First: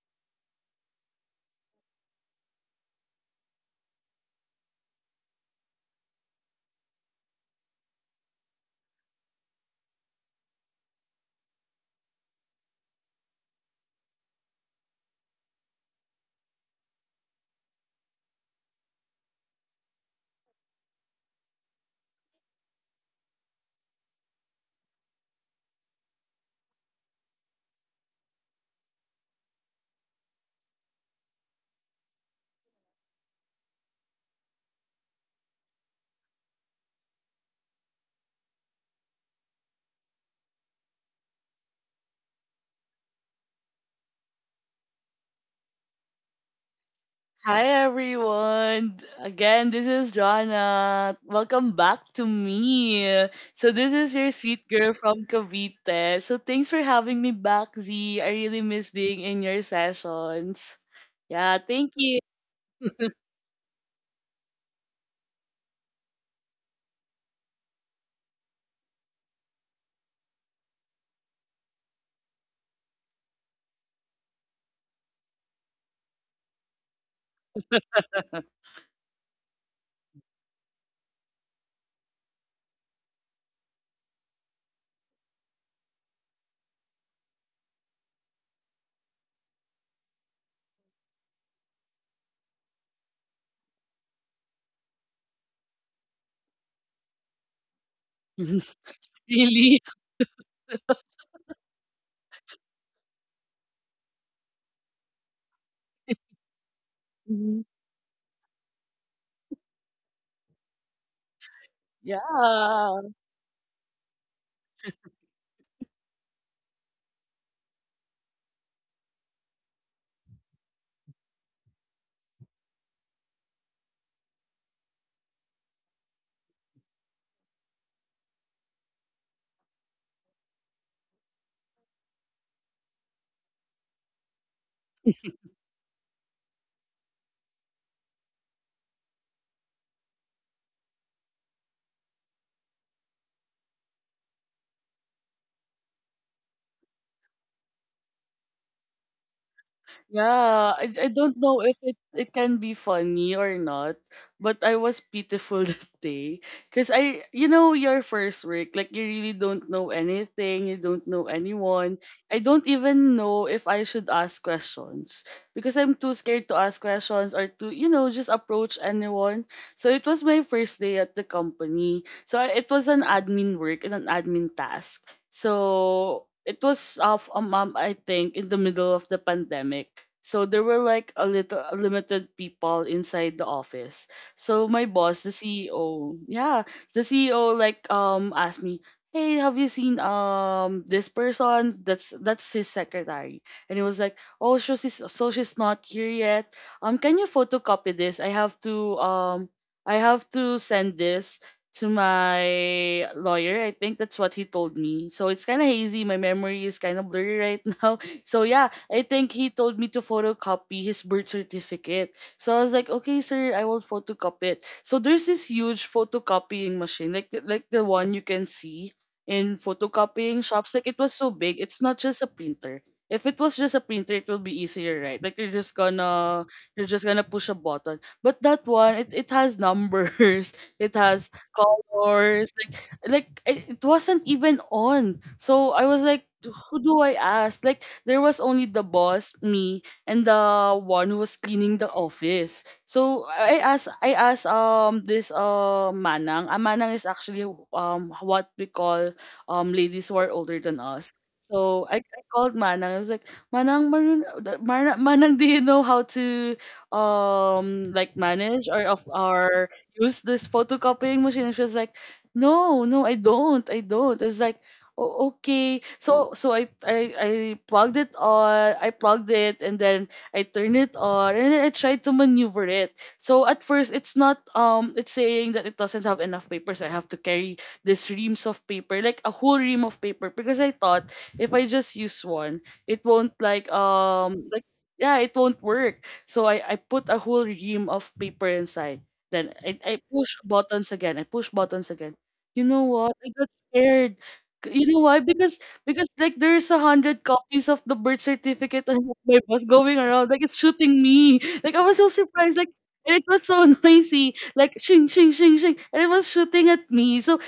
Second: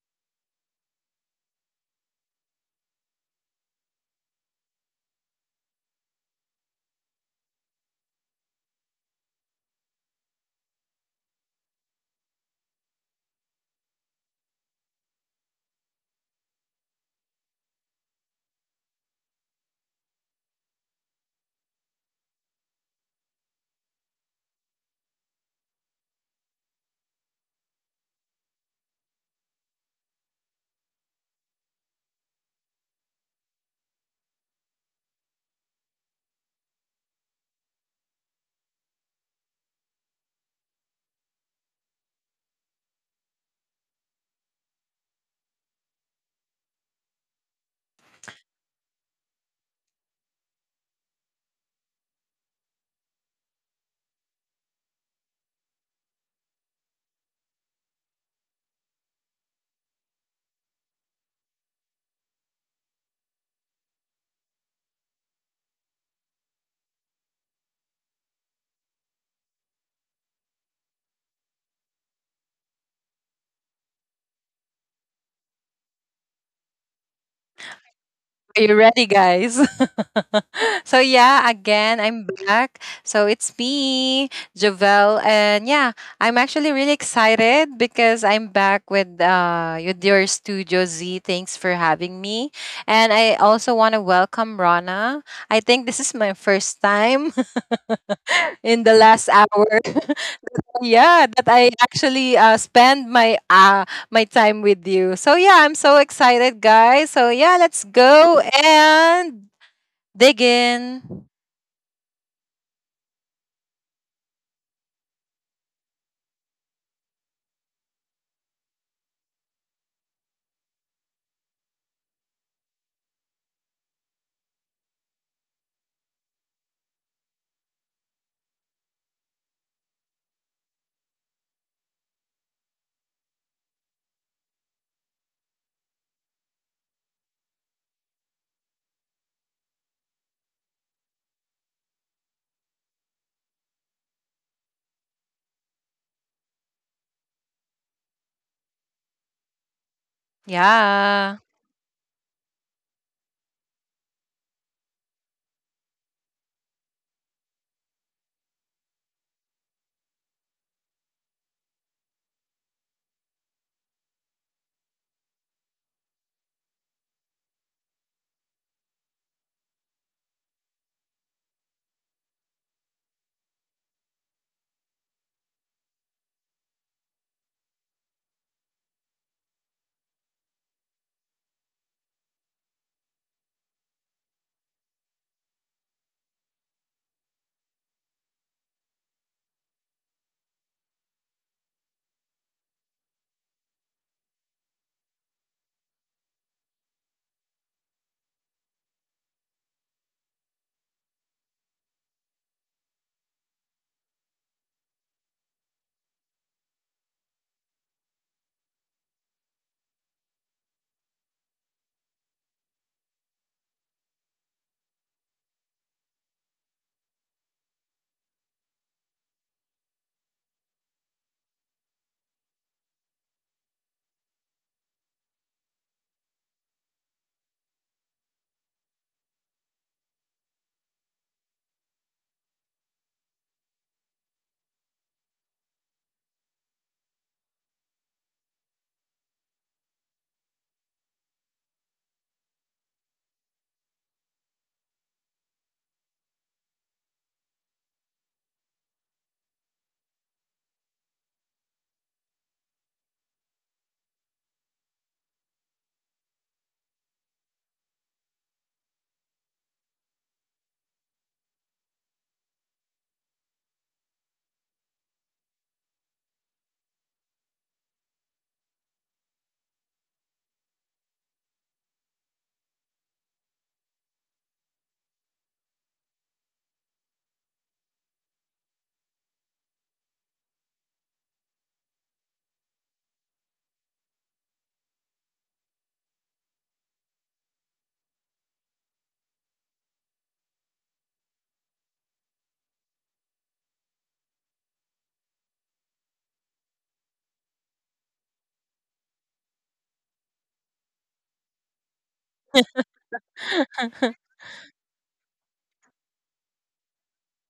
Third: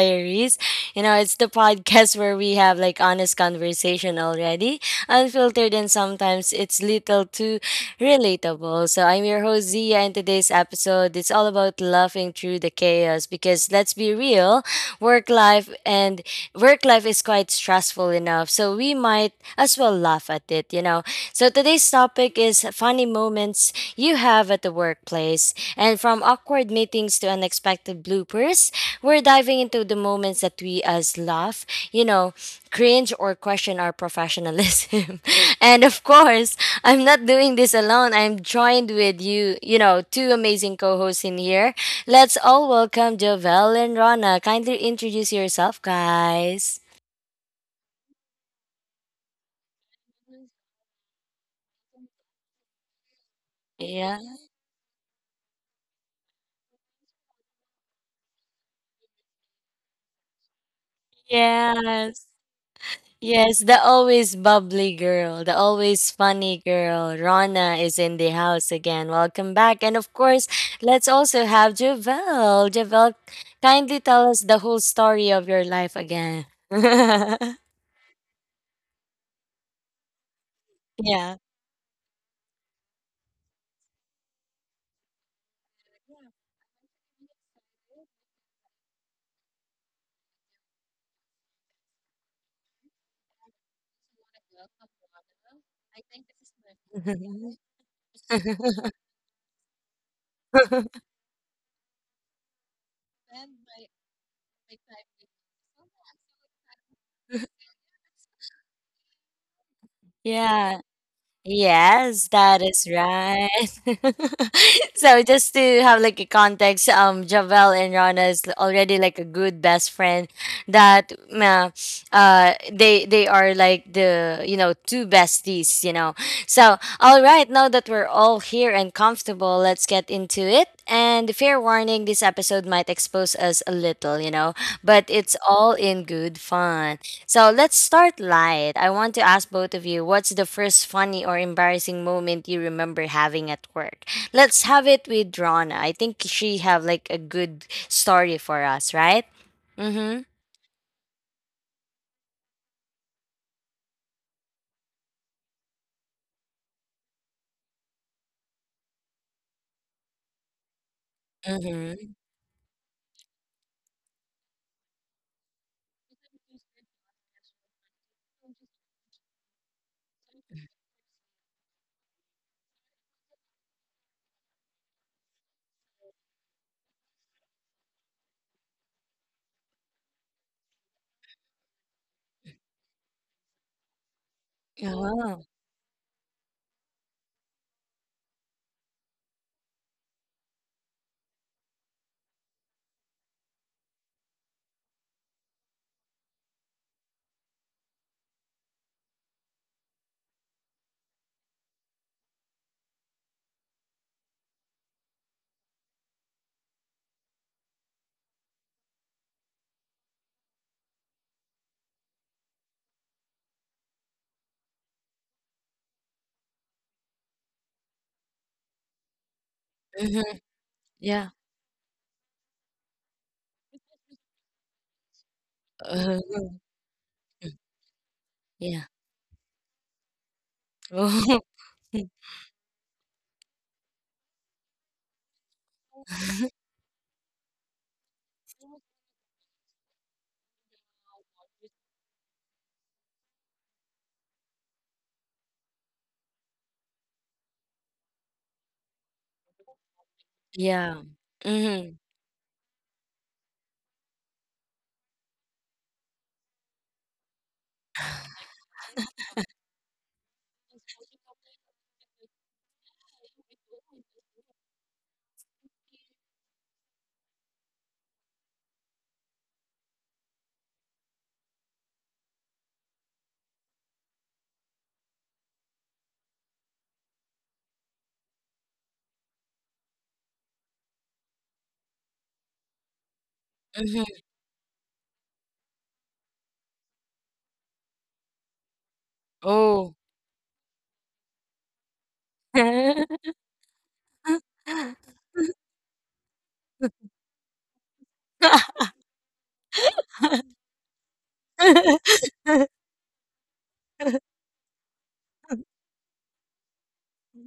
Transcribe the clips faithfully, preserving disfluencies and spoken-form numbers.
Diaries. You know, it's the podcast where we have like honest conversation already, unfiltered, and sometimes it's little too relatable. So I'm your host Zia, and today's episode it's all about laughing through the chaos because let's be real, work life and work life is quite stressful enough, so we might as well laugh at it. You know, so today's topic is funny moments you have at the workplace. And from awkward meetings to unexpected bloopers, we're diving into the moments that we as laugh, you know, cringe or question our professionalism. And of course, I'm not doing this alone. I'm joined with you, you know, two amazing co-hosts in here. Let's all welcome Jovel and Rana. Kindly introduce yourself, guys. Hi everyone. Again, this is Jonna. Welcome back to me. So this is Yeah. your sweet girl from Cavite. So thanks for having me back, Z. I really miss being in your sessions. Yeah, thank you. Yes. Yes, the always bubbly girl, the always funny girl, Rana is in the house again. Welcome back. And of course, let's also have Javel. Javel, kindly tell us the whole story of your life again. Are you ready, guys? So Yeah. yeah, again, I'm back. So it's me, Javel, and yeah, I'm actually really excited because I'm back with uh with your Studio Z. Thanks for having me, and I also want to welcome Rana. I think this is my first time in the last hour. Really? Yeah, that I actually uh, spend my uh my time with you. So yeah, I'm so excited, guys. So yeah, Mhm. let's go and Yeah. digging. Yes, that is Yeah. right. So just to have like a context, um, Javel and Rana is already like a good best friend. That uh, uh, they they are like the you know two besties. You know. So all right, now that we're all here and comfortable, let's get into it. And fair warning, this episode might expose us a little. You know, but it's all in good fun. So let's start light. I want to ask both of you what's the first funny or embarrassing moment you remember having at work? Let's have it with Rana. I think she have like a good story for us, right? Mm-hmm. Yeah, I, I Yeah. don't know if it, it can be funny or not, but I was pitiful that day. Because I, you know, your first work, like you really don't know anything, you don't know anyone. Mm-hmm. I don't even know if I should ask questions because I'm too scared to ask questions or to, you know, just approach anyone. So it was my first day at the company. So I- it was an admin work and an admin task. So it was off a month, I think, in the middle of the pandemic. So there were like a little a limited people inside the office. So my boss, the Oh. C E O, yeah, the C E O like um asked me, "Hey, have you seen um this person? That's that's his secretary." And he was like, "Oh, so she's so she's not here yet. Um, can you photocopy this? I have to um I have to send this to my lawyer." I think that's what he told me. So it's kind of hazy. My memory is kind of blurry right now. So yeah, I think he told me to photocopy his birth certificate. So I was like, "Okay, sir, I will photocopy it." So there's this huge photocopying machine, like like the one you can see in Mm-hmm. photocopying shops. Like it was so Yeah. big. It's not just a printer. If it was just a printer, it will be easier, right? Like you're just Uh, gonna you're just gonna push a button. But that yeah. one, it, it has numbers. It has colors like like i- it wasn't even on, so I was like, who do I ask? Like there was only the Oh. boss, me, and the one who was cleaning the office. So i asked i asked um this uh manang. A manang is actually um what we call um ladies who are older than Yeah. us. So Mm-hmm. I, I called Manang. I was like, "Manang, Manang, Manang, Manang, do you know how to um like manage or of our use this photocopying machine?" And she was like, "No, no i don't i don't I was like, "Oh, okay." So so I, I i plugged it on, I plugged it, and then I turned it on, and then I tried to maneuver it. So at first it's not um it's saying that it doesn't have enough papers. I have to carry this reams of paper, like a whole ream of paper, because I thought if I just use one, it won't like um like yeah, it won't work. So I, I put a whole ream of paper inside. Then I, Mm-hmm. I push buttons again. I push buttons again. You know what? I got scared. C- You know why? Because because like there's a hundred copies of the birth certificate on my bus going around. Like it's shooting me. Like I was so surprised. Like and it was so noisy. Like shing shing shing shing. And it was shooting at me. So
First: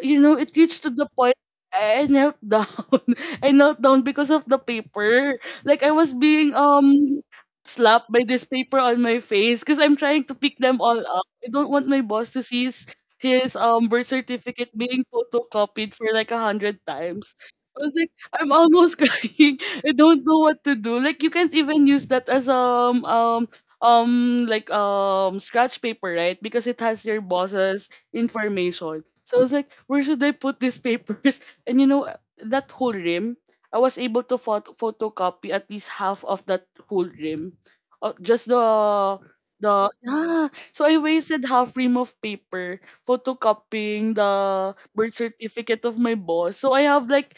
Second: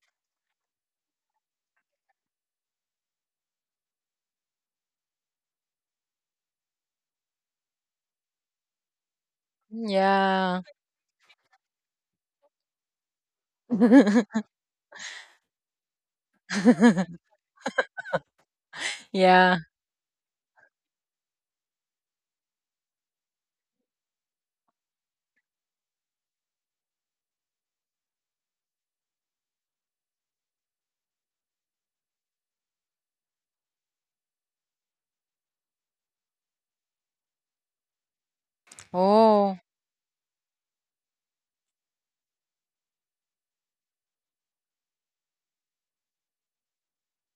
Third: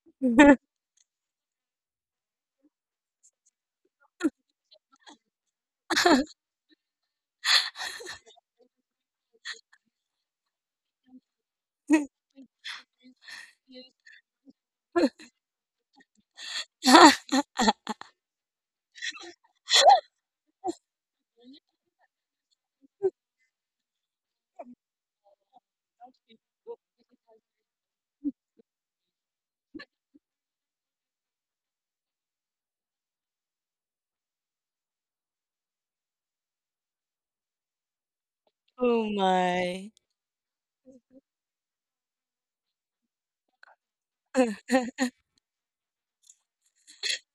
you know it reached to the point I knelt down. I knelt down because of the paper. Like I was being um slapped by this paper on my face because I'm trying to pick Yeah. them all. I don't want my boss to see his, his um birth certificate being Oh. photocopied for like a hundred times. I was like, I'm almost Yeah. crying. I don't know what to do. Like you can't even use that as um um um like um scratch paper, right? Because it has your boss's information. So I was like, where should I put these papers? And you know that whole rim, I was able to phot- photocopy at least half of that whole rim. Uh, just the Oh Oh. the my. yeah, so I wasted half ream of paper photocopying the birth certificate of my boss. So I have like,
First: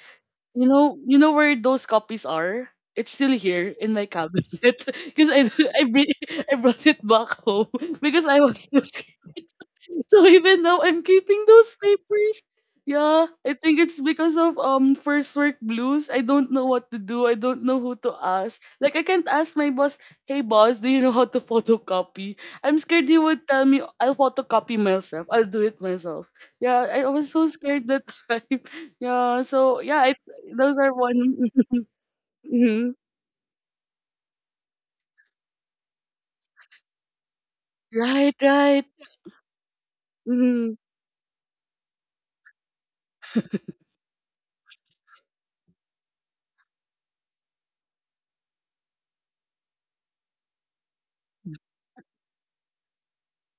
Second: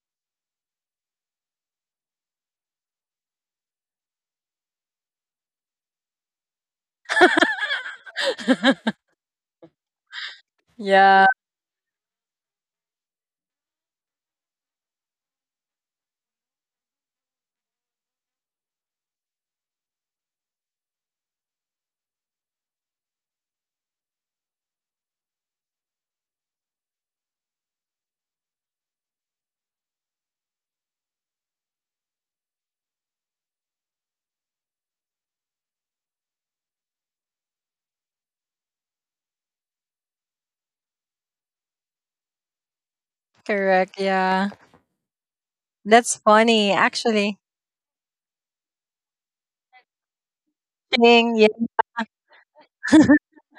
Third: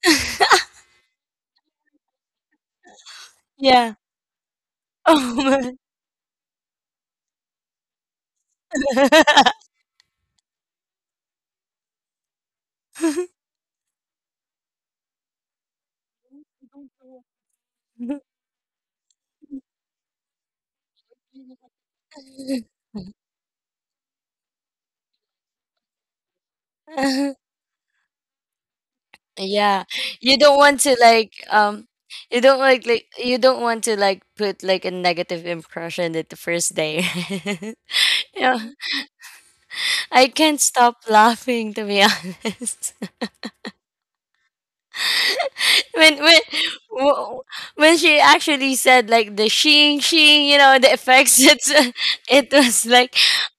you know, you know where those copies are. It's still here in Yeah. my cabinet because Oh I my. I, bring, I brought it back home because I was too. So even now I'm Yeah. keeping those papers. Yeah, I think it's because of um first work blues. I don't know what to do. I don't know who to ask. Like I can't ask my boss, "Hey boss, do you know how to photocopy?" I'm scared he would tell me, "I'll photocopy myself. I'll do it myself." Yeah, I was so scared that time. Yeah, so Yeah. yeah, I, You don't those want are to one. like um you don't like Mhm. like you don't want to like put like a negative impression at the first day. Right, Yeah. right. I can't Mhm. stop laughing to be honest. Correct. Yeah. That's when when funny, actually. w- when she actually said like the shing shing, you know, the Thing. effects. Yeah. It's it was like,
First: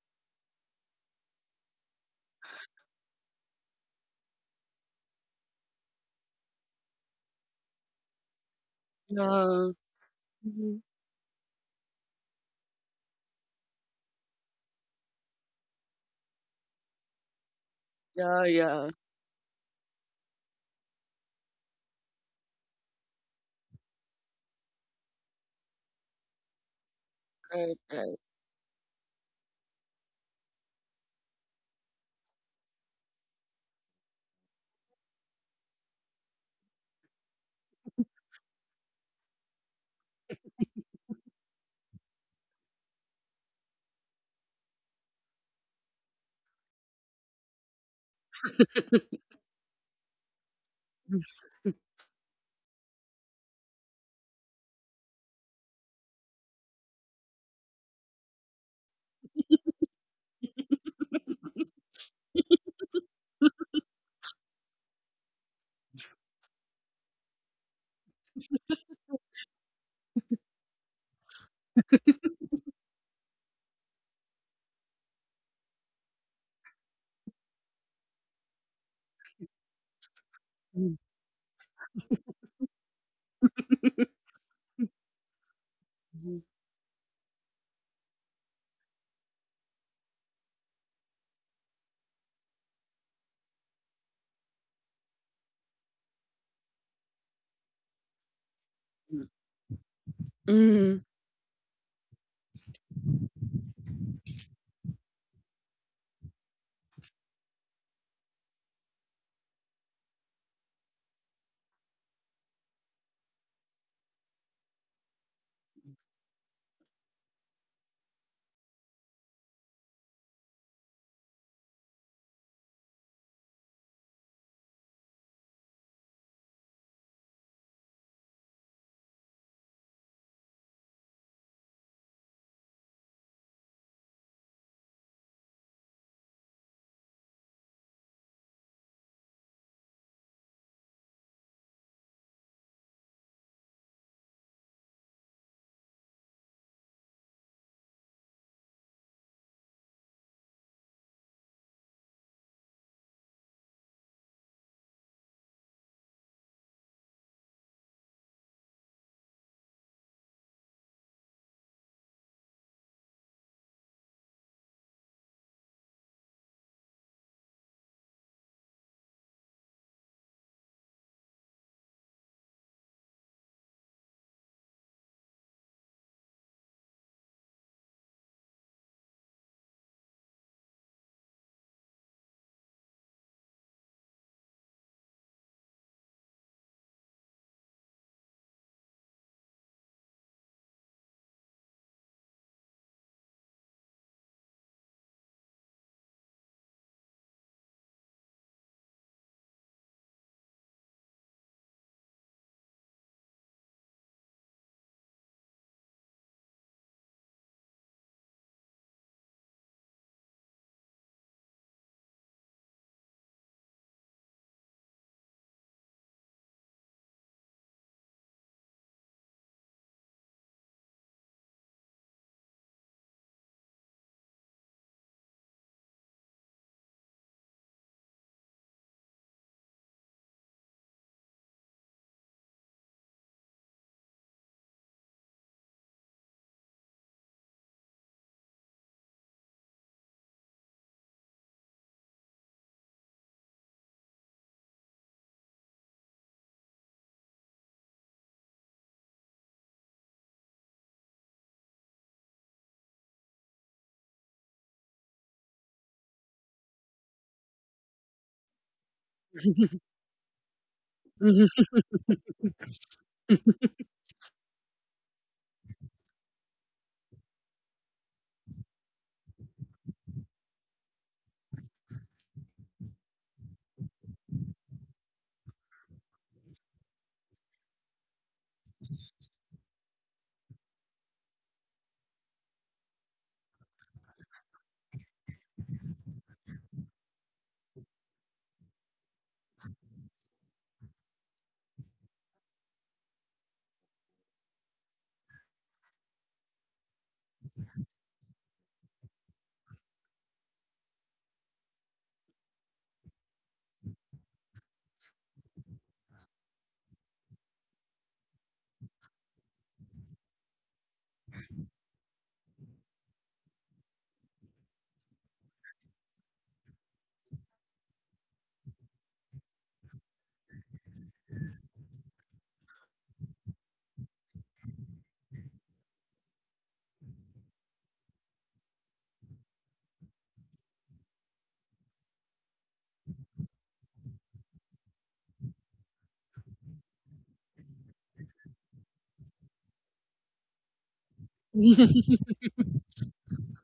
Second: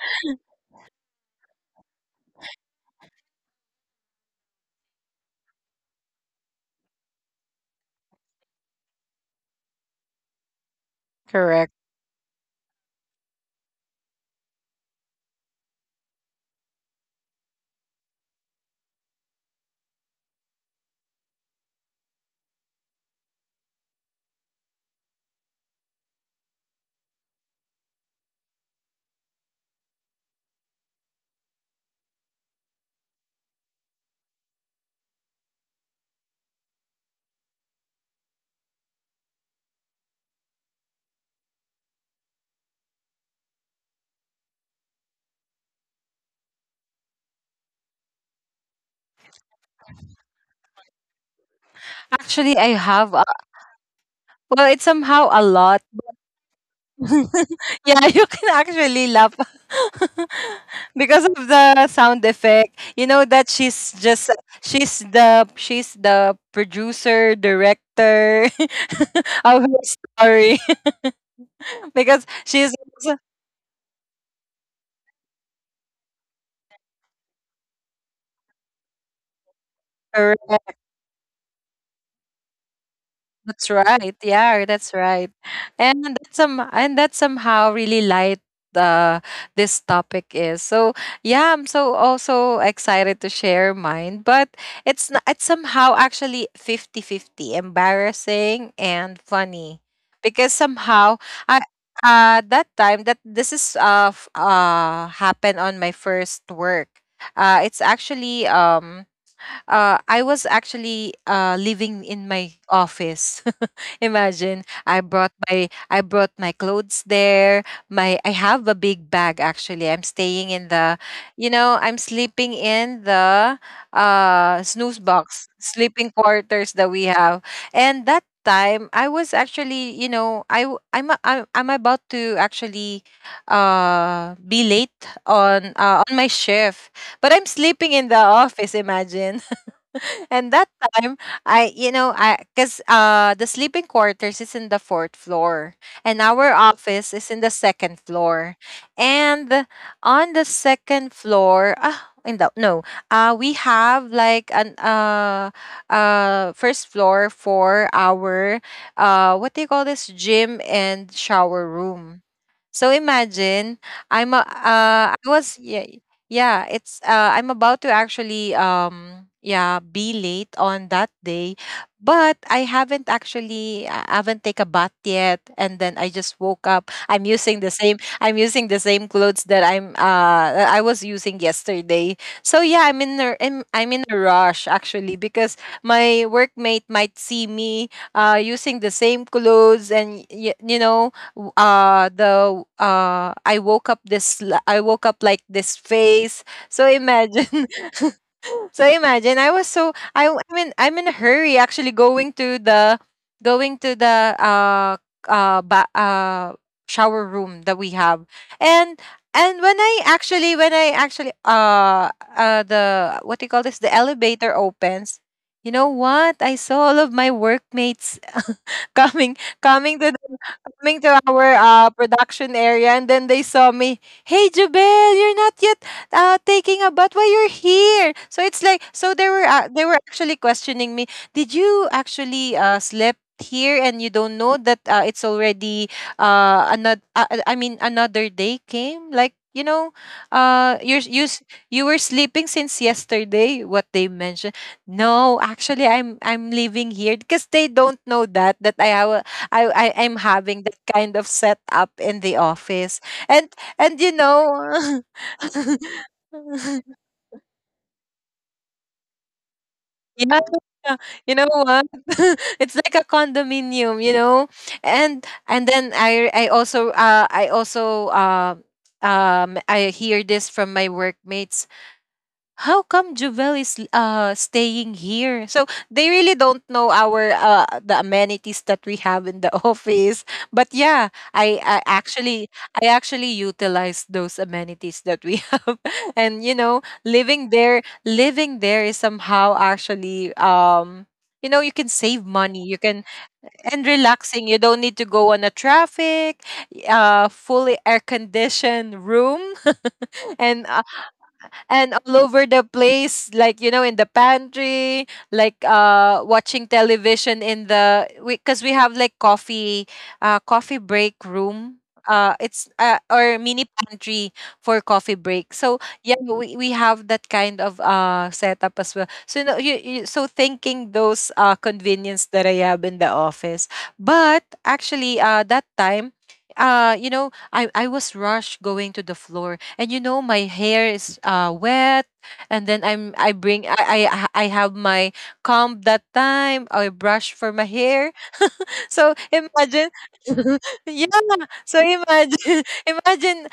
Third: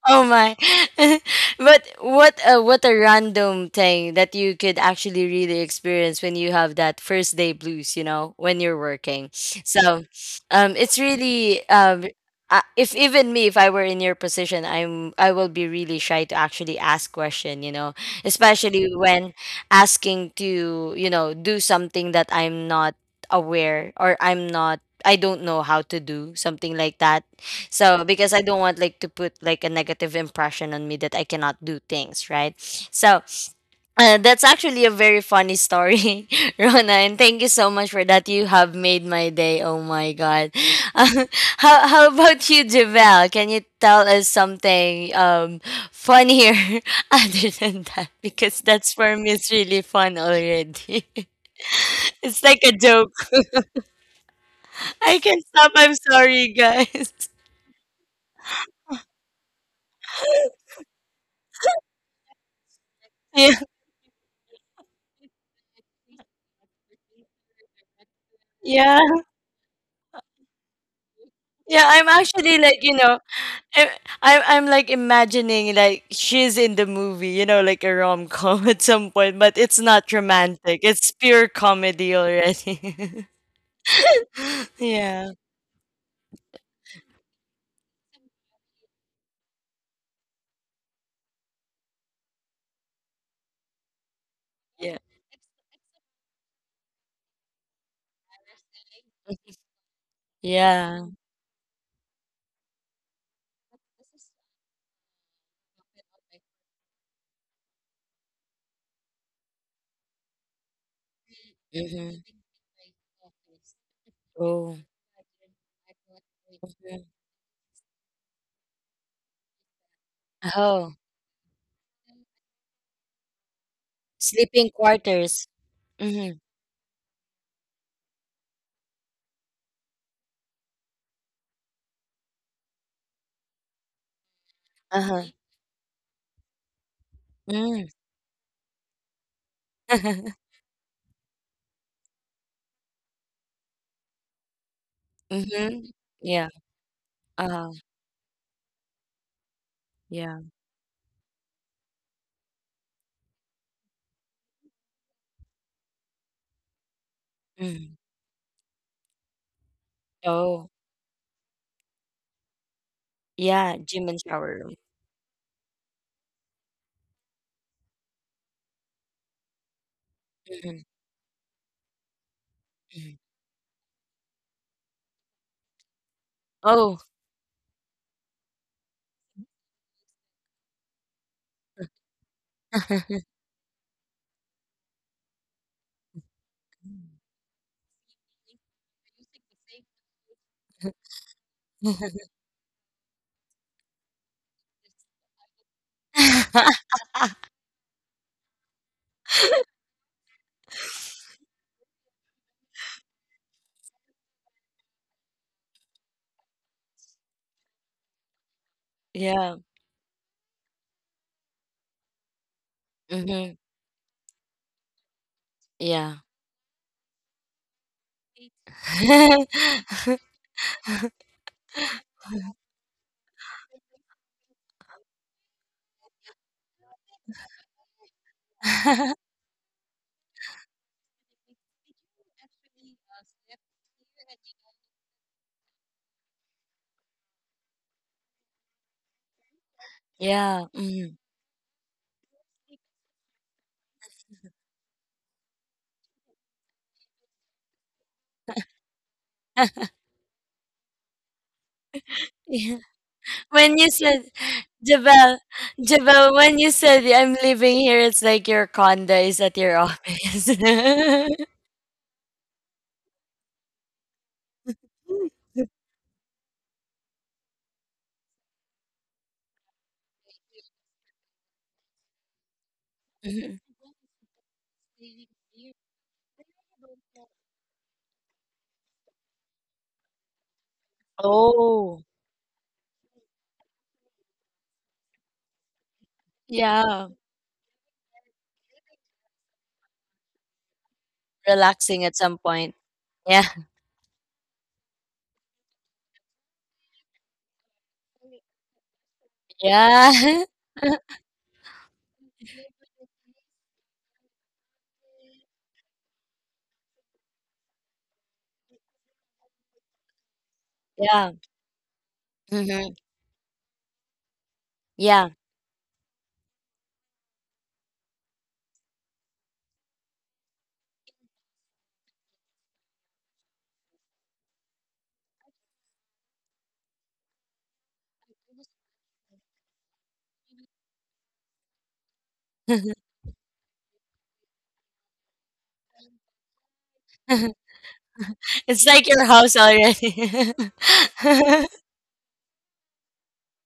oh my! But what a what a random thing that you could actually really experience when you have that first day blues. You know, when you're working. Yeah. So, um, Mhm. it's really Correct. um. Uh, if even me, if I were in your position, I'm I will be really shy to actually ask question, you know, Yeah, especially yeah. when asking to you know do something that I'm not aware or I'm not I don't know how to do something like that Right, so right. because I don't want like to put like a negative impression on me that I cannot do things right, so uh, that's actually a very funny story, Rona, and thank you so much for that. You have made my day. Oh my god! Uh, how how about you, Javel? Can you tell us something um funnier other than that? Because that's for me it's really fun already. It's Actually, like I a have. joke. A, well, it's I somehow can a stop. lot. I'm sorry, guys. Yeah, you can actually laugh because of the sound effect. You know that Yeah, she's just she's the she's the producer director yeah, of her story, yeah. I'm because actually she's like you also. know I, I- I'm like imagining like she's in the movie, you know, like a rom com at some point, but it's not romantic. Mhm. It's pure comedy already. That's right. Yeah, that's Yeah. right. And that's Mhm. some and that's somehow really light, uh this topic is. So yeah, I'm so also excited to share mine, but Yeah. it's n- it's somehow actually fifty fifty, embarrassing and funny. Because Mhm. Yeah. somehow I, uh that time that this is uh f- uh happened on my first work. Uh it's actually um uh, I was actually uh, living in Mm-hmm. my office. Imagine Oh. I brought my I brought my clothes there. My I have a big bag actually. I'm staying in Oh, the, you know, I'm sleeping in the uh, sleeping snooze box, quarters. sleeping Mm-hmm. quarters that we have, and that time I was actually, you know, I w- I'm a- I'm, I'm about to actually uh be late Uh-huh. on, uh, on my shift, but I'm Mm. sleeping in the office. Imagine. And that time, I, you know, I because uh the sleeping quarters is in the fourth floor, Mm-hmm. and Yeah. our office is in the Uh-huh. second floor. And Yeah. on the second floor, uh, in the no uh we have like an uh uh first floor Mm. for our, uh what do you call this, Oh. gym and shower room. So Yeah. imagine, Gym and I'm shower a, room. uh I was, yeah, yeah, it's uh I'm about to actually, um yeah, be late on that day, but I haven't actually I haven't take a bath yet, and then I just woke Oh. up. I'm using the same I'm using the same clothes that I'm uh that I was using yesterday. So yeah, I'm in a, I'm, I'm in a rush actually, because my workmate might see me uh using the same clothes. And y- you know, w- uh the uh i woke up this l- i woke up like this face. So imagine. So imagine, I was so I w- I mean, I'm in a hurry actually, going to the, going to the uh uh, ba- uh shower room that we have. And Yeah. and when I actually, when i actually uh uh the, what Mm-hmm. do you call this, the elevator opens. You know Yeah. what? I saw all of my workmates coming coming to the, coming to our uh, production area, and then they saw me. "Hey, Jubel, you're not yet uh, taking a bath. Why you're here?" So it's like, so they were, uh, they were actually questioning me. "Did you actually uh, slept here, and you don't know that uh, it's already uh another, uh, uh, I mean, another day came, like, you know, Yeah. uh Mm-hmm. you're you s- you were sleeping since yesterday," what they mentioned. "No, actually, I'm I'm living here," because they don't know that that I have a- I I I'm having that kind of setup in the office. And When you and you said know, Jabel, Jabel, when you said I'm living here, it's like your condo is at your yeah, office. you know Mhm. what? It's like a condominium, you know, and and then I I also uh I also uh um I hear this from my workmates, "How come Juvel Mhm. is uh staying here?" So they really don't know our, uh the amenities that we have in the office. But yeah, I, I Oh, actually I actually utilize those amenities that we have. And you know, yeah. living there living there is somehow actually, um you know, you can Relaxing at save some money, point. you can, Yeah. and relaxing, you don't need to go on a traffic, uh fully air conditioned room, Yeah. and and all over the place, like, you know, in the pantry, like uh watching television in the, because we, 'cause we have like coffee, uh coffee break Yeah. room, uh it's Hmm. uh, or mini pantry for coffee Yeah. break. So yeah, we, we have that kind of uh setup as well. So you know, you, you so thinking those uh convenience that I have in the office. But actually, uh that time, uh you know, i i was rushed going to the floor, and you know, my hair is uh wet, and then i'm i bring i i, I have my comb that time, or brush for my hair. It's like So your house imagine. already. Yeah, so imagine. Imagine,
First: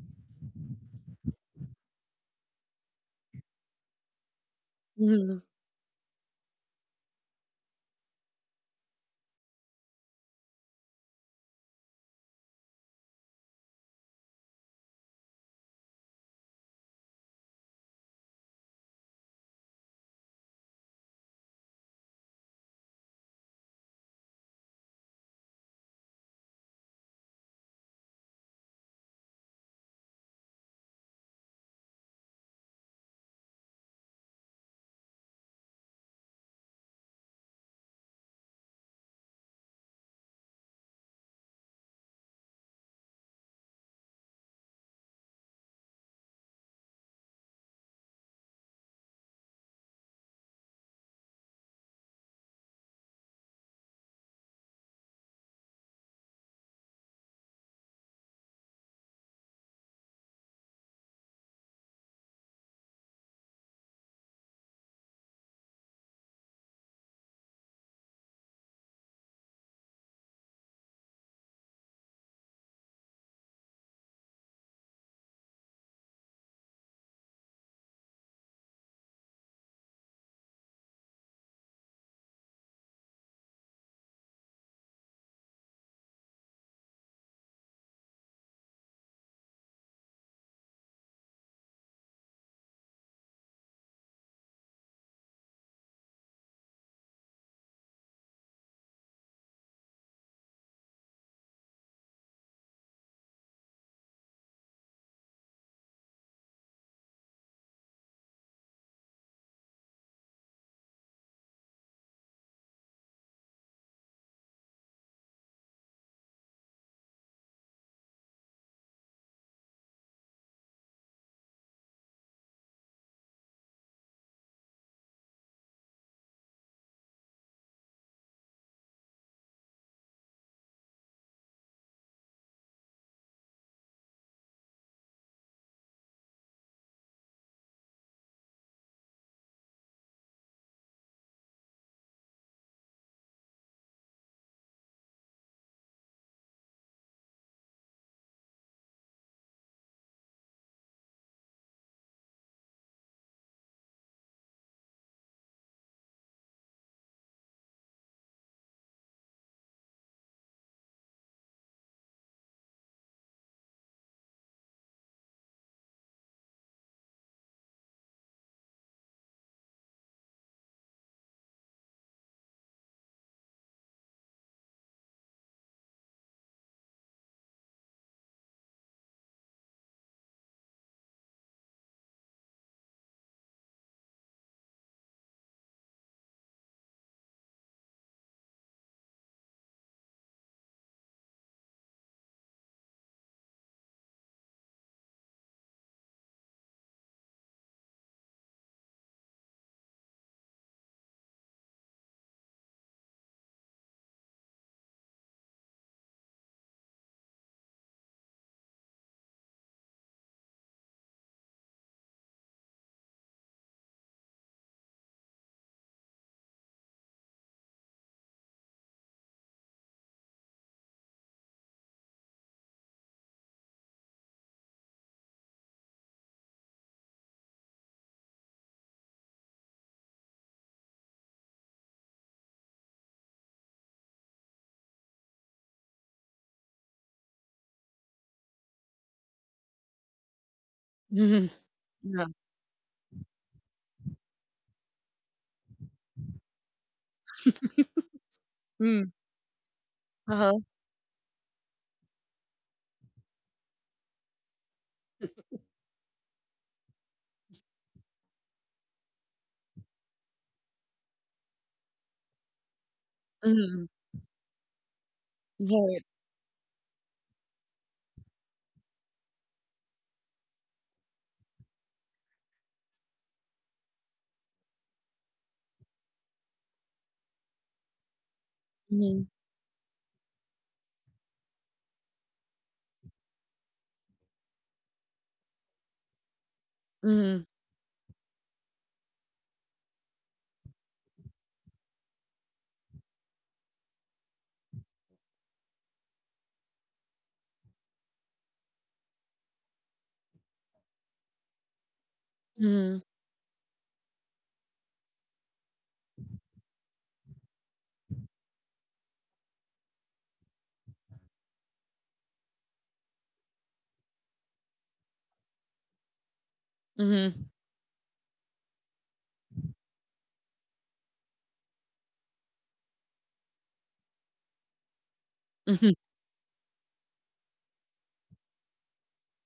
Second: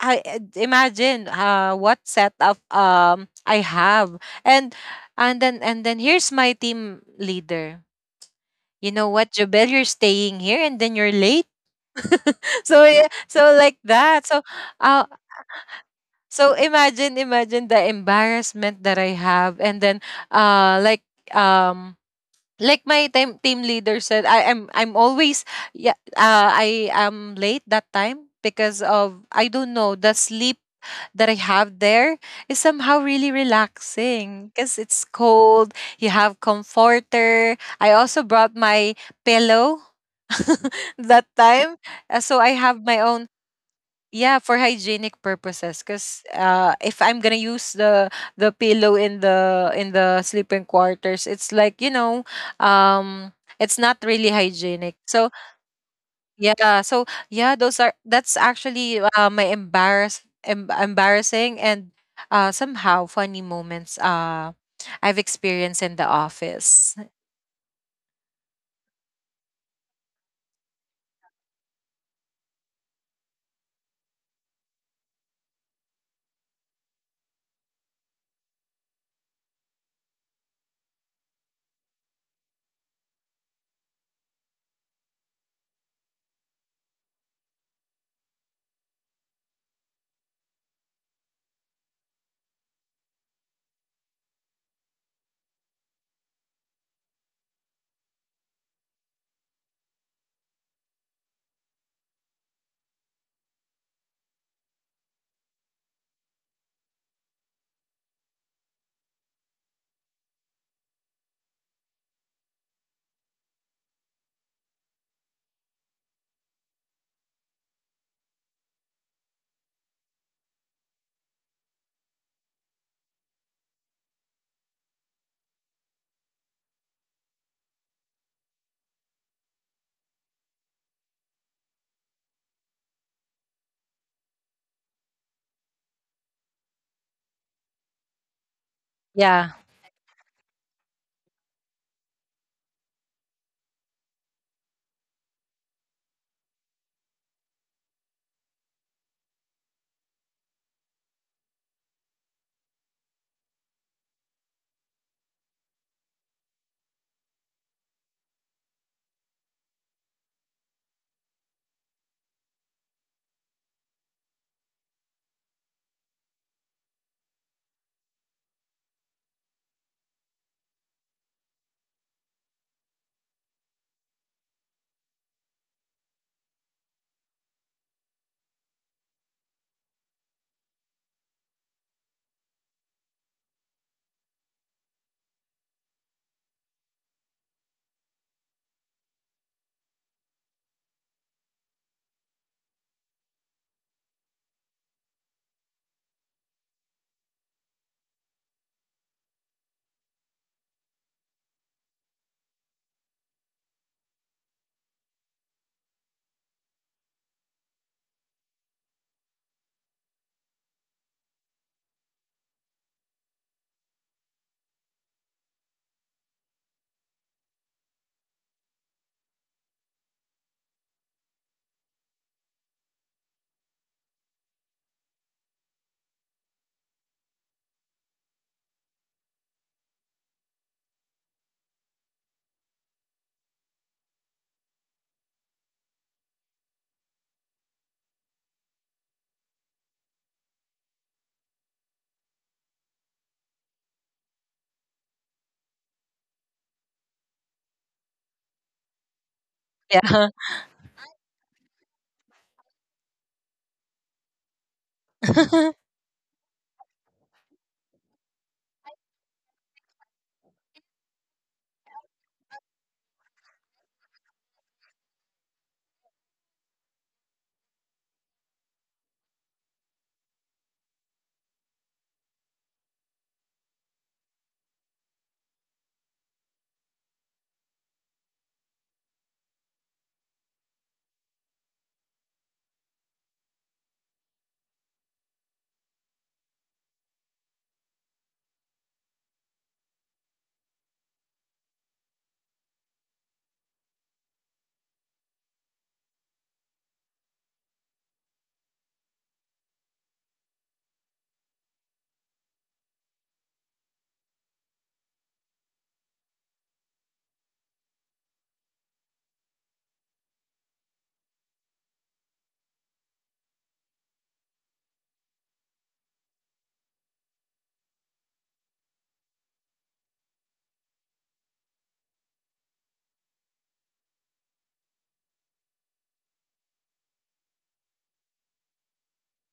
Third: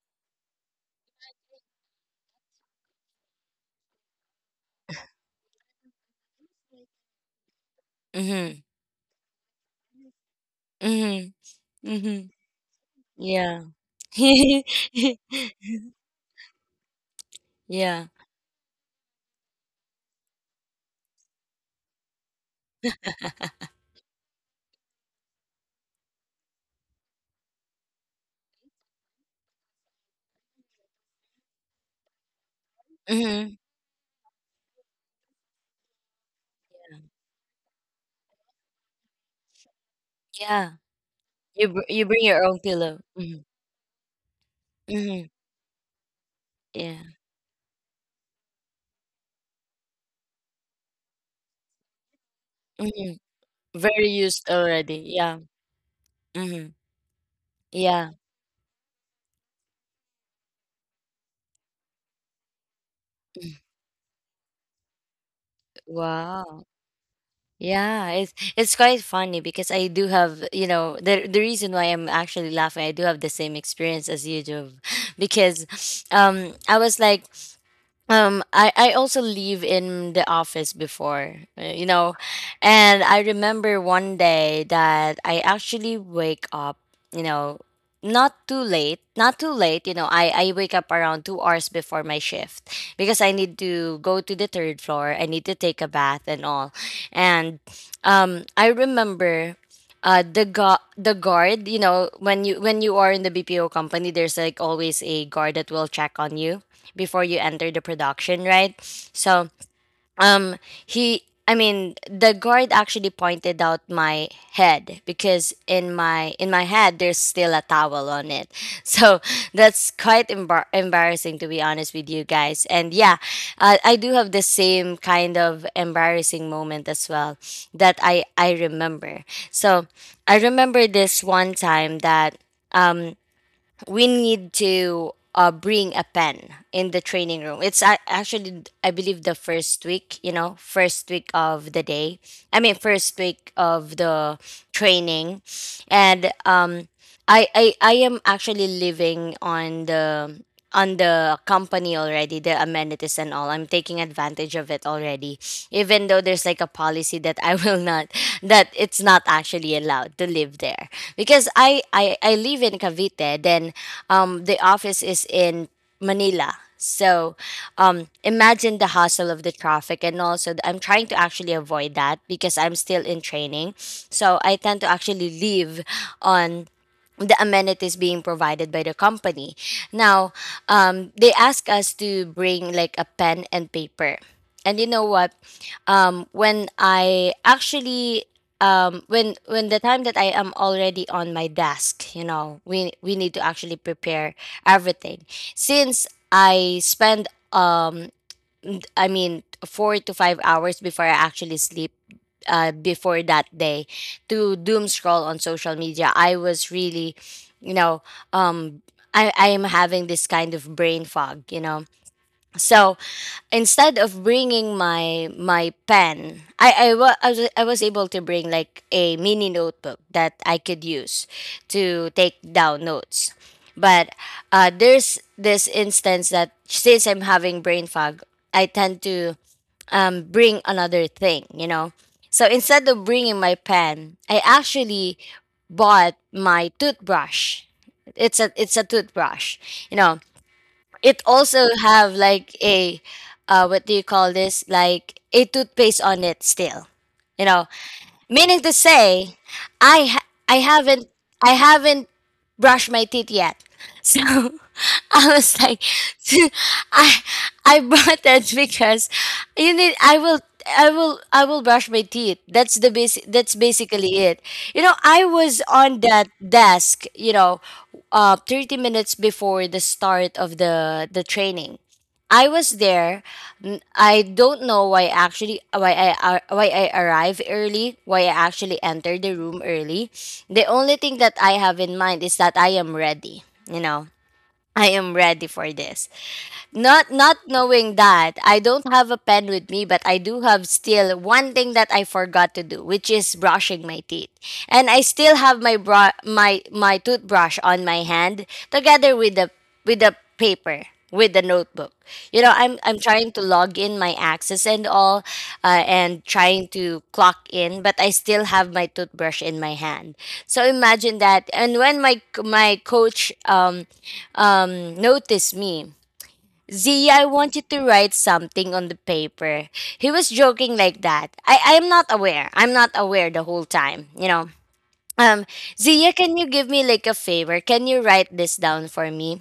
i, I imagine uh what set of um I have. And Mhm. and then and then here's my team leader. Hmm. "You know what, Jobel, you're staying here and then you're Hmm. late?" Hmm. So yeah, so Yeah. like that. So, uh, so imagine, imagine the Yeah. embarrassment that I have. And then, uh, like, um, like my team team leader said, I am I'm I'm always, yeah, uh, I am late that time because of, I don't know, the sleep that I have there is somehow really Hmm. relaxing, because it's cold. You have comforter. I also brought my pillow Yeah. that You time. br- you uh, bring So your I own have pillow. my own, Hmm. yeah, for hygienic Hmm. purposes, because uh, if Yeah. I'm gonna use the the pillow in the, in the sleeping quarters, it's like, you know, Hmm. um, it's not Very really used hygienic. already. So Yeah. yeah, Mm-hmm. so yeah, those are Yeah. that's actually uh, my embarrass em- embarrassing and, uh, somehow funny moments, uh I've experienced in the Wow. office. Yeah, it's it's quite funny because I do have, you know, the the reason why I'm actually laughing, I do have the same experience as you do because um I was like. Um, I, I also leave in the office before, uh, you know, and I remember one day that I actually wake up, you know, not too late, not too late, you know, I, I wake up around two hours before my shift because I need to go to the third floor. I need to take a bath and all. And um, I remember uh, the gu- the guard, you know, when you when you are in the B P O company, there's like always a guard that will check on you before you enter the production, right? So, um, he, I mean, the guard actually pointed out my head because in my in my head there's still a towel on it. So that's quite embar- embarrassing to be honest with you guys. And yeah, uh, I do have the same kind of embarrassing moment as well that I I remember. So I remember this one time that. Um, we need to uh, bring a pen in the training room. It's a- actually, I believe, the Yeah. first week, you know, first week of the day. I mean, first week of the training. And um, I, I, I am actually living on the on the company, already the amenities and all I'm taking advantage of it already, even though there's like a policy that I will not, that it's not actually allowed to live there because i i, I live in Cavite then, um, the office is in Manila. So um, imagine the hustle of the traffic. And also, th- I'm trying to actually avoid that because I'm still in training. So I tend to actually live on the amenities being provided by the company. Now, um, they ask us to bring like a pen and paper. And you know what? Um, when I actually um when when the time that I am already on my desk, you know, we we need to actually prepare everything. Since I spend um n- I mean four to five hours before I actually sleep uh before that day to doom scroll on social media, I was really, you know, um I I am having this kind of brain fog, you know. So instead of bringing my my pen I I, wa- I was I was able to bring like a mini notebook that I could use to take down notes, but uh, there's this instance that since I'm having brain fog I tend to um, bring another thing, you know, so instead of bringing my pen I actually bought my toothbrush. It's a it's a toothbrush, you know. It Mhm. also have Yeah. like a uh, what do you call this, like a toothpaste on it still, you know. Meaning to Mm. say, I Yeah. ha- I Uh-huh. haven't, I haven't brushed my teeth yet. So I was like, I I bought that because you need, I will I will I will brush my teeth. That's the basic, that's Mhm. basically it. You know, I was Yeah. on that desk, you know, uh thirty minutes before the start of the the training. I was there. N- I don't know why actually, why I ar-, why I arrive early, why I actually enter Mhm. the room early. The only thing that I have in mind is that I am ready. You know, I am ready for this, not Mhm. not knowing that I don't have a pen with me, but I do have still one thing that I forgot to do, which is brushing my teeth. And I still have my bra-, my my toothbrush on my hand together with the, with the paper, with the notebook. You know, I'm Mhm. I'm trying to log in my access and all, uh, and trying to clock in, but I still have my toothbrush in my hand. So imagine that. And when my my coach um um noticed me, Z, I Mhm. wanted to write something on the paper. He was joking like that. I, I'm not aware. I'm not aware the whole time, you know. Um, Mhm. Zia, can you give me like a favor? Can you write this down for me?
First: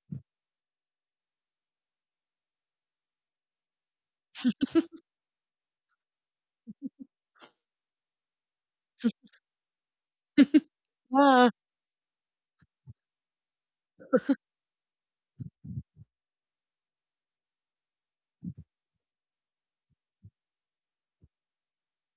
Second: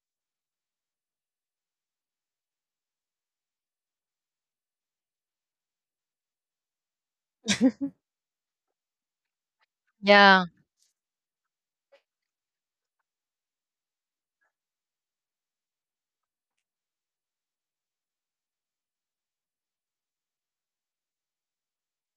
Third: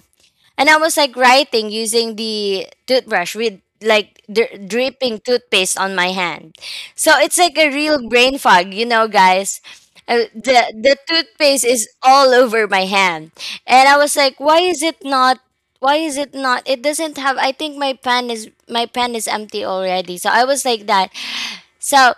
And I was like writing using the toothbrush with like dri- dripping toothpaste on my hand. So it's like a real brain fog, you know, guys. Uh, yeah. the the Yeah. toothpaste is all over my hand. And I was like, why is it not, why is it not it doesn't have, I think my pen is, my pen is empty already. So I was like that. So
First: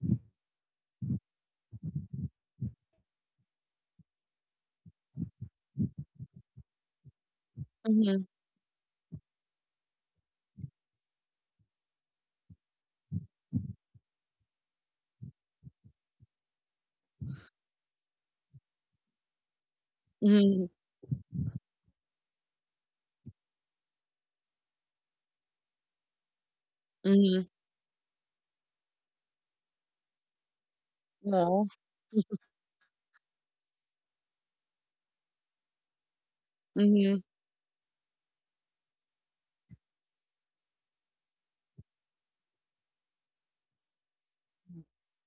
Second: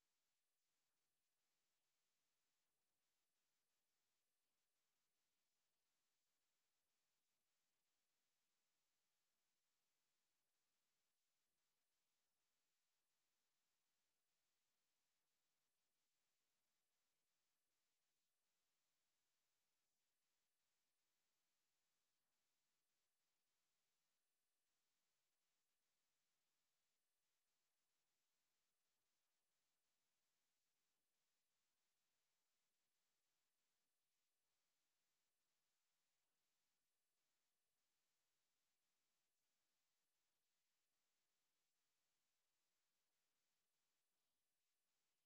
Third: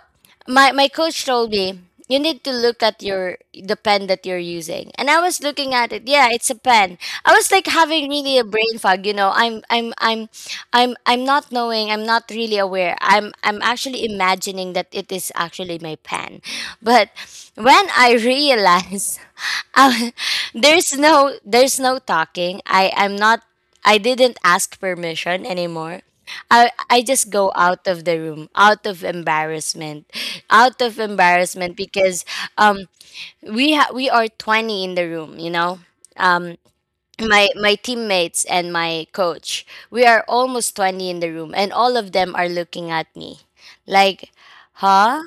my my coach told me you need to look at your, the pen that you're using. And I was looking at it. Yeah, it's a pen. I was like having Mhm. really a brain fog, you know. I'm I'm I'm I'm I'm not knowing, I'm not really aware. I'm I'm actually imagining that it is actually my pen. But when I realize I, Mhm. there's no there's no talking. I I'm not I didn't ask permission anymore. I I just Mhm. go out of the room out of embarrassment, out of Yeah. embarrassment because um we ha- we are twenty in the room, you know. Um, Mhm. Mhm. my my teammates and my coach, we are almost twenty in the room, and all of them are looking at me like, huh,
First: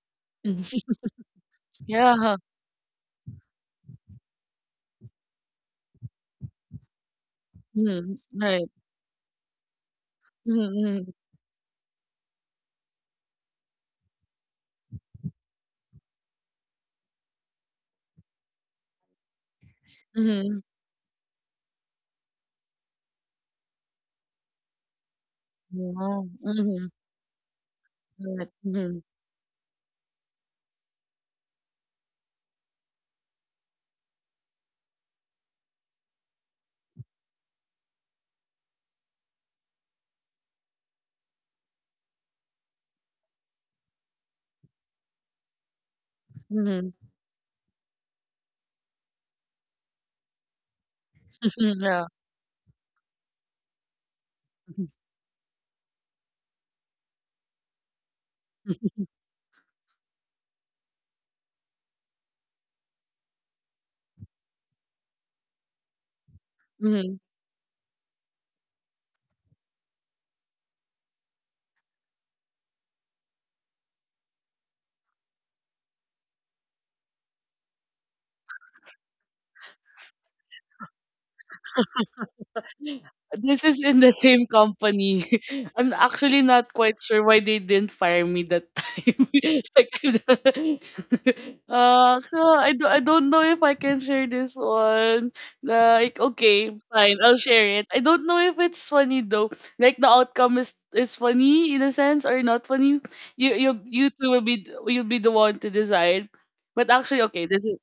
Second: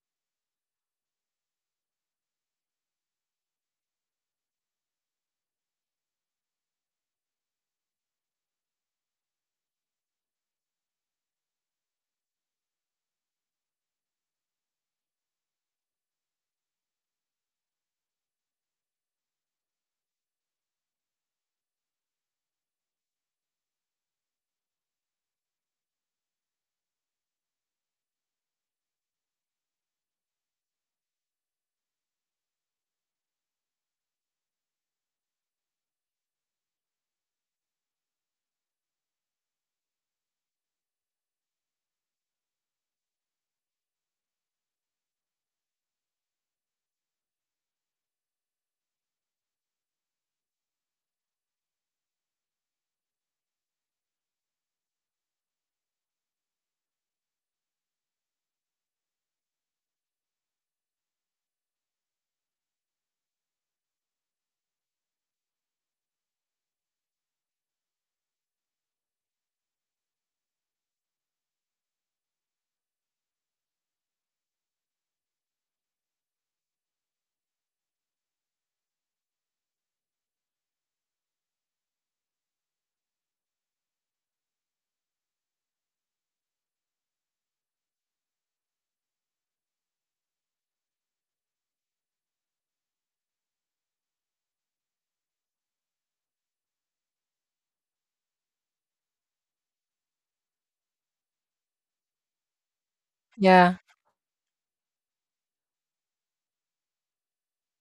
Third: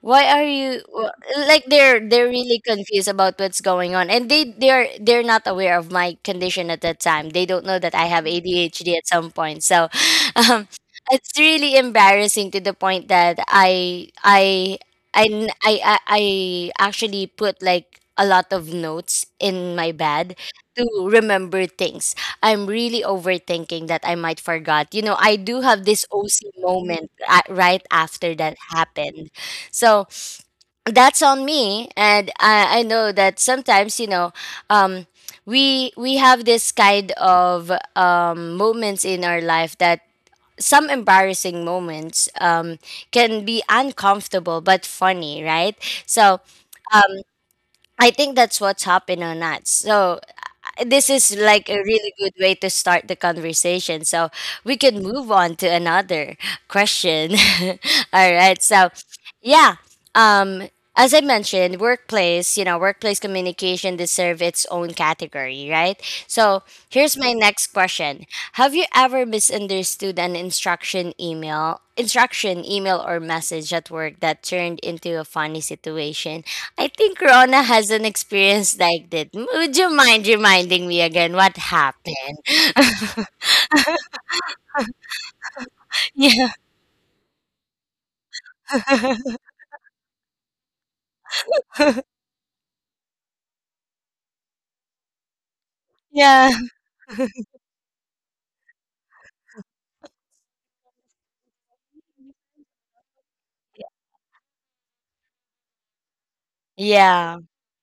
why are you wh- like they're they're Yeah. really confused about what's going on, and they they're they're not aware of my condition at that time. They don't know that I Mhm. have Right. ADHD at some point. So um, Mhm. it's really embarrassing to the point that I I I, n- I, I I actually put like a lot of notes in my bed Mhm. Mhm. to remember things. I'm really overthinking that I might forgot. You know, I do have this Yeah. O C Mhm. moment a- right after Right. that Mhm. happened. So that's on me. And I, I know that sometimes, you know, um, we we have this kind of um, moments in our life that some embarrassing moments um, can be uncomfortable but funny, right? So Mhm. I think that's what's happened on us. So this is like a Yeah. really good way to start the conversation. So we can move on to another question. All right. So, yeah. Um, as I mentioned, workplace, you know, workplace communication deserve its own category, right? So here's Mhm. my next question. Have you ever misunderstood an instruction email, instruction, email, or message at work that turned into a funny situation? I think Rona has an experience like that. M- Would you mind reminding me again what happened? This is in the same company. I'm actually yeah. not quite sure why they didn't fire me that time. Like, uh, so I, do, I don't know if I can share this one. Like, Yeah. okay, fine, I'll share it. I don't know if it's funny though. Like, the outcome is is funny in a sense or not funny. You Yeah, you you two will be you'll be the one to decide. But actually, Yeah. okay, this is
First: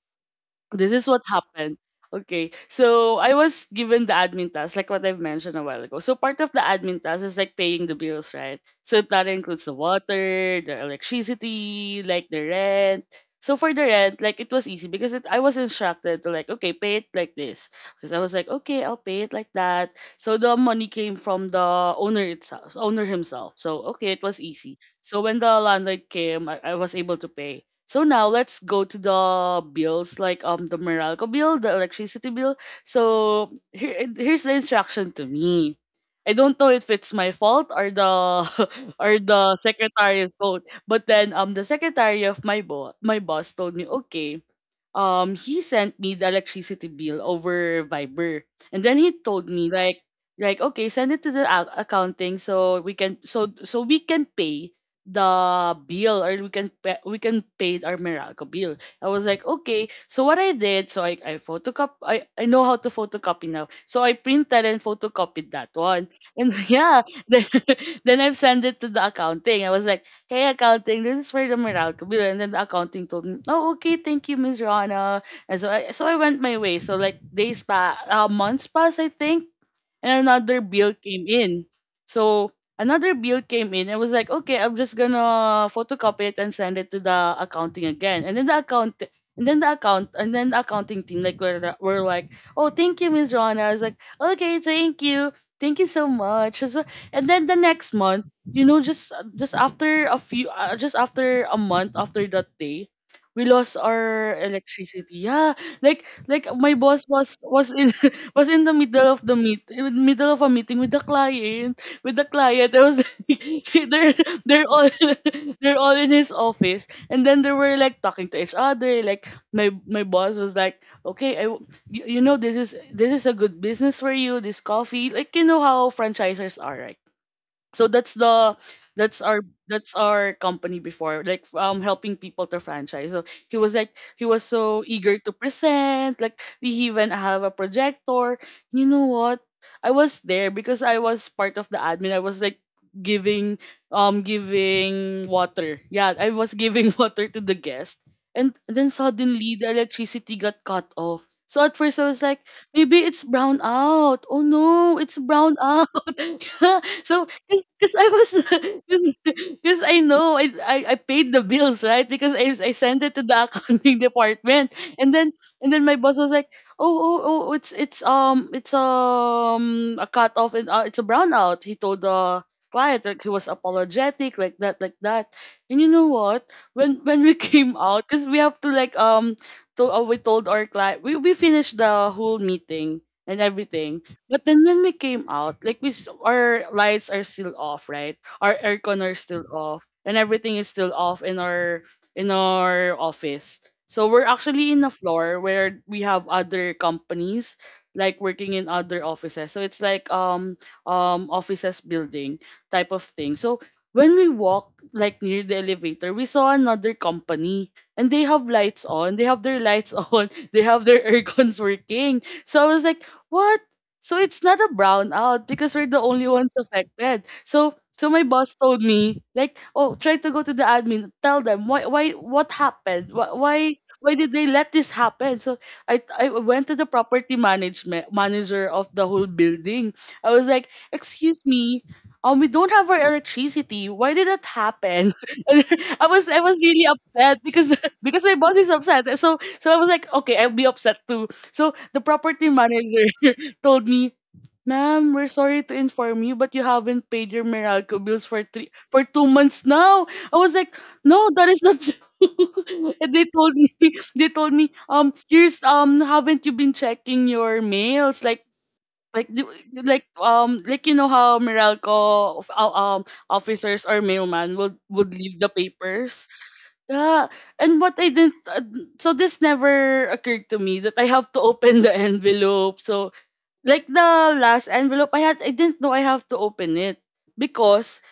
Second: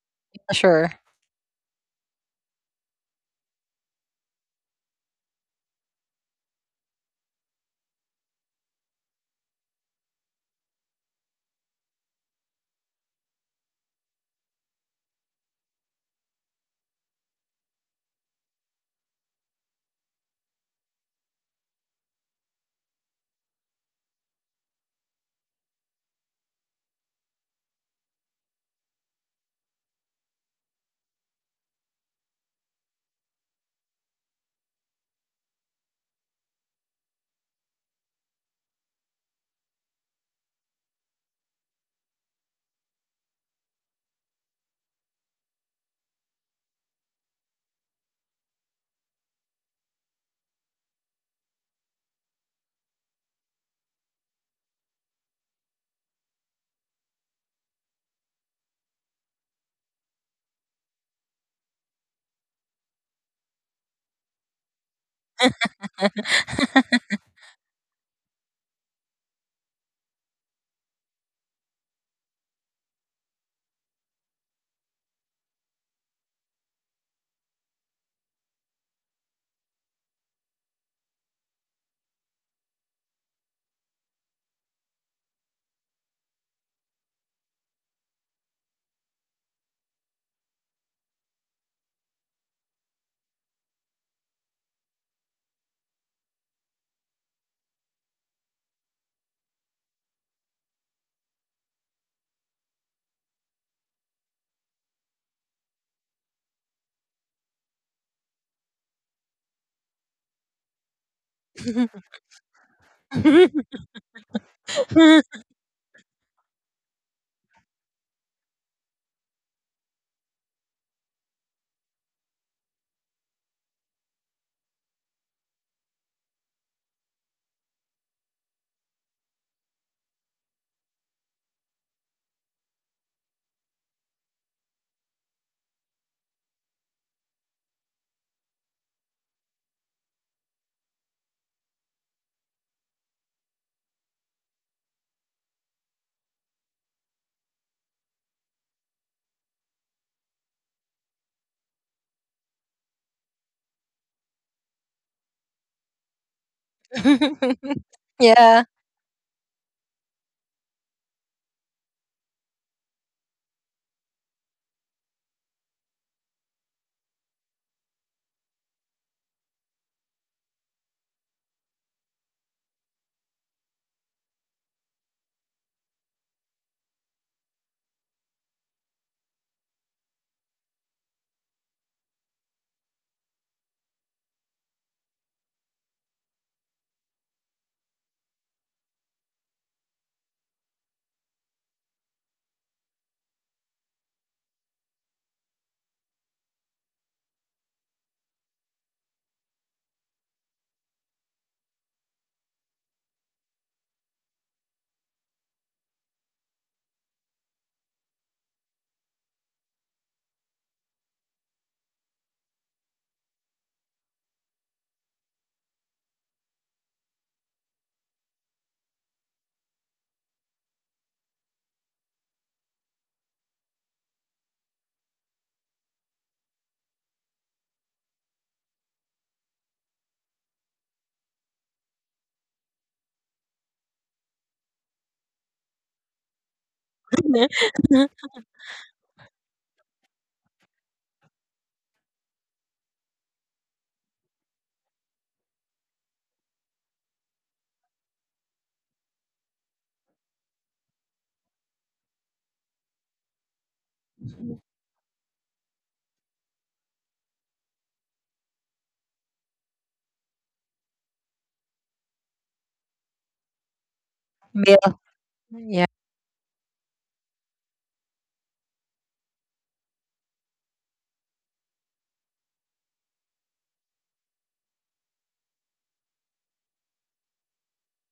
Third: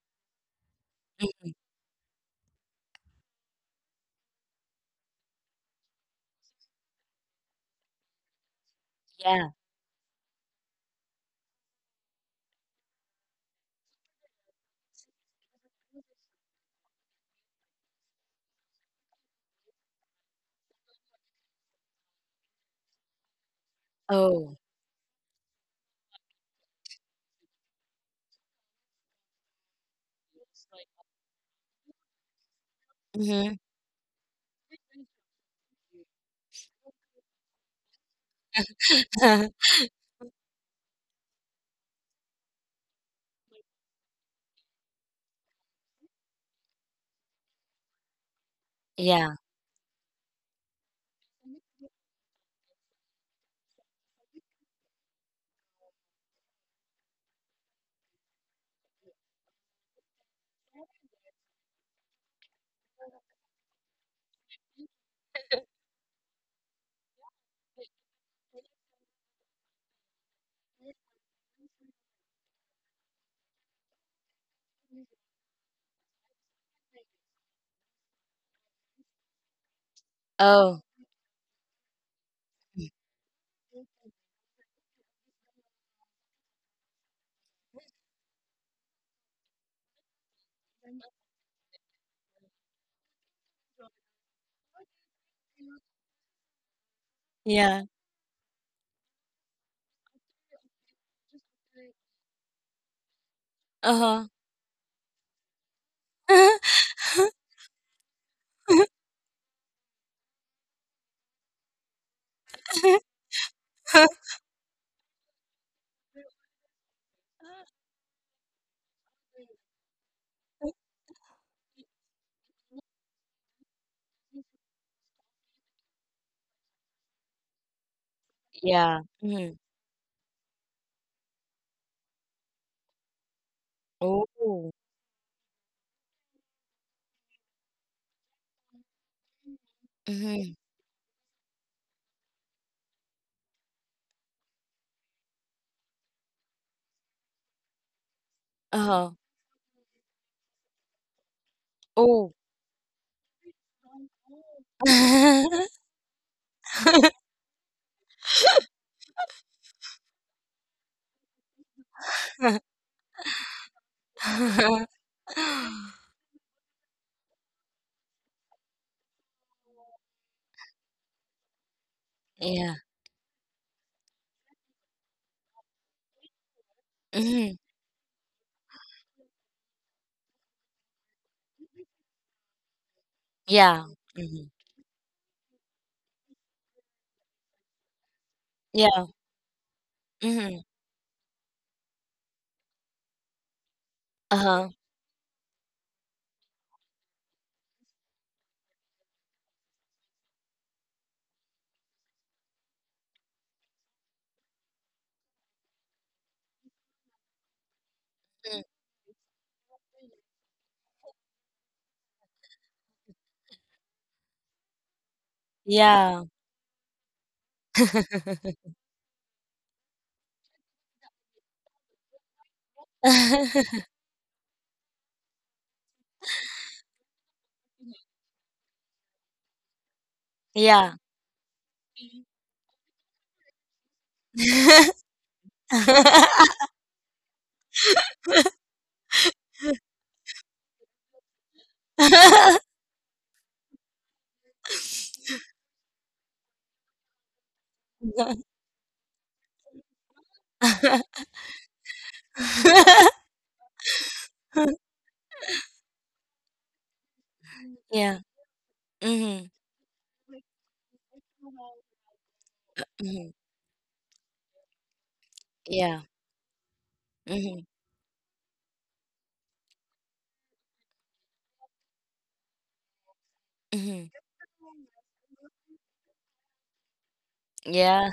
sure. this is what happened. Okay, so I was given the admin task, like what I've mentioned a while ago. So part of the admin task is like paying the bills, right? So that Yeah. includes the water, the electricity, like the rent. So for the rent, like it was easy because it, I was instructed to like, okay, pay it like this. Because I was like, okay, I'll pay it like that. So the money came from the owner itself, owner himself. So okay, it was Oh. easy. So when the landlord came, I, I was able to pay. So now let's go to the bills like um the Meralco bill, the electricity bill. So Hmm. here here's the instruction to me. I don't know if it's my fault or the or the secretary's fault, but then um the secretary of my boss my boss told me, okay, um he sent me the electricity bill over Viber. And then he yeah. told me like like okay, send it to the ac- accounting so we can, so so we can pay the bill, or we can pay, we can pay our Meralco bill. I was like, okay. So what I did, so I I photocop I I know how to photocopy now. So I printed and photocopied that one. And yeah, then then I've sent it to the accounting. I was like, "Hey, accounting, this is for the Meralco bill." And then the accounting told me, "Oh, okay, thank you, Miss Rana." And so I, so I went my way. So like days pa, uh, months passed, I think, and another Oh. bill came in. So another bill came in. I was like, okay, I'm just gonna photocopy it and send it to the accounting again. And then the account and then the account and then the accounting team like were, were like, "Oh, thank you, Miss Rona." I was like, okay, thank you. Thank you so much. As well- And then the Yeah. next month, you know, just just after a few, uh, just after a month after that day, we lost Uh our electricity. Yeah, like like huh. my boss was was in was in the middle of the meet in the middle of a meeting with the client with the client. I was like, they're they're all they're all in his office, and then they were like talking to each other. Like my my boss was like, okay, I w- you, you know this is this is a good business for you, this coffee, like, you know how franchisers are, right? So that's the yeah. that's our Hmm. that's our company before, like, um helping people to franchise. So he was like he was Oh. so eager to present, like, we even have a projector. You know what, I was Hmm. there because I was part of the admin. I was like giving, um giving water. Yeah, I was giving water to the guest. And then Uh-huh. suddenly the electricity got cut off. So at first I was Oh. like, maybe it's brown out. Oh no, it's brown out. So because I was, Yeah. because I know, I, I I paid the bills, right? Because I I sent it to the accounting department. And then and then my boss was like, oh oh oh, it's it's um it's um a cut off, and uh, it's a brownout, he told the yeah. client, like, he was apologetic, like that like that. And you know what, when when we Hmm. came out, because we have to, like, um to uh, we told our client. We we finished the whole meeting and Yeah. everything. But Hmm. then when we came out, like, we s- our lights are still off, right? Our aircon Yeah. are still off, and everything Hmm. is still off in our in our office. So we're Uh huh. actually in a floor where we have other companies, like, working in other offices. So it's like, um um offices building type of thing. So when we walked, like, near the elevator, we saw another company and they have lights on. They have their lights on. They have their aircons working. So I was like, what? So it's not a brownout because we're the Yeah. only ones affected. So so my boss told me like, oh, try to go to the admin, tell them why why what happened, why why, why did they let this happen? So I I went to the property management manager of the whole building. I was like, excuse me. Um, we don't have our electricity. Why did that Yeah. happen? And I was I was really upset, because because my boss is upset. So so I was like, okay, I'll be upset too. So the property manager told me, ma'am, we're sorry to inform you, but you haven't paid your Meralco bills for three for two months now. I was like, no, that is not true. And they told me they told me, um, here's, um haven't you been checking your Yeah. mails? Like like the- Mhm. like um like you know how Meralco of- uh, um Mhm. officers or mailman would Bill. would leave the Yeah. Yeah. papers. Yeah. Mhm. And what I didn't uh, So this never occurred to me that I have to open the envelope. So, like, Mhm. the last envelope I had, I didn't know I have to open it, because, Yeah.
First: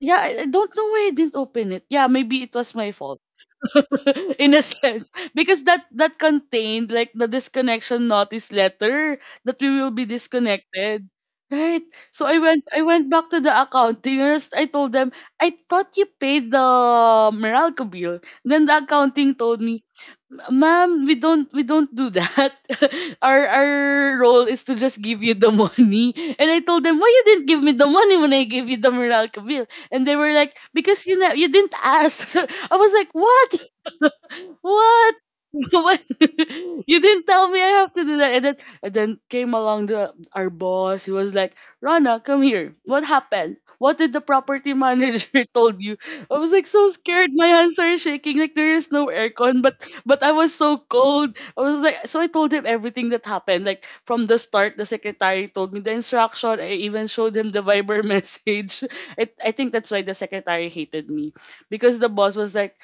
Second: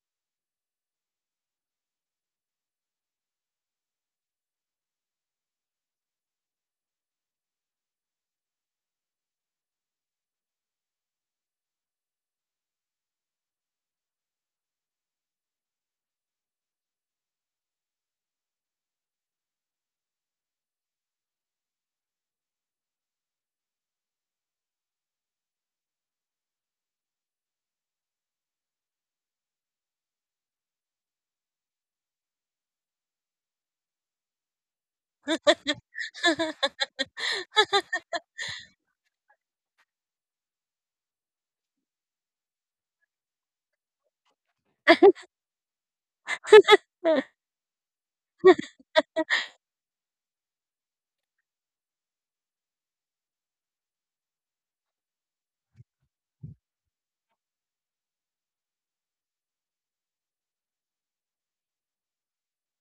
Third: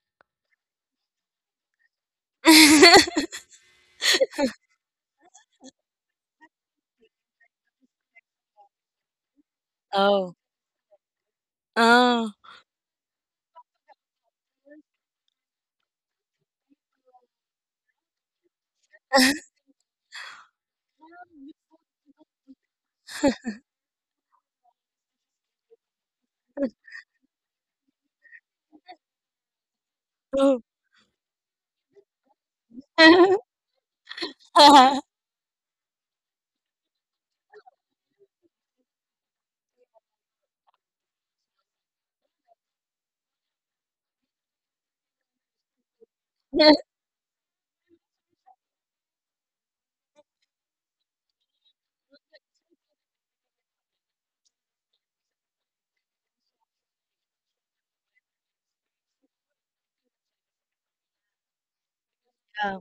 yeah, I I don't know why I didn't open it. Yeah, maybe it was my fault in a sense, because that that contained, like, the disconnection notice letter that we will be Oh. disconnected. Right. So Oh. I went I went back to the accounters. I told them, I thought you paid the Meralco bill. Then the accounting told me, ma'am, we don't we don't do that. our our role is to just give you the money. And I told them, why you didn't give me the money when I gave you the Meralco bill? And they were like, Oh. because you know you didn't ask. So I was like, what? What? What? You didn't tell me I have to do that. And then, and then came along the our boss. He was like, Rana, come here. What happened? What did the property manager told you? I was like Yeah. so scared. My hands are shaking. Like there is no aircon, but but I was so cold. I was like, so I told him everything that happened. Like from the start, the secretary told me the instruction. I even showed him the Viber message. I, I think that's why the secretary hated me, because the boss was like,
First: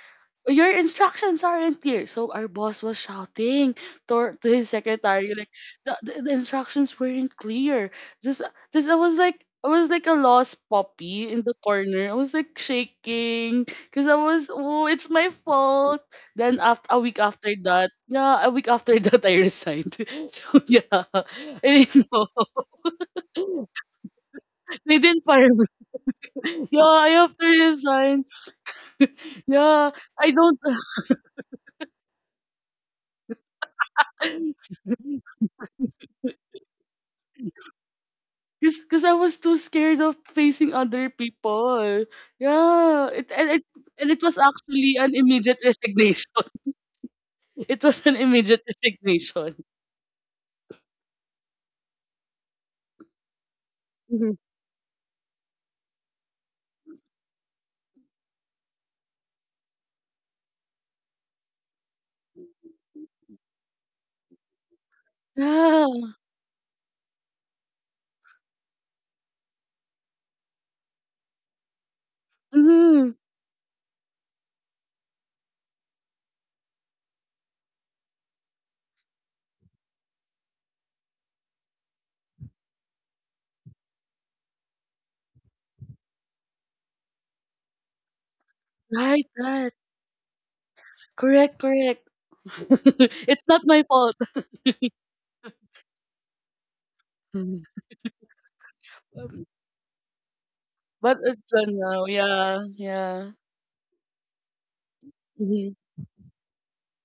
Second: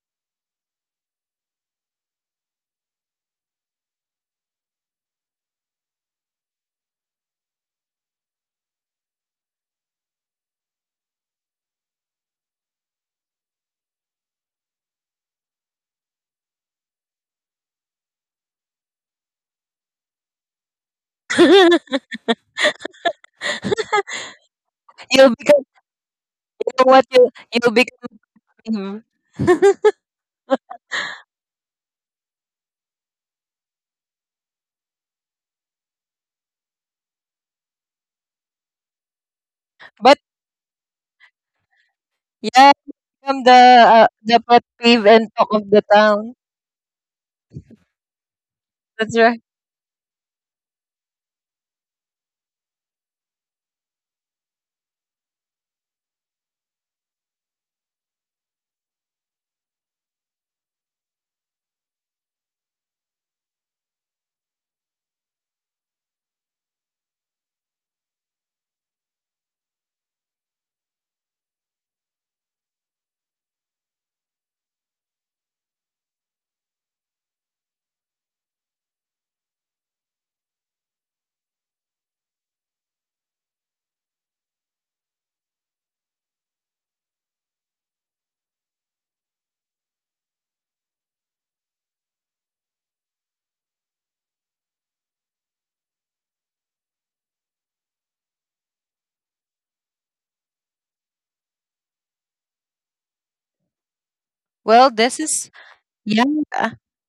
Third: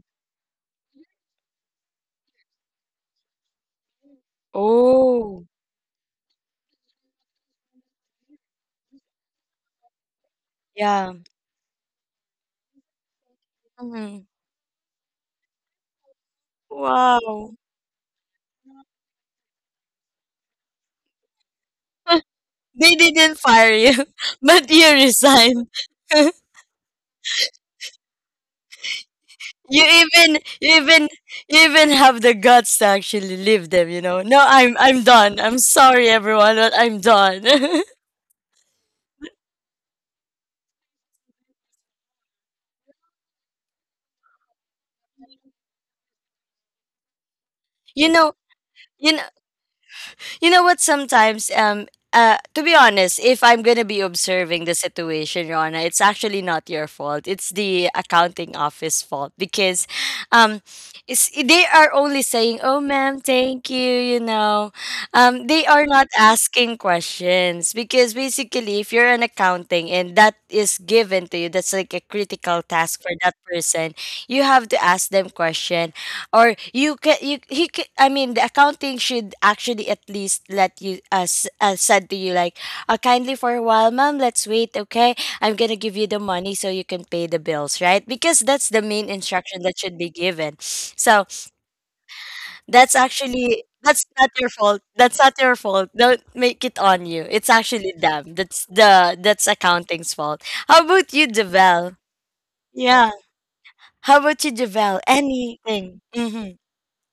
your instructions aren't clear. So our boss was shouting to, to his secretary, Oh, like, the, the, the instructions weren't clear. Just just I was like I was like a lost yeah. puppy in the corner. I was like shaking because I Mhm. was, oh, it's my fault. Then after a week after Wow. that, yeah, a week after that, I resigned. So yeah, I didn't know. They didn't fire you, but you They didn't You fire me. become, resigned. you Yeah, know what, I you have to you become resign. peeve. You Yeah, I even, don't. you even, you even have the guts to actually leave them. You know. No, I'm, I'm done. I'm sorry, everyone, but I'm done. Cause, cause I was too scared of But facing other people. yeah, Yeah, it become and the, it uh, and it the was pet actually peeve an and talk immediate of the resignation. town. It you was an know, immediate you That's know. right. resignation. You know what, sometimes um uh to be honest, if I'm gonna be Mhm. observing the situation, Rona, it's actually not your fault. It's the accounting office fault. Because um it's, they are only saying, oh ma'am, thank you, you know, um they are not Yeah. asking questions. Because basically, if you're an accounting and that is given to you, that's like a critical task for Hmm. that person. You have to ask them question. Or you can, you he can, I mean, the accounting should actually at least let you uh, s- uh said to you like, uh, kindly for a while, madam, let's wait, okay, I'm gonna give you the money so you can pay the bills, right? Because that's the main Right, instruction that right. should be given. So Correct, correct. that's It's actually, not my that's fault. not your fault, that's not your fault, don't make it on you. It's Mhm. actually them. That's the, that's Um, accounting's fault. How about But you, it's done Javel? now. Yeah, Yeah, yeah. how about you, Well, Javel, this is. Mhm. anything? Yeah. Mm-hmm.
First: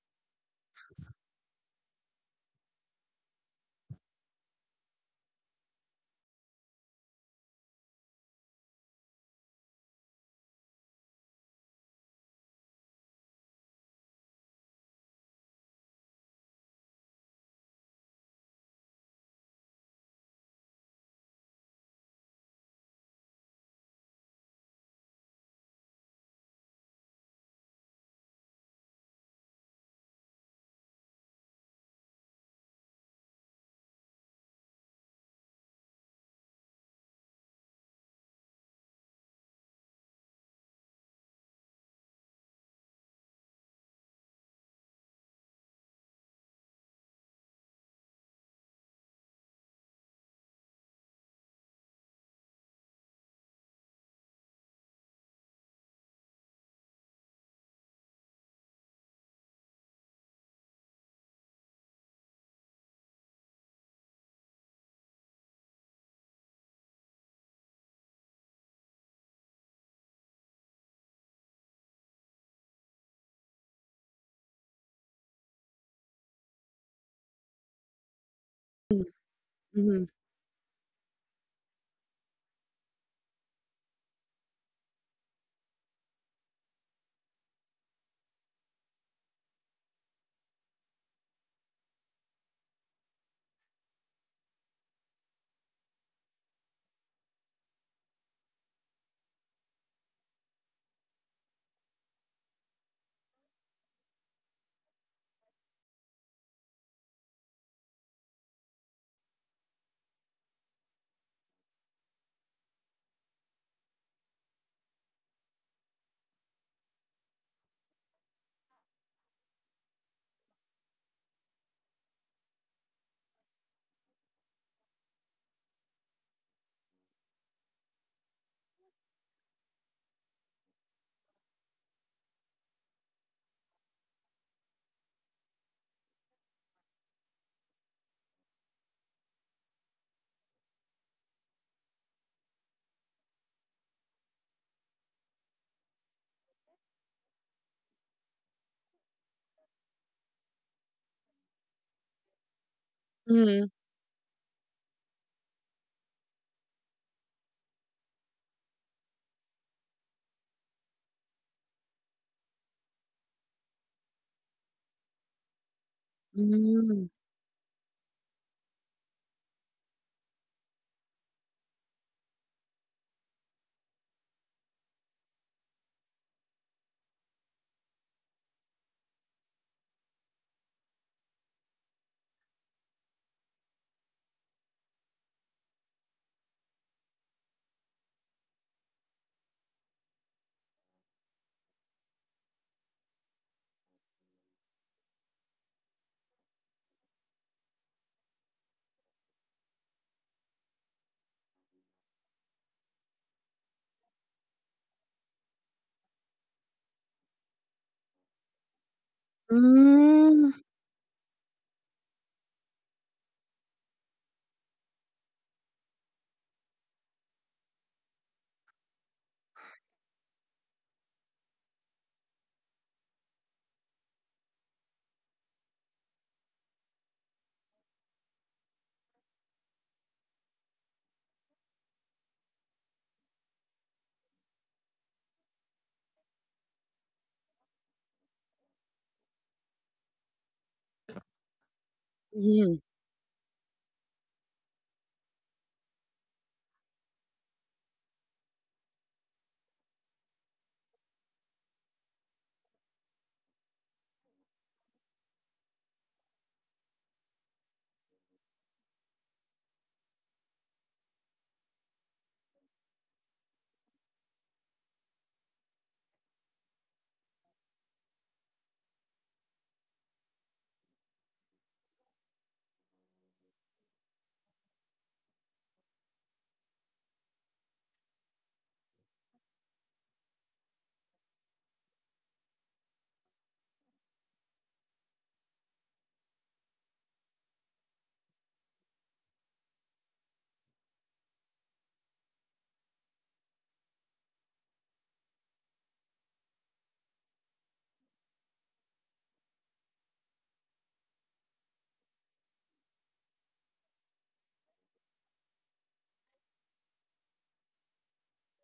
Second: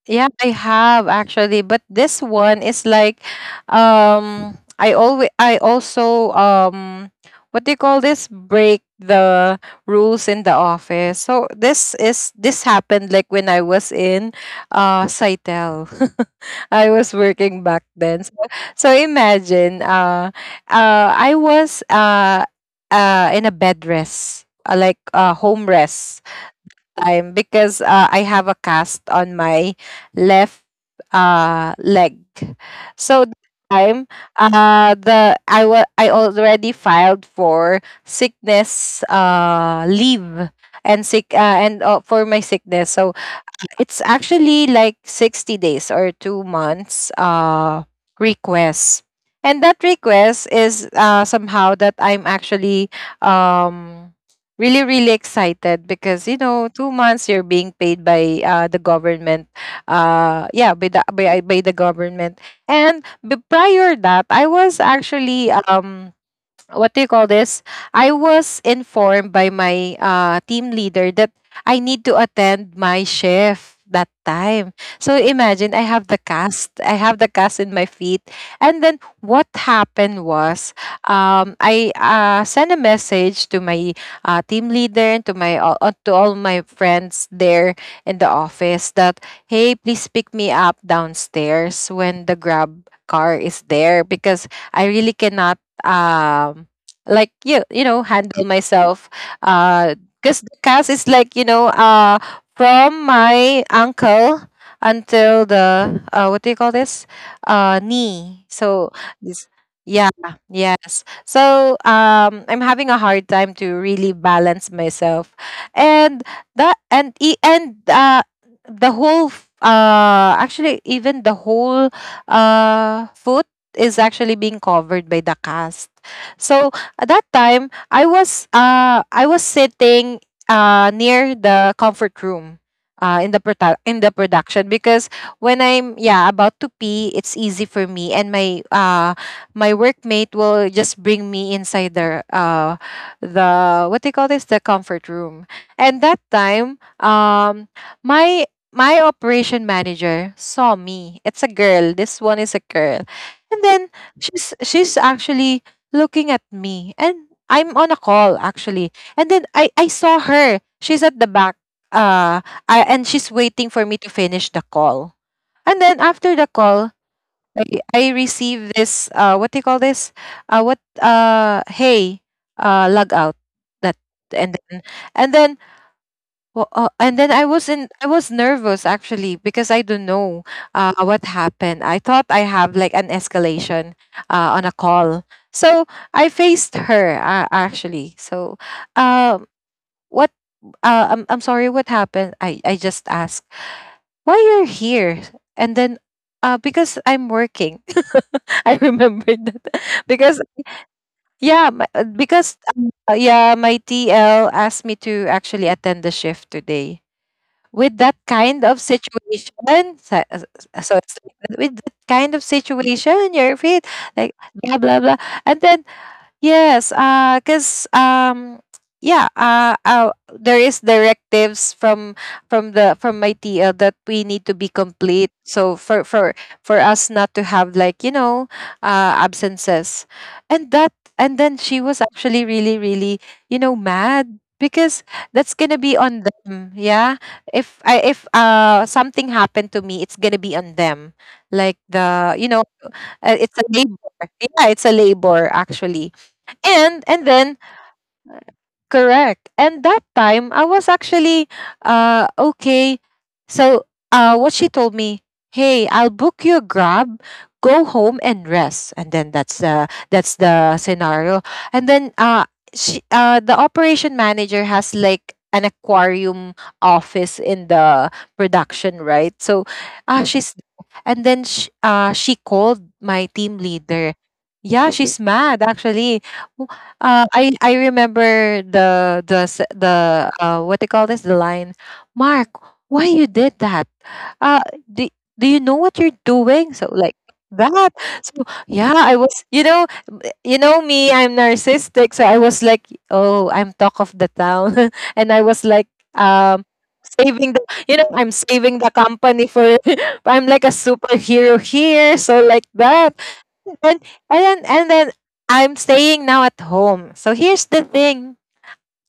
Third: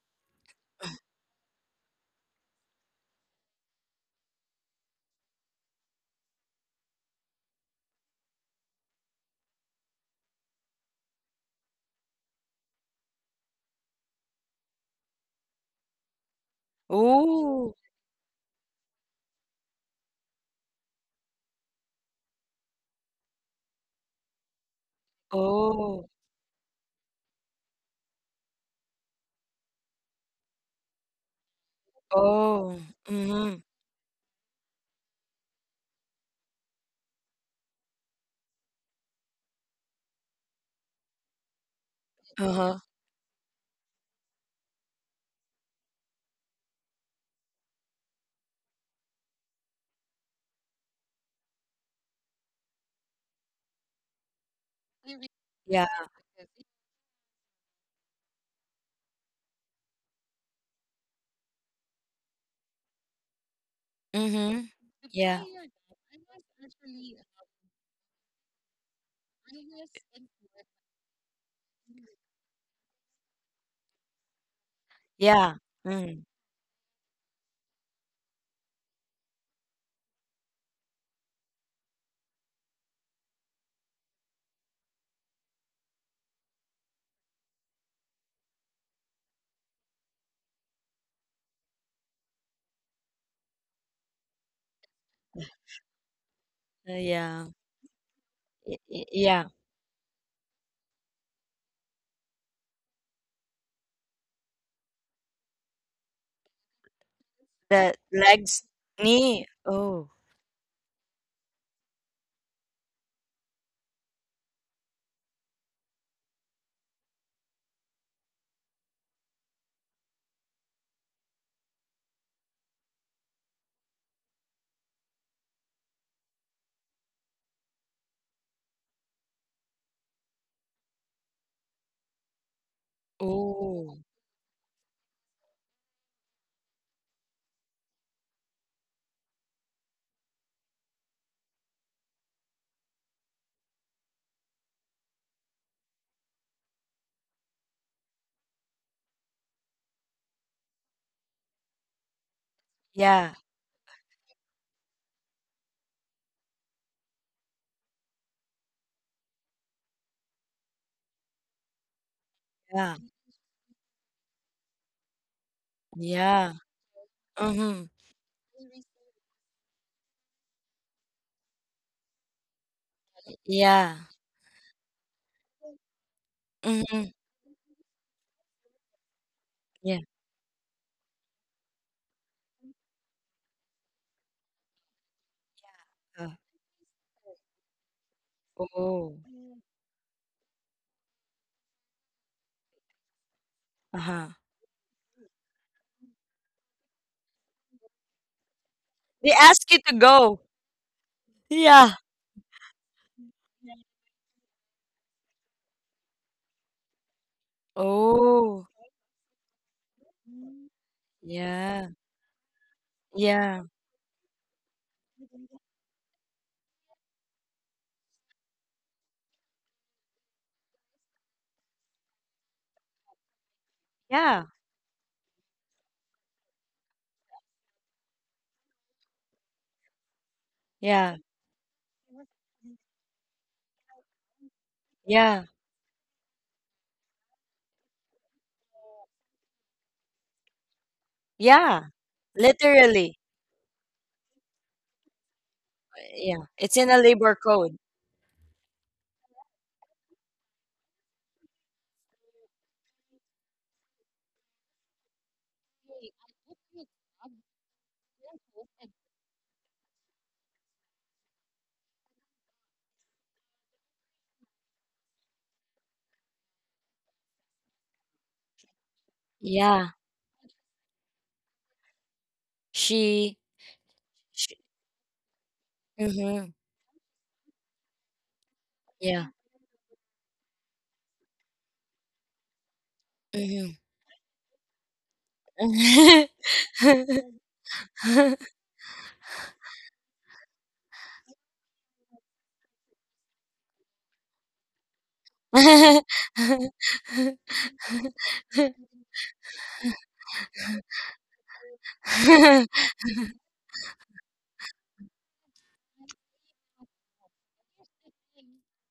Yeah, I have actually, but this one is like, um I always I also, um what do you call this? Break the rules in the office. So this is this happened like when I was in uh Saitel. I was working back Ooh. then. So, so imagine, uh uh I was uh uh in a bed rest, uh, like uh home Oh. rest time, because uh, I have a cast on my left, uh, leg. Oh, So that mhm, time, uh, the I wa- I already filed for sickness, uh, leave and sick, uh, and uh, for my uh-huh, sickness. So it's actually like sixty days or two months, uh, request. And that request is uh, somehow that I'm actually, um, really, really yeah, excited because, you know, two months you're being paid by, uh, the government. Uh, yeah, by the, by, by the government. And b- prior that, I mhm, was yeah, actually. Um, what do you call this? I was informed by my, uh, team leader that I need to attend my shift that time. So yeah, imagine I have the mm, cast, I have the cast in my feet. And then what happened Mm-hmm. was, um, I uh, sent a message to my, uh, team leader, and to my all uh, to all my friends there in the office that, "Hey, please pick me up downstairs when the grab car is there, because I really cannot, um uh, like, yeah, you you know, handle y myself, y yeah, uh because the cast is like, you know, uh from my ankle until the, uh what do you call this, uh the knee." legs, So this, knee, yeah, oh, yes. So, um I'm having a hard time to really balance myself, and that and e- and uh the whole f- uh actually even the whole uh foot is actually being covered by the cast. So at that time, I was uh I was sitting uh near the comfort room, uh in the produ- in the oh, production, because when I'm, yeah, about to pee, it's easy for me, and my, uh my workmate will just bring me inside the, uh the what do you call this, the comfort room. And that time, um my my operation manager saw me. It's a girl. This one is a girl. yeah, And then Mm-hmm. she's she's actually looking at me. And I'm on a call actually. And then I I saw her. She's at the back, uh I, and yeah, she's waiting for me to finish the call. And then after the yeah, call, Mm-hmm. I, I mhm, receive this, uh what do you call this? Uh what uh "Hey, uh log out." That yeah, and then and then Well, uh, and mhm, then I was in, I was nervous actually, because I don't yeah, know uh, what happened. I thought I have like an escalation, uh, on a call, so I uh, faced her, uh, actually. So, oh, um, what? Uh, I'm I'm sorry. "What happened?" I I just asked, "Why uh-huh, you're here?" And then, uh, "Because I'm working." I they remembered ask that you to because go, yeah, my, yeah, uh, because um, uh, yeah, my T L asked me to actually attend the shift today, with that kind oh, of situation. So, so it's like, that, with that yeah, kind of situation, you're yeah, afraid, like blah blah blah. And then yes, uh, cause um, yeah, uh, uh, there is directives from from the from my T L that we need to yeah, be complete. So for for for us not to have, like, you know, uh, absences. And that yeah, and then she was actually really, really, you know, mad because that's yeah, gonna be on them. Yeah, if I, if uh something happened to me, it's gonna be on them. Like, yeah, the you know, Mm-hmm. uh, literally, it's a labor. Yeah, it's a labor actually. yeah, it's and in a and labor then code, correct, and that time I was actually, uh okay, so uh what she told me, hey, I'll book you a grab, go home and rest. And then that's the that's the scenario. And then uh she, uh the operation manager, has like an aquarium office in the production, right? So yeah, uh she's, and then she uh she called my she team leader. Sh Yeah, she's mad actually. Mhm. uh, I I remember the Yeah. the s- the uh what they call this, the line, Mark, why you did that? Mhm. Uh, do do you know what you're doing? So like that. So yeah, I was, you know, b- you know me, I'm narcissistic, so I was like, oh, I'm talk of the town, and I was like, um. Saving the, you know, I'm saving the company for. I'm like a superhero here, so like that. And and then and then I'm staying now at home. So here's the thing.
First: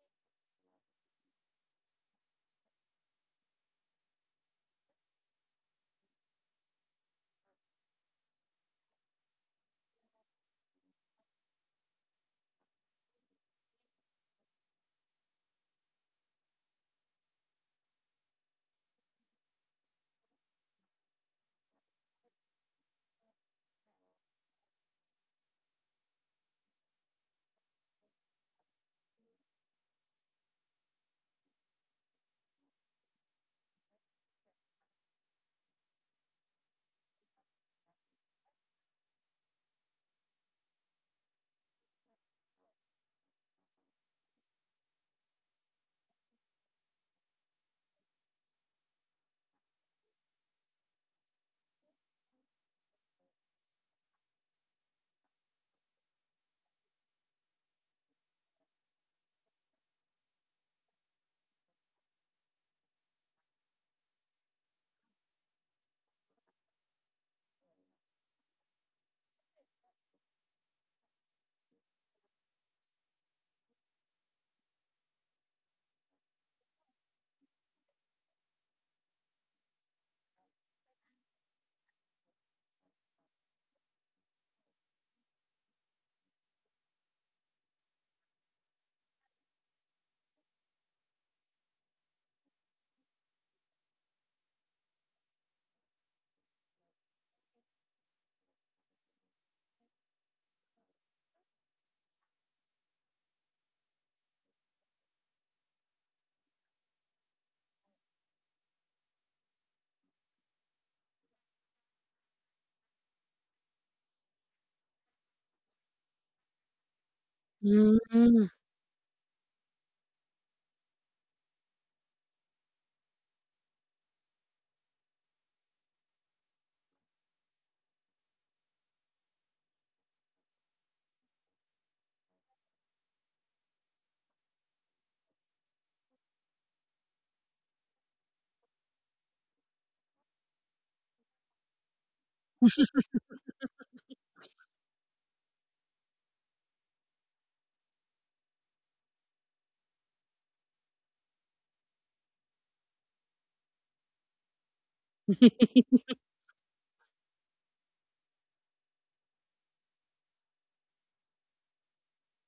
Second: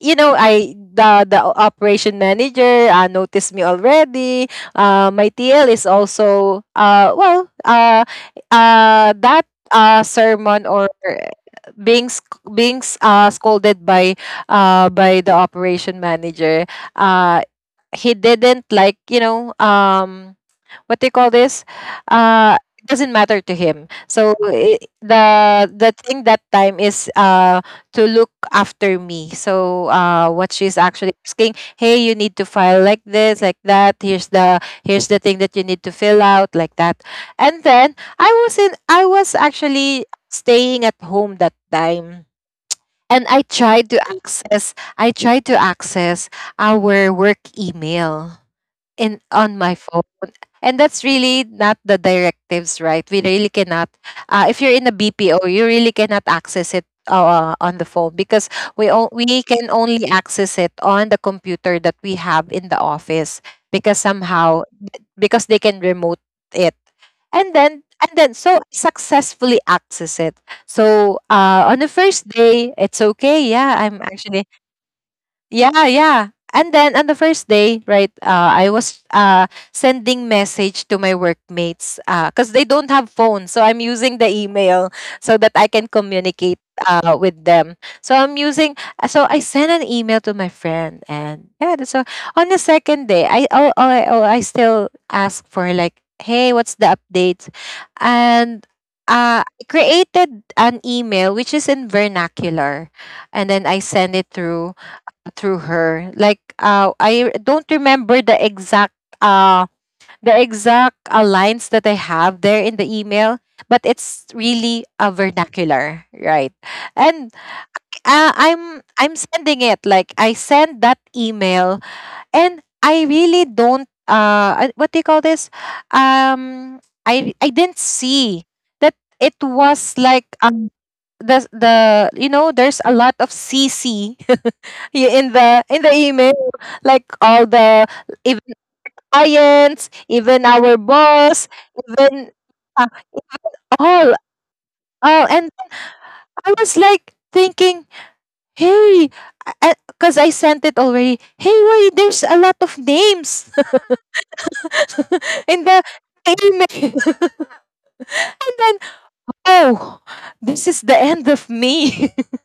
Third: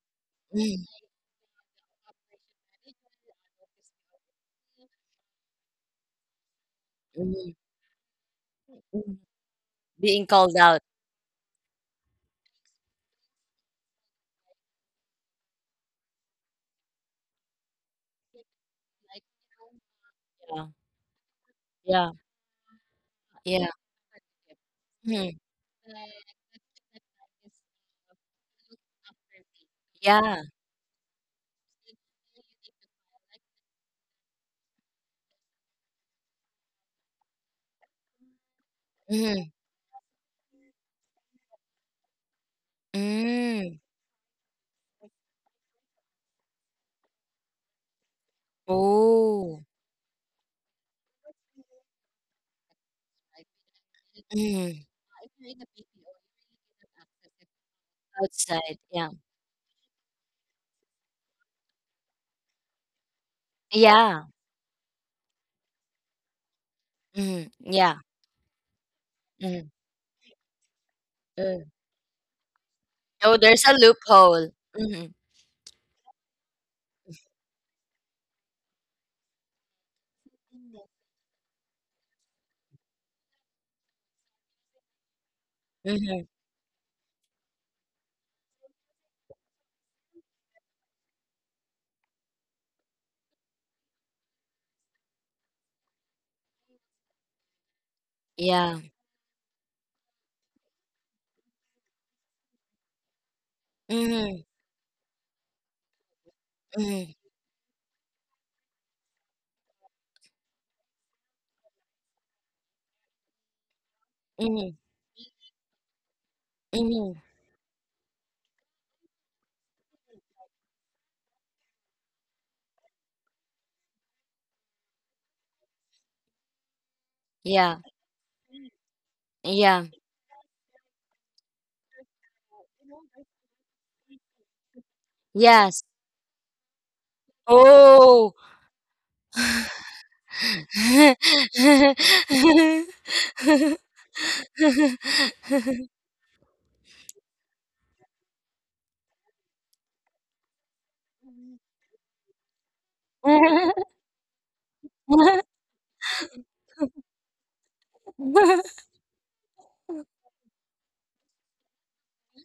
You know, I, Mm, the the o- operation manager uh, noticed me already. Uh, my T L is also uh well mhm. uh uh that uh Being called sermon, out. or being sc- being s- uh scolded by uh by the operation manager. Uh, he didn't like, you know, um, Yeah. what they call this? Yeah. Uh, it doesn't matter to Yeah. him. So I Mhm. the the thing that time is uh to look after me. So uh, Yeah. what she's actually asking, hey, you need to file like this, like that. Here's the here's the thing that you need to fill out, like that. And then I was in I was Mhm. actually staying at home that time. And I Mm. tried to access I tried to access our work email in on Oh. my phone. And that's really not the directives, right? We really cannot, uh, if you're Mhm. in a bpo, you really cannot access it, uh, on the phone, because Outside. we o- Yeah. we can only access it on the computer that we have in the office, because Yeah. somehow, because they can remote it. Mhm. and then Yeah. and then so successfully Mhm. access it. So uh, Mm. on the first day it's Oh, okay, there's a yeah, I'm actually, loophole. Mhm. yeah, yeah. And then on the first day, right, uh, I was, uh, sending message to my workmates because they don't have phones. So I'm using the email so that I can Mhm. communicate uh, with them. So I'm using, uh, so I sent an email to my friend. And yeah, that's so, on the second day, I, oh, oh, I- oh, I still ask for like, hey, what's the update? And Yeah. uh, I created an email which is in vernacular. And then I send it Mhm. through through her. Like, uh, Mhm. I don't remember the exact uh the exact uh, lines that I have there in the email, but it's Mhm. really a vernacular, right? Mhm. And uh, Mm-hmm. I'm I'm sending it like, I send that email, and I really don't uh uh, what do you call this? Um, I I Yeah. didn't see that it Yeah. was like, um, the the you know, there's a lot of C C, yeah, in the in Yes. the email, like all the, Oh. even clients, even our boss, even, uh, all all. And I was like thinking, hey, because I sent it already, hey, why there's a lot of names in the email. And then, oh, this is the end of me.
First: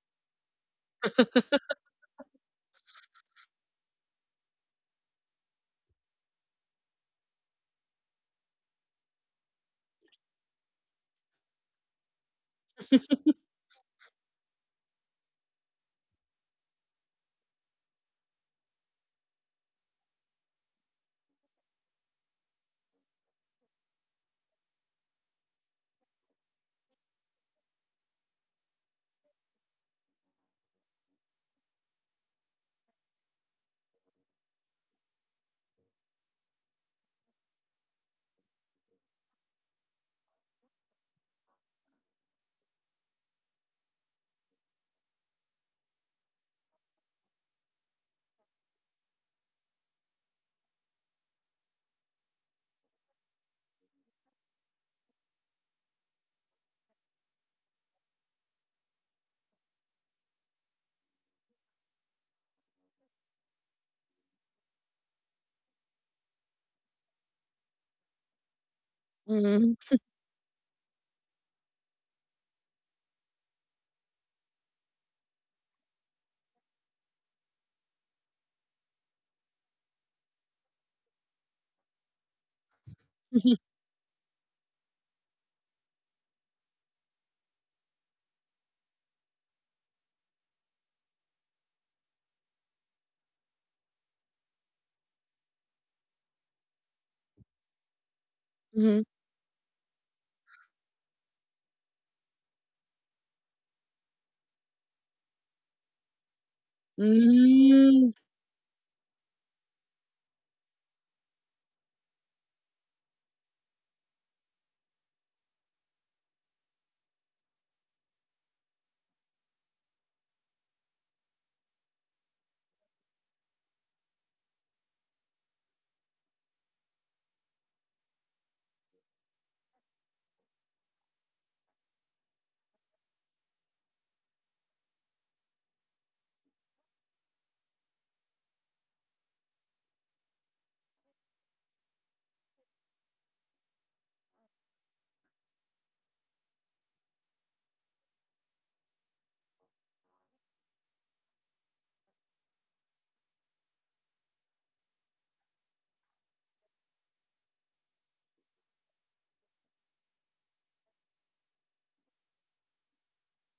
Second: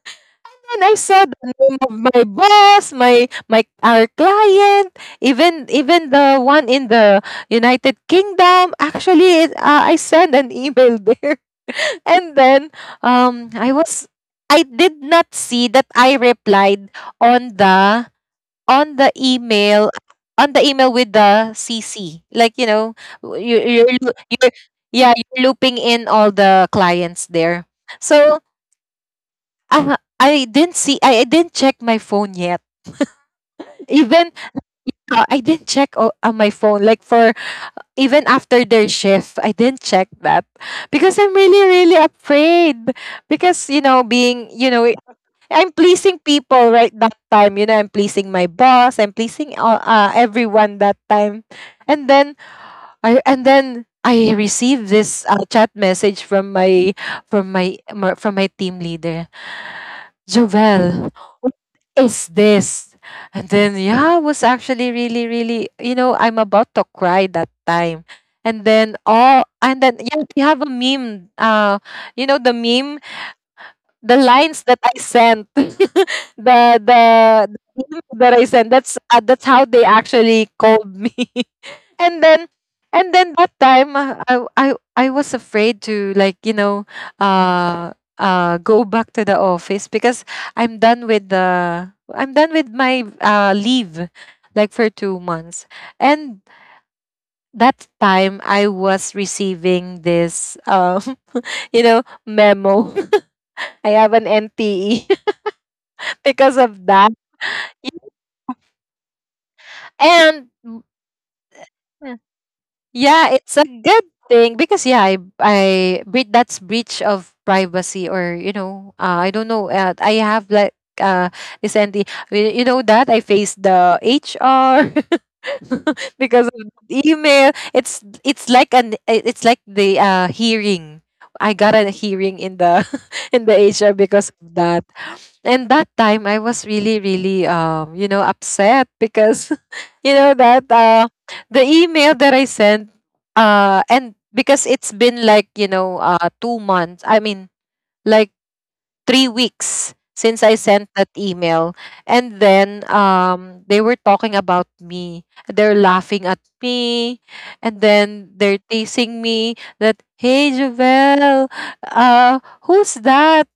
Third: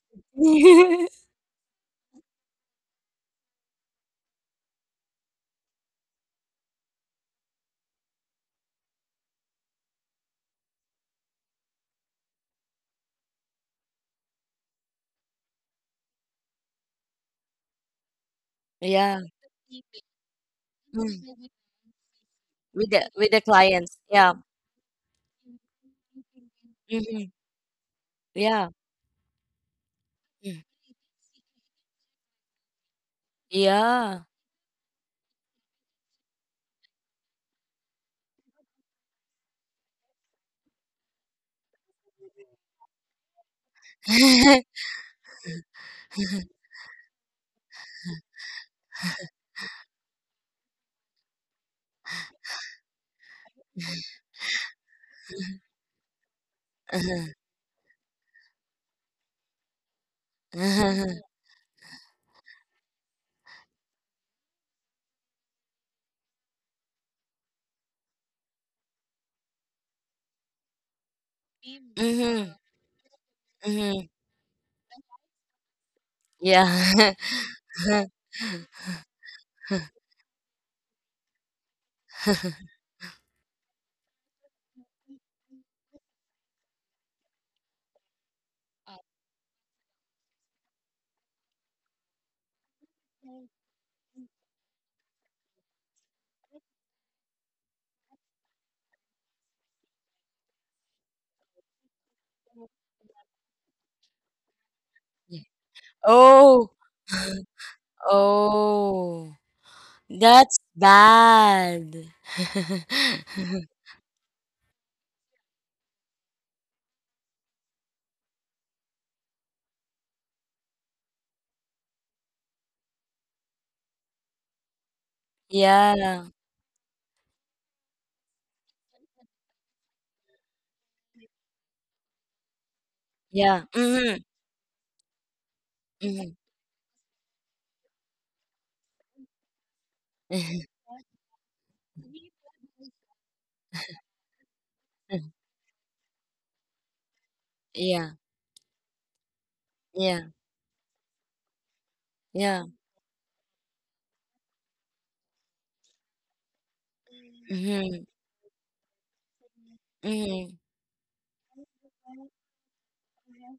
And I saw the name of my boss, my my our client, even, even the one in the United Kingdom. Actually, it, uh, I sent an email there. And then um, I was, I did not see that I replied on the on the Yeah, email on the email with the C C. Like, you with know, the with the you you're, clients. you're Yeah. you're yeah, you're looping in all the Hmm. clients there. So Yeah. uh, I Mm. didn't see. I, I didn't check my phone yet. Yeah. Even uh, I didn't check o- on my phone. Like, for even after their shift, I didn't check that, because I'm really really afraid. Because, you know, being, you know, I'm pleasing people right that time. You know, I'm pleasing my boss. I'm pleasing all, uh, everyone that time. And then I and then. I received this uh, chat message from my from my my- from my team leader. Jovel, Mhm, what is this? And then yeah, I was actually really, really, you know, I'm about to cry that time. And then, oh, and then, Mm-hmm. yeah, we have a meme. Uh, you know, the meme, mhm. the lines that I sent, Yeah. the the the meme that I sent. That's, uh, that's how they actually called me. and then and then that time, uh, I I I was afraid to, like, you know, uh uh go back to the office, because I'm done with the I'm done with my uh leave like for 2 months. And that time I Mm-hmm. was receiving this, um, you know, memo. I have an N T E because Oh. of that. Yeah. Oh. and That's mm, bad. Yeah, it's a good thing because, yeah, I I bre- that's breach of privacy, or, you know, uh, I don't know. Uh, I have like uh recently, y- you know that I faced the H R Yeah. because of the email. It's it's like an, it- it's like the uh hearing. I got a hearing in the in the Yeah. H R Hmm. because of that. And that time I Hmm. was really, really, um, you know, upset because, you know, that uh, the email that I sent, uh, and because it's been like, you know, uh, two months, I mean, Yeah. like three weeks Yeah. since I sent that email. And Yeah. then, um, they were talking about me. They're laughing at me. And Hmm. then they're teasing me that, hey, Mm. Javel, uh, who's that?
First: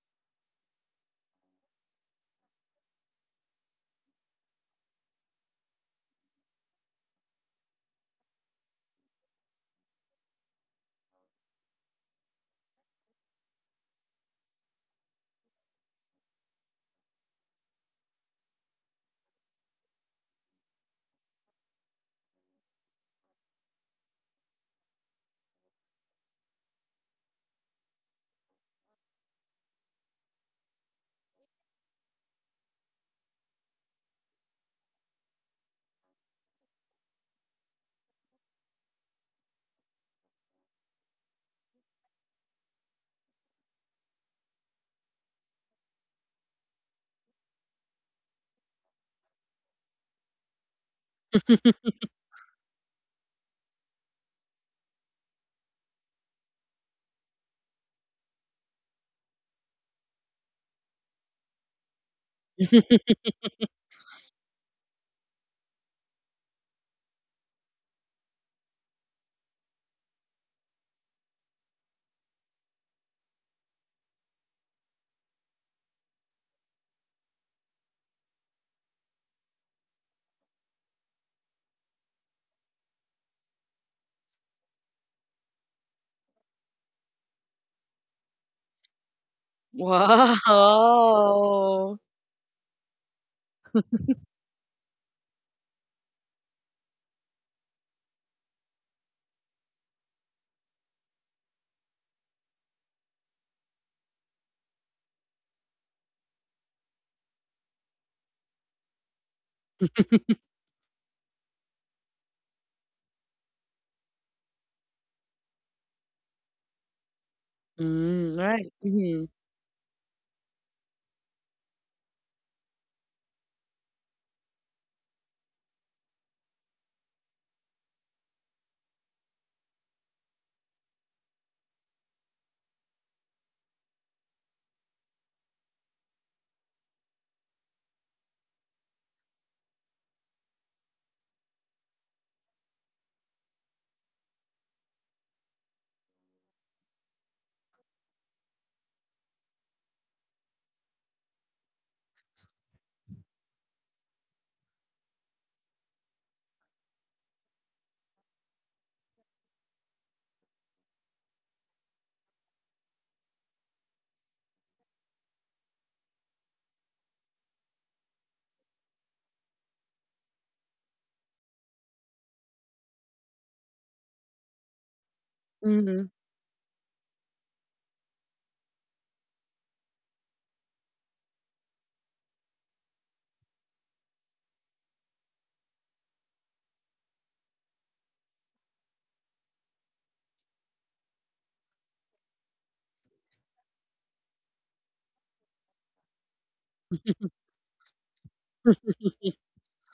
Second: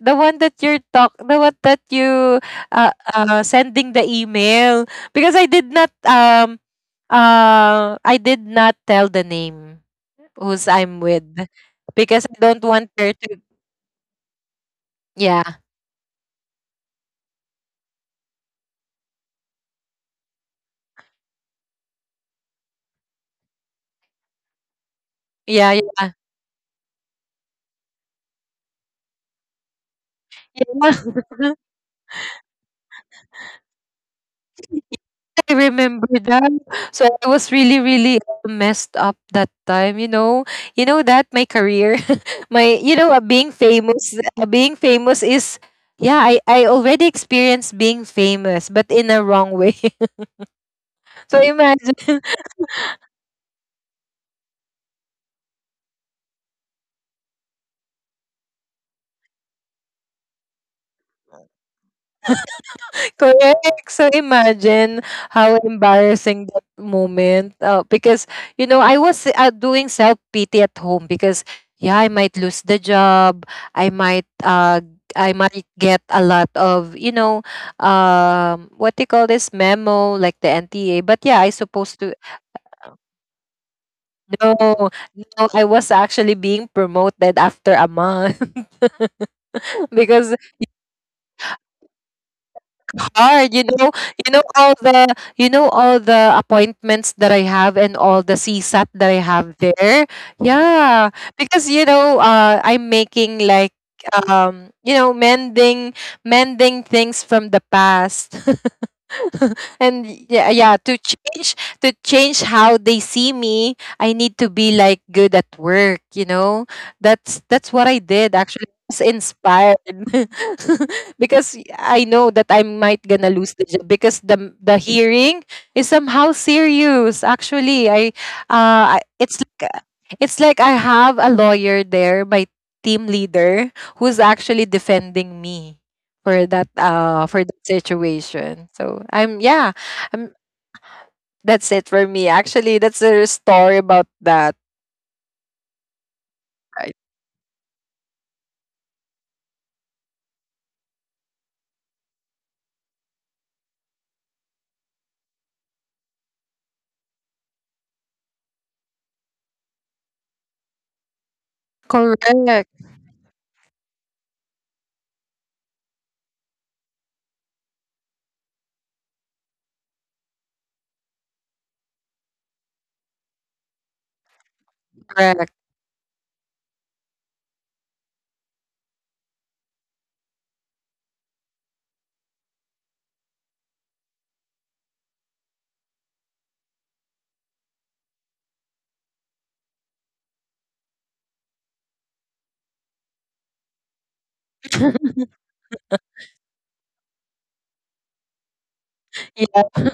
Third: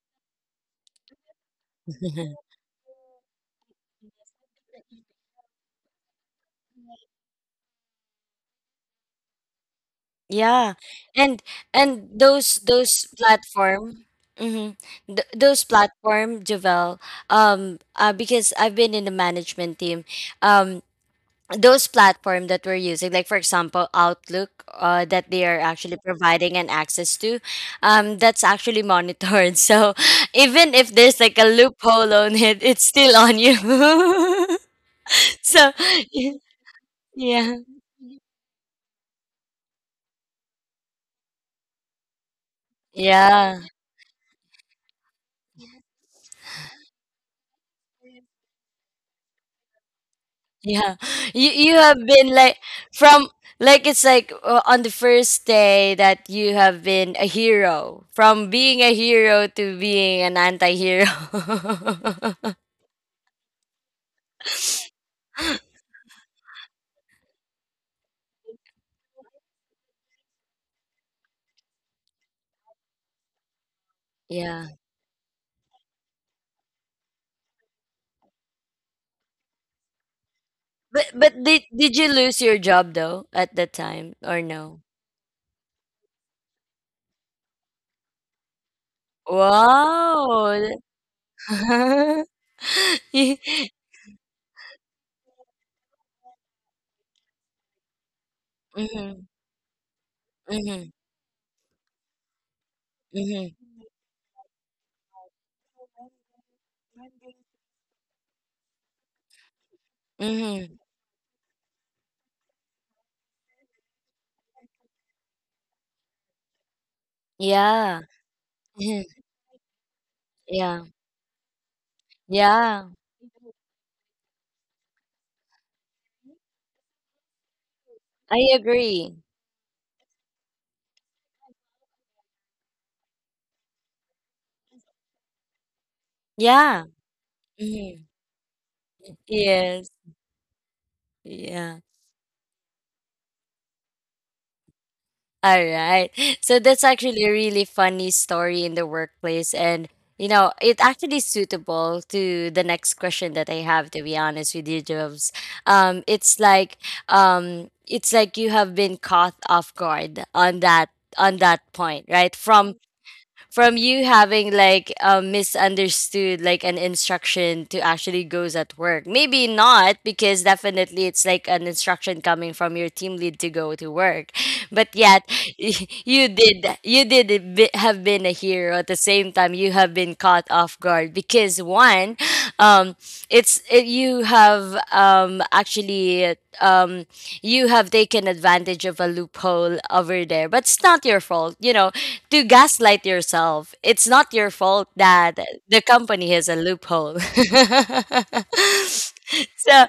the one that you're talk The one that you, uh, uh sending the email, because I did not um uh I did not tell the name who's Yeah. I'm with, And and because I those don't want those her to, platform, hmm, Th- yeah, those platform, Javel, um uh, because I've been in the management team, um those platform that we're using, like for example Outlook, uh, that they are yeah, actually yeah, providing an access to, um that's actually monitored. So even if yeah. there's like a loophole on it, it's still on you. I So remember that. So I was yeah really, really, uh, messed up that time. You know, you know that my career, my, you know, uh, being yeah. famous, uh, being famous is yeah. I I already experienced being famous, but in a wrong way. Yeah, So you you imagine. have been like from, like it's like uh, on the first day that you have been a hero, from being a hero to being an anti-hero. Correct. So imagine how embarrassing that moment. Uh, because, you know, I was, uh, doing self pity at home because, yeah, I might lose the job. I might, yeah, uh, I might get a lot of, you know, um, what do you call this memo, like the N T A. but But but yeah, I did did supposed you to. lose your job though at that time or No, no? no, I was actually being promoted after a month because Wow. Wow. You- hard, you know, you know all the, you know all the appointments that I have and all the csat that I Mhm, have there. mhm, Yeah, because, you know, uh, I'm making mhm, like, um, you know, mending, mending things from the past. And yeah, yeah, mhm. to change, to change how they see me, I need to be like good at work, you know? That's that's what I Yeah. did Mm, actually. right. I was Mhm. Mhm. inspired Yeah. because I know that I Yeah. might gonna lose the job, because the the hearing is somehow serious. Actually, I, I uh I- agree. it's like a, it's like I have a lawyer there, my team leader, who's actually defending me for that, Yeah. uh for that Mhm. situation. So I'm, yeah, Yes. um, that's Yeah. it for me. Actually, that's the story about that. All right. So that's Right? actually a really funny story in the workplace. And, you know, it actually suitable to the next question that I have, to be honest with you, Jobs. Um, it's like, um, it's like you have been caught off guard on that on that point, Correct, right? From from you having like um, misunderstood like an instruction to actually goes at work. Maybe not, because definitely it's like an instruction coming from your team lead to go to work, but yet correct. Mhm. you did, you did a bit- have been a hero. At the same time, you have been caught off guard because one, um it's it, you have um actually um you have taken advantage of a loophole over there, but it's not your fault, you know, to gaslight yourself. It's not your fault that the company has a loophole. So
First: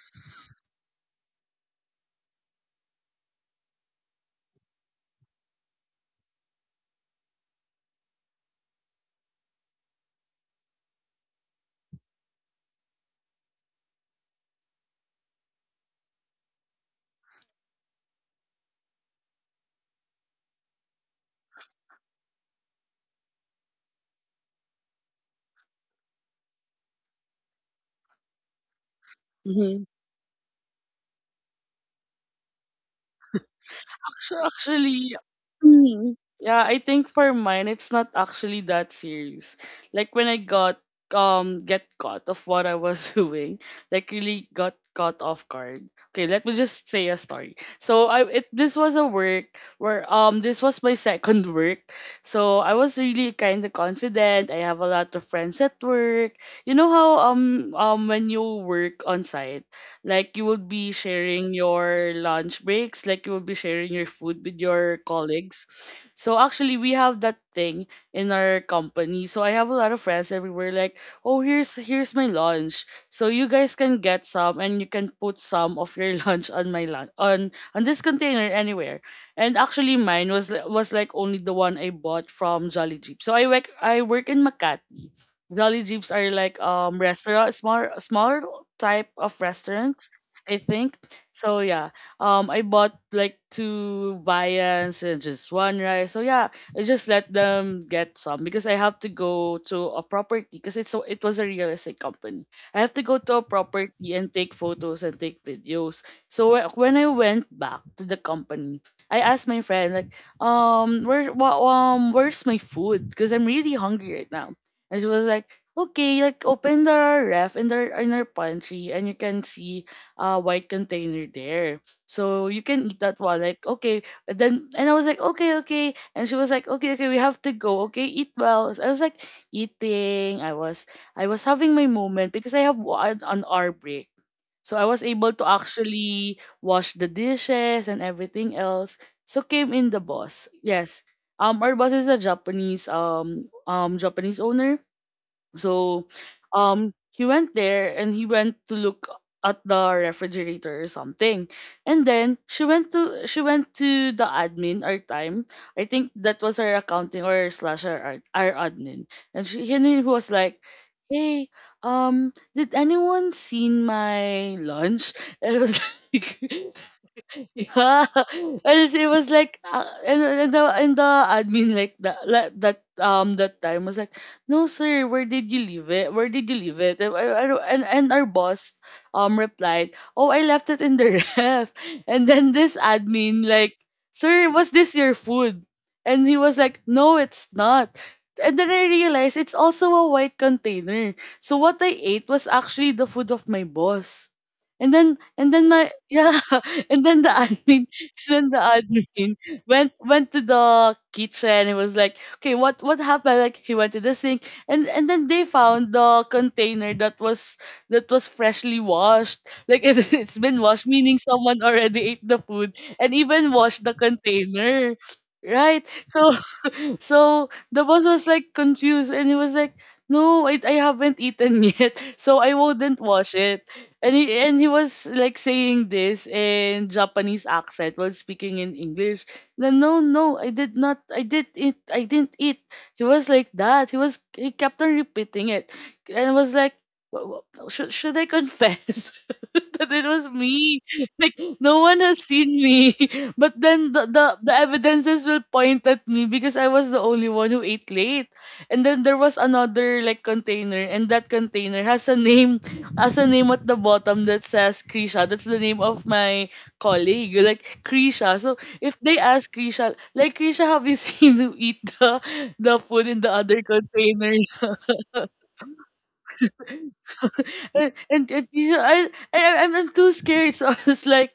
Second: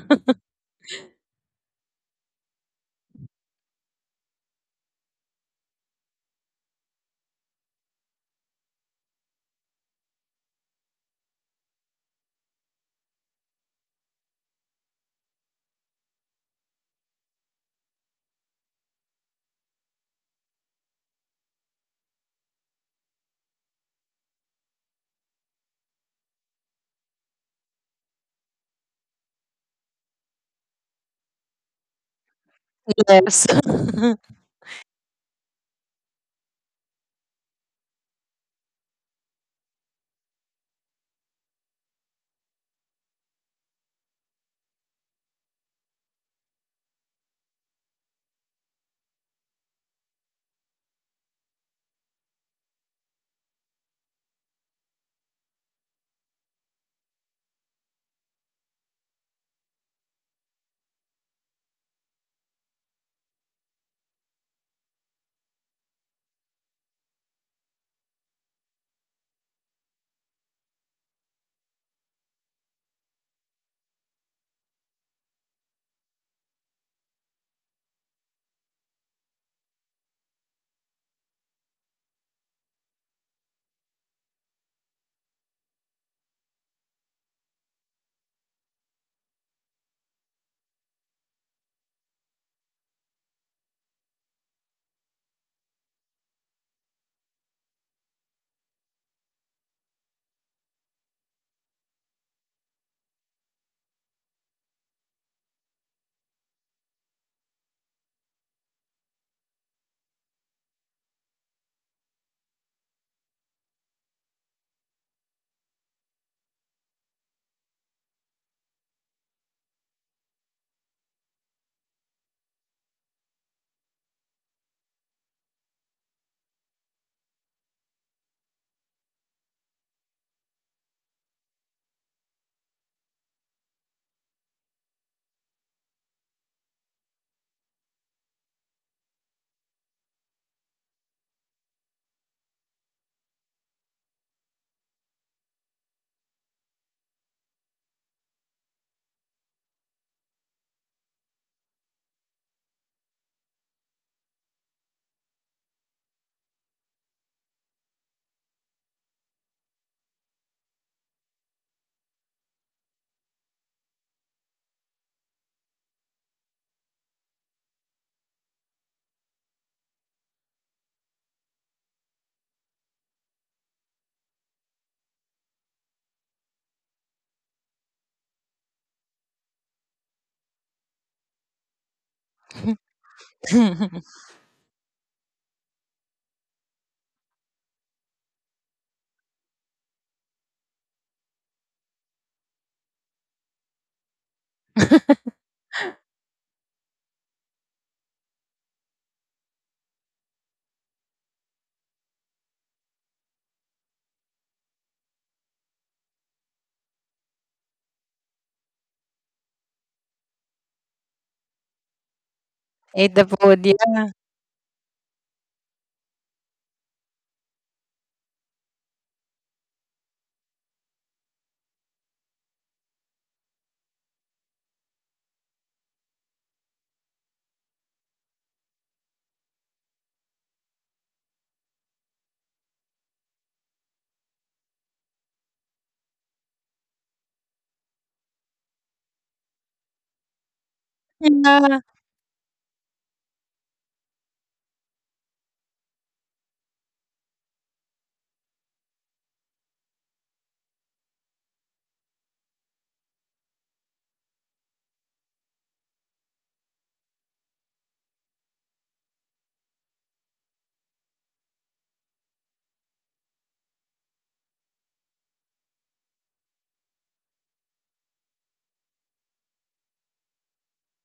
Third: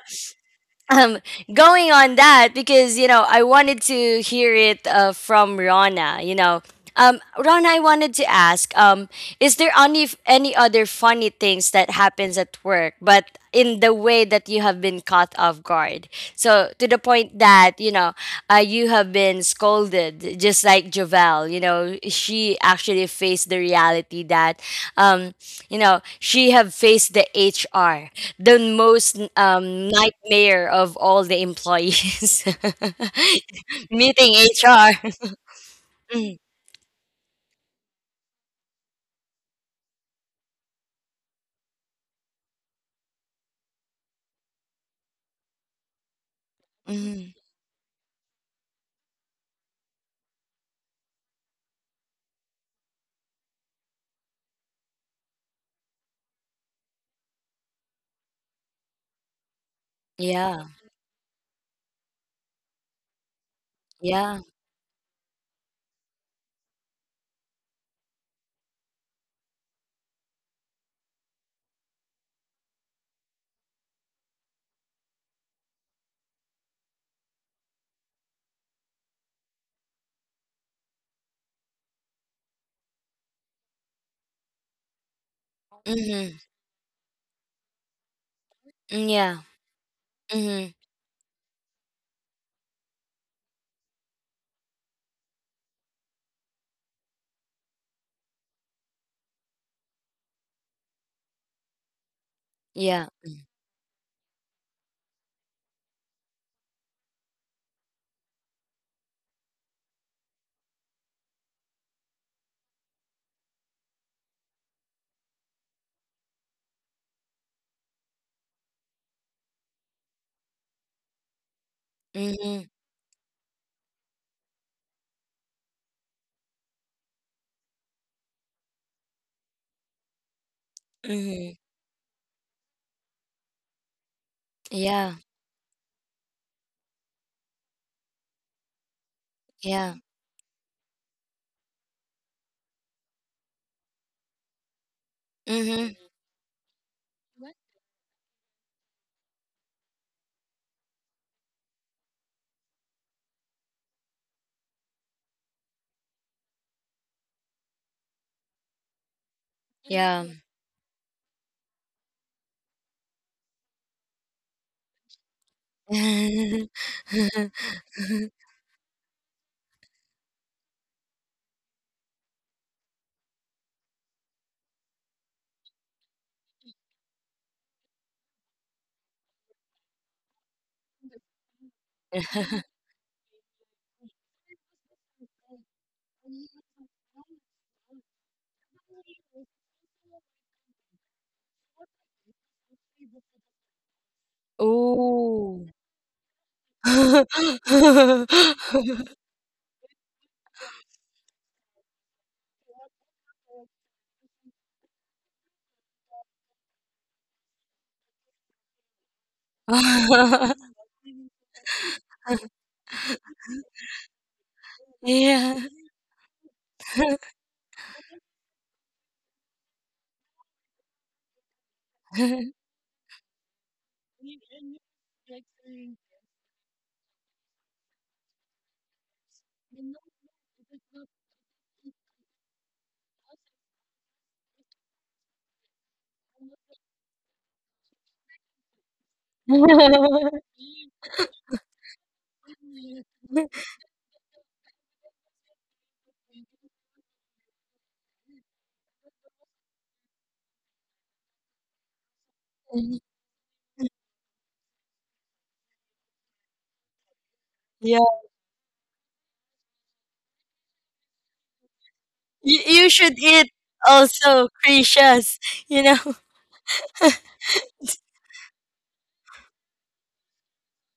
um going on that, because you know I wanted to hear it, uh, from Rana, you know, um Rana, I wanted to ask, um is there any any other funny things that happens at work but in the way that you have been caught off guard, so to the point that you know, uh, you have been scolded just like Jovel. You know, she actually faced the reality that um you know she have faced the HR, the most Mhm. um, nightmare of all the employees, Yes. meeting Actu- H R. Actually, mm, Mm, yeah, I think for mine it's not actually that serious. Like when I got, um get caught of what I was doing, like, really got caught off guard. Okay, let me just say a mhm. story. So I it this was a work where, um this was my second work. So I was really kind of confident. I have a lot of friends at work. You know how, um um when you work on site, like, you will Yeah, be sharing your lunch breaks, like, you will be sharing your food yeah, with your colleagues. So actually we have that thing in our company. So I have a lot of friends everywhere, like, "Oh, here's here's my lunch. So you guys can get some and you can put some of your lunch on my lunch on on this container anywhere." And actually mine was, li- was like only the one I bought from Jolly Jeep. So I work I work in Makati. Jolly Jeeps are mm-hmm. like, um restaurant, small smaller type Mm, of yeah, restaurants, I mm-hmm. think. So yeah. Um I bought like two viands and just one rice. So yeah, I just let them get some because I have to go to a property, because it's so it was a real estate company. I have to go to Yeah, a property and take photos and take videos. So wh- when I went back to the company, I asked my friend, like, um where wha- um where's my food, because I'm really hungry right now. And she was like, okay, like, open the ref in the in our pantry and you can see a white container there. So you mm-hmm. can eat that one. Like, okay. And then and I was like, okay, okay. And she was like, okay, okay, we have to go. Okay, eat well. So I was like eating. I was I was having Mm-hmm. my moment because I have one an hour break. So I was able Yeah, to actually wash the dishes and everything else. So came in the yeah, boss. Yes. Um, our boss is a Japanese, um um Japanese owner. So, mm-hmm. um he went there and he went to look at the refrigerator or something. And then she went to she went to the admin our time. I think that was our accounting, or slash our, art- our admin. And she and he was like, Um. hey, um, did anyone seen my lunch? And I was like, yeah, and it's- it was like, uh, and, and the and the admin, like that, like, that um that time was like, no sir, where did you leave it? Where did you leave it? And, I- I don't- and and our boss, um replied, oh, I left it in the ref. And then this admin, like, sir, was this your food? And he was like, no, it's not. And then I realized it's also a white container. So what I ate was actually the food of my boss. And then and then my Ooh. yeah and then the admin then the admin went went to the kitchen and was like, okay, what what happened? Like he went to the sink, and and then they found the container that was that was freshly washed. Like, it's, it's been washed, meaning someone already ate the food and Ate even the washed the food. Yeah. container. yeah. Right? yeah. So so the boss was like confused and he was like, no, I, I haven't eaten yet, so I wouldn't wash it. And he and he was like saying this in Japanese accent while speaking in English. Then, no, no, I did not, I did it I didn't eat. He was like that. He was he kept on repeating it. And I was like, "Wha- wha- should, should I confess that it was me? Like no one Yeah. has seen me. But then the, the the evidences will point at me because I was the only one who ate late. And then there was another, like, container, and that container has a name, has a name at the bottom that says Krisha. That's the name of my colleague. Like, You, Krisha. So if they ask Krisha, like, Krisha, have you seen who eat the the food in you the should other eat container?" also creatures, you know. And, and, and you know, I, I I'm, I'm too scared. So I was like,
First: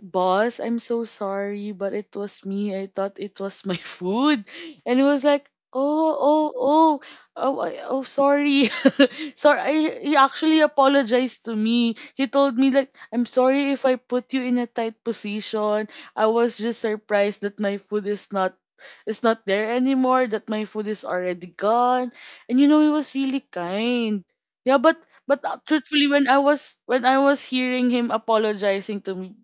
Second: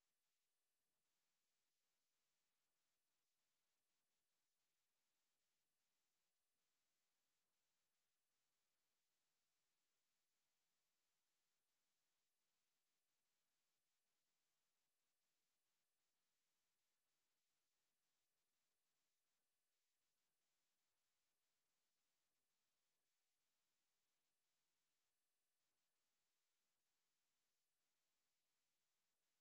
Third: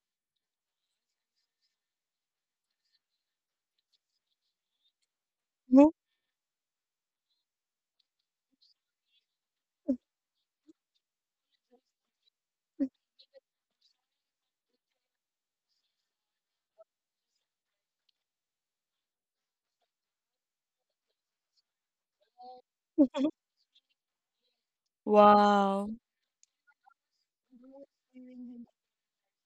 boss, I'm so sorry, but it was me. I thought it was my food. And he was like, Mhm. oh, oh, oh, oh, I- oh, sorry. So I, he actually apologized to me. He told me like, "I'm sorry if I put you in a tight position. I was just surprised that my food is not is not there anymore. That my food is already gone." And you know, he was really kind. Yeah, but but uh, Wow. truthfully, when I was when I was hearing him apologizing to me,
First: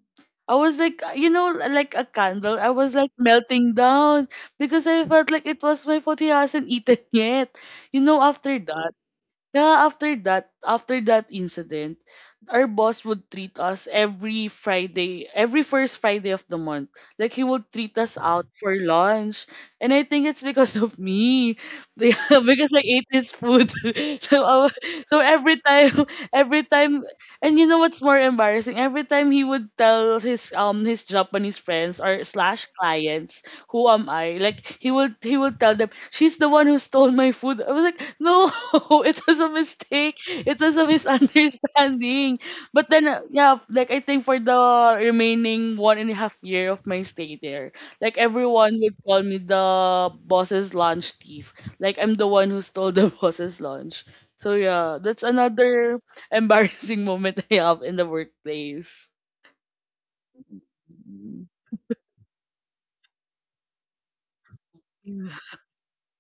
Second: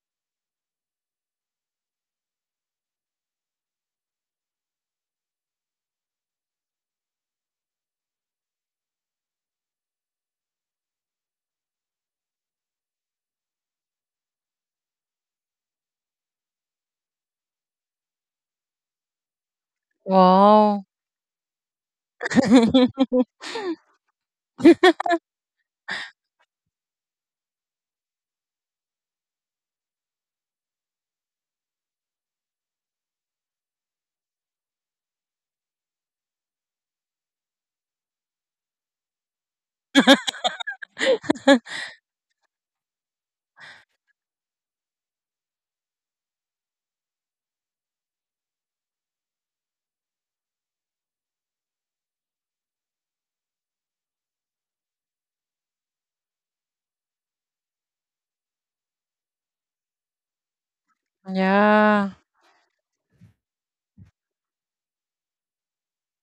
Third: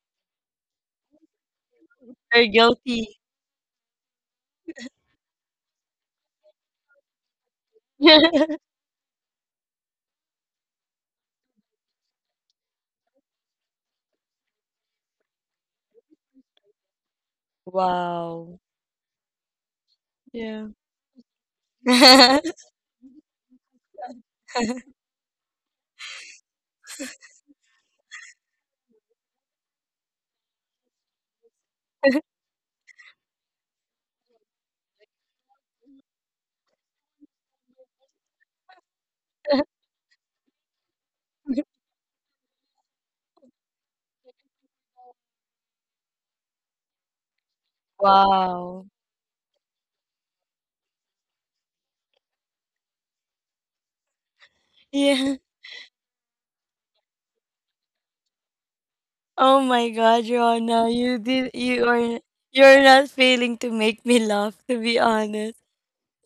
I was like, uh, you know, like a You're candle. I was like guilty. melting down because I felt like it was my fault he hasn't eaten yet. You know, after that. Yeah, after that, after that incident, our boss would treat us every Friday, every first Friday of the month. Like he would treat us out Wow. for lunch. And I think it's Yeah. because Wow. of me. Yeah, because I ate his food. So, I wa- so every time every time and you know what's more embarrassing? Every time he would tell his, um his Japanese friends or slash clients, who am I? Like he would he would tell them, she's the one who stole my food. I was like, no, it was a mistake. It was a misunderstanding. But then, uh, yeah, like, I think for the remaining one and a half year of my stay there, like, everyone Wow. would call me the boss's lunch thief. Like, I'm the one who stole the boss's lunch. So yeah, that's Yeah. another embarrassing moment I have in the workplace. Oh my God, Rona, you did, Mm. you Yeah. are, you're not failing to make me laugh, to be Yeah. honest.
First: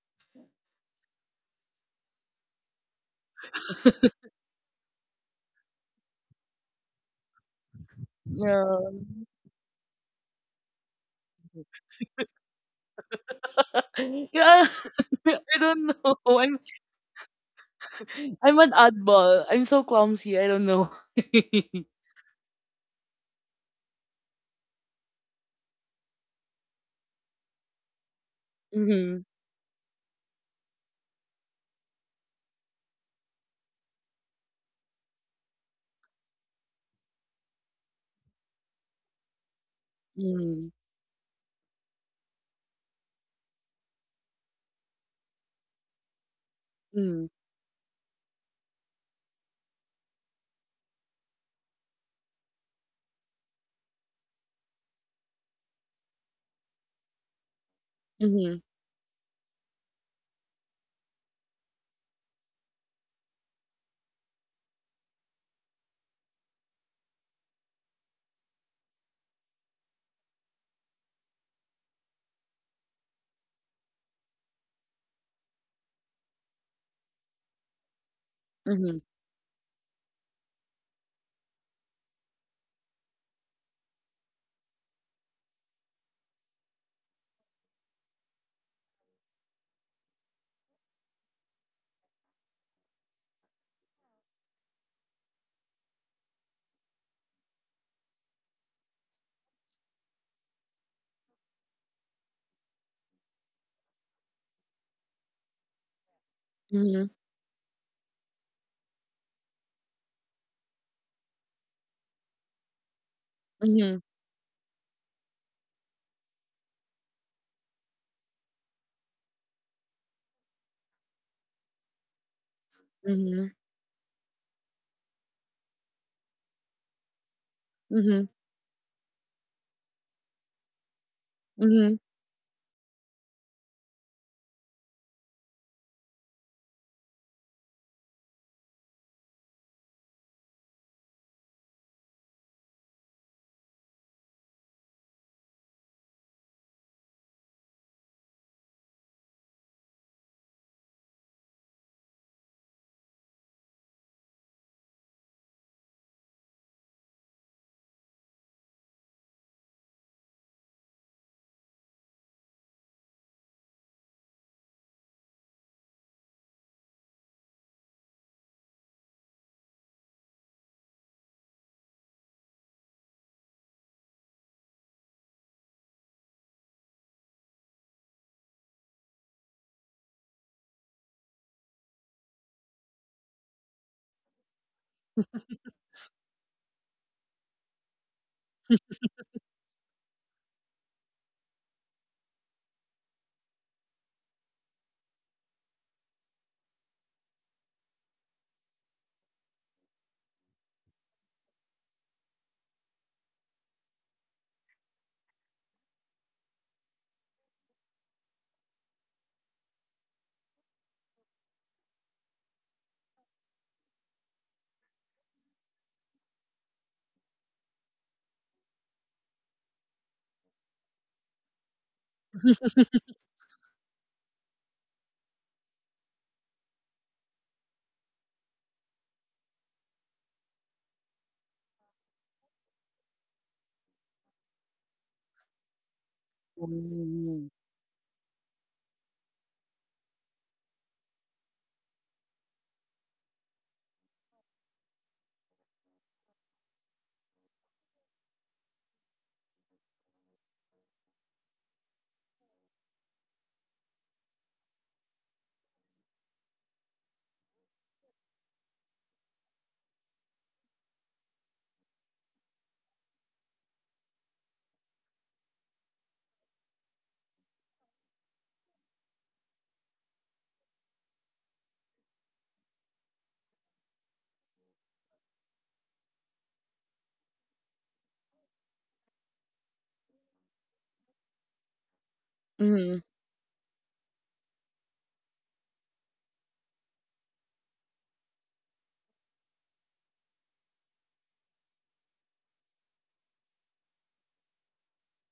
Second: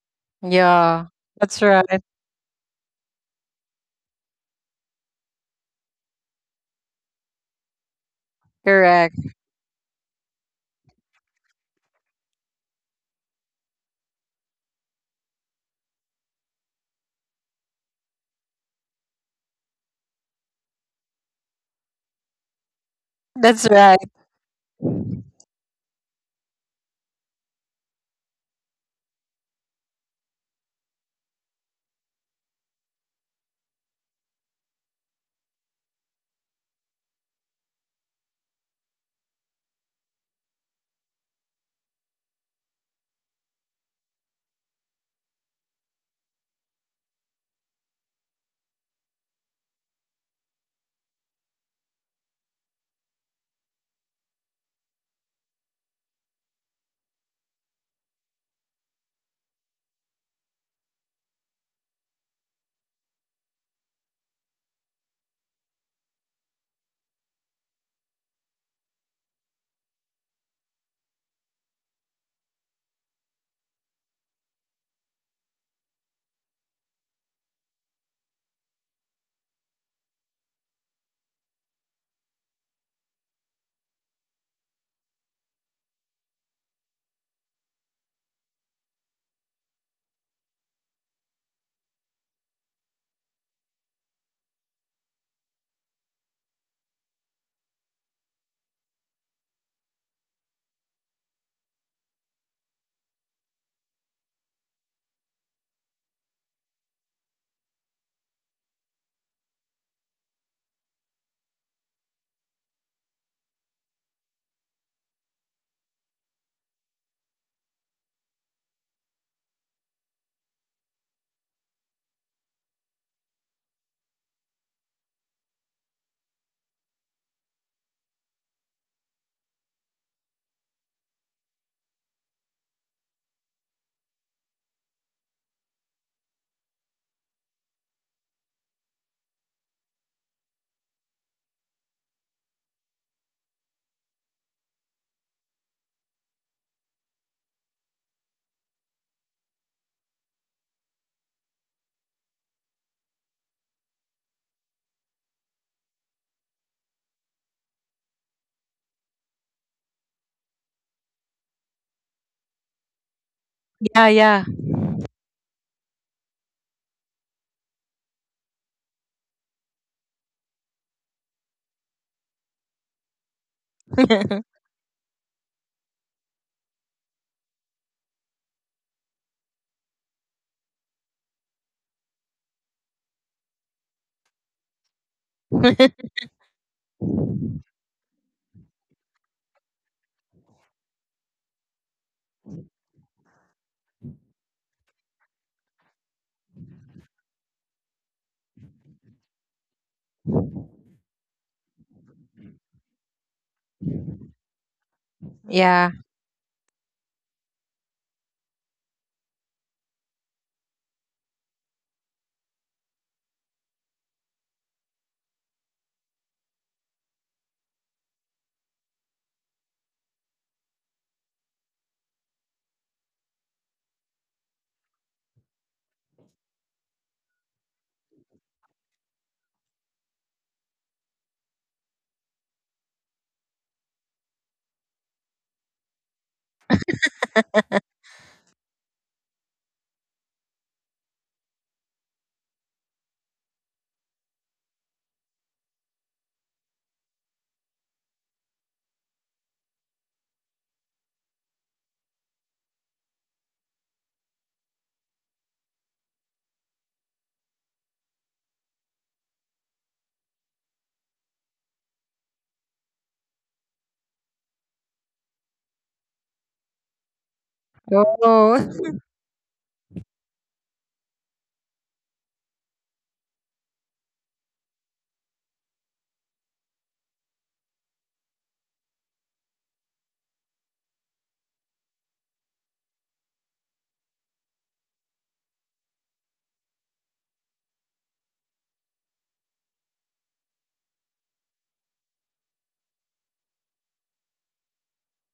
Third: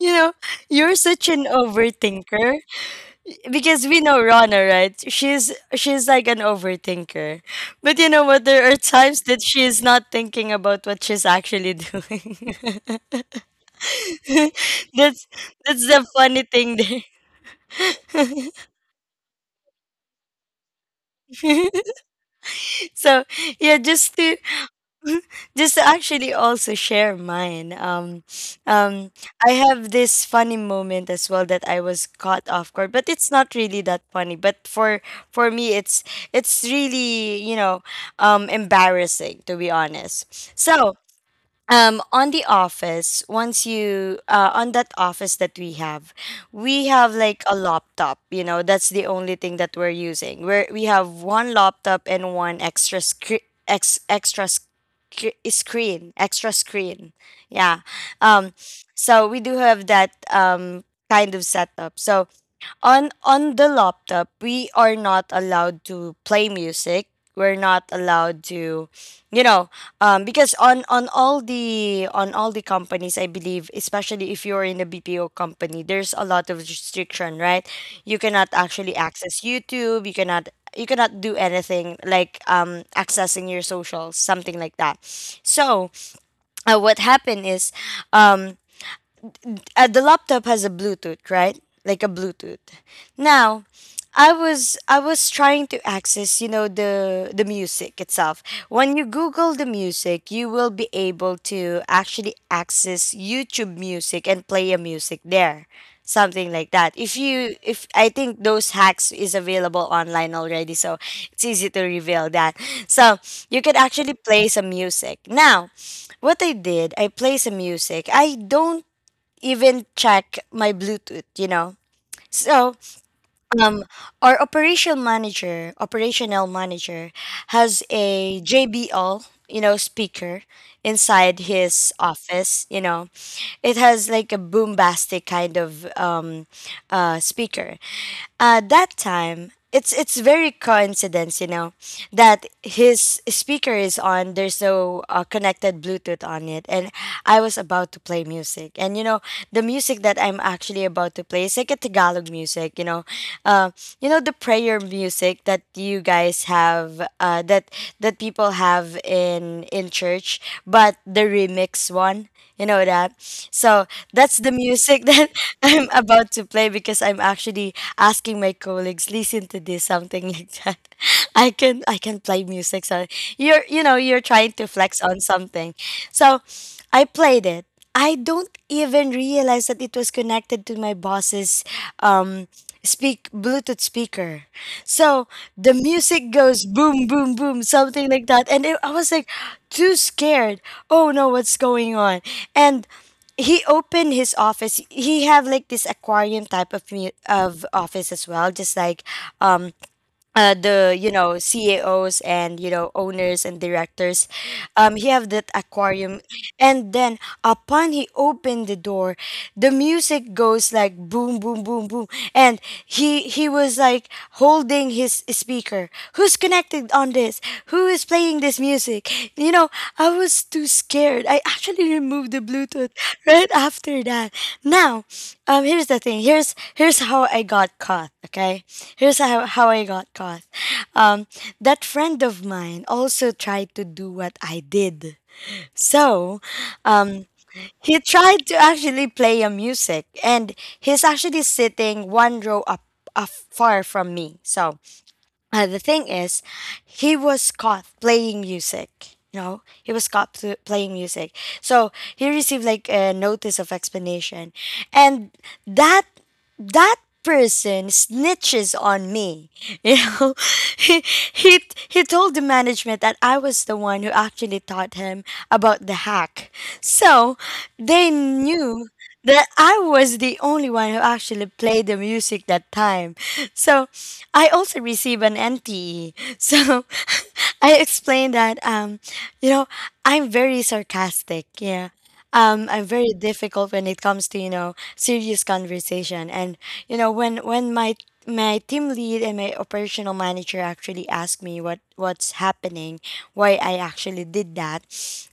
You know, you're Yeah. such an That's right. overthinker. Because we know Rona, right? She's she's like an overthinker. But you know what? There are Correct. times that she is not thinking about what she's actually doing. Yeah. that's I that's don't the know. funny I'm thing there. I'm an oddball. I'm so clumsy. I don't know. so That's yeah, right. just to just to actually also share mine, um um Mhm. I have this funny moment as well that I was caught off guard, but it's not really that funny, but for for me it's it's really, you know, um embarrassing to be honest. Mhm. So um, on the office, once you uh, on that office that we have, we have like a laptop. You know, that's the only thing that we're using, where we have one laptop and one extra screen, ex- extra sc- screen, extra screen. Yeah. Um. Mhm. So we do have that um kind of setup. So on on the laptop, we are not allowed to play music, we're not allowed to, you know, um because on on all the, on all the companies, I believe, especially if you're in a BPO company, there's a lot of restriction, right? You cannot actually Mhm. access YouTube, you cannot, you cannot do anything like um accessing your socials, something like that. So uh, what happened is, um uh, the laptop has a Bluetooth, right, like a Bluetooth. Now, I was I was trying to access, you know, the the music itself. When you Google the music, you will be able to actually access YouTube music and play a music there. Something like that. Mhm. If you, if I think those hacks is available online already, so it's easy to reveal that. So you could Mhm. actually play some music. Now, what I did, I play some music. I don't even check my Bluetooth, you know. So Mhm. um, our operational manager, operational manager, has Mhm. a J B L, you know, speaker inside his Mhm. office. You know, it has like a boombastic kind of um, uh, speaker. Uh, that time, it's it's very coincidence, you know, that his speaker is on. There's no uh, connected Bluetooth on it, and I was about to play music, and you know, the music that I'm actually about to play is like a Tagalog music, you know, uh, you know the prayer music that you guys have uh, that that people have in in church, but the remix one, you know that. So Yeah, that's yeah. the music that I'm about to play because I'm actually asking my colleagues, listen to this, something like that. i can i can play music. So you're you know you're trying to flex on something. So I played it. I don't even realize that it was connected to my boss's um, speak Bluetooth speaker. So the music goes boom, boom, boom, something like that. And it, I was like too scared. Oh no, what's going on? And he opened his office. He have like this aquarium type of mu- of office as well, just like um uh, the, you know, C E Os and, you know, owners and directors. Um, he have that Yeah. aquarium, and then upon he opened the door, the music boom, and he he was like holding his speaker who's connected on this, who is playing this music, you know. I was too scared. I actually removed the Bluetooth right after that. Now, um here's the thing. Here's here's how I got caught. Okay, here's how, how I got caught. um that friend of mine also tried to do what I did. So Mhm. um. Mhm. he tried to actually play a music, and he's actually sitting one row up, up far from me. So uh, the thing is, he was caught playing music. You know, he was caught pl- playing music. So he received like a notice of explanation, and that that person snitches on me. You know, he, he he told the management that I was the one who actually taught him about the hack. So they knew Oh. that I was the one who actually played the music that time. So I also te so I explained that, um, you know, I'm very sarcastic. Yeah. Um, I'm Mhm. very difficult when it comes to, you know, serious conversation. And, you know, when when my my team lead and my operational manager actually asked me what what's happening, why I actually did that,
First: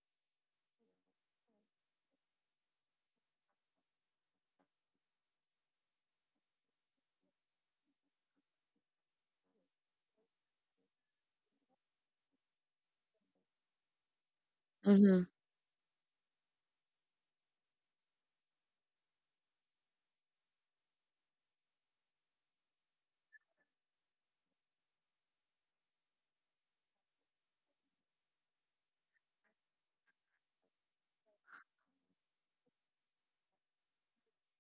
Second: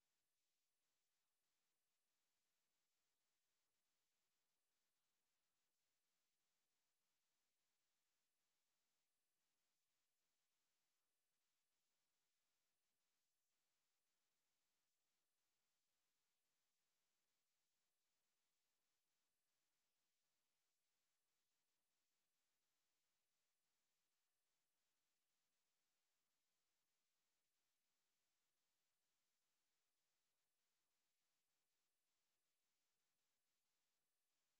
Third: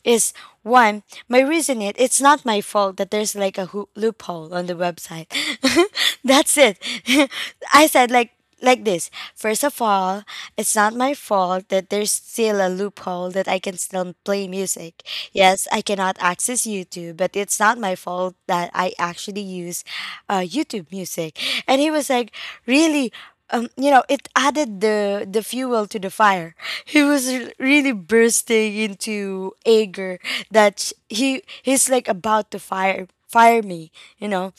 is one, my reason, it it's not my fault that there's like a hoo- loophole on the website. That's it. I said like like this. First of all, it's not my fault that there's still a loophole that I can still play music. Yes, I cannot access YouTube, but it's not my fault that I actually use uh, YouTube music. And he was like, really. Um, you know, it added the the fuel to the fire. He was r- really bursting into anger, that he he's like about to fire fire me, you know.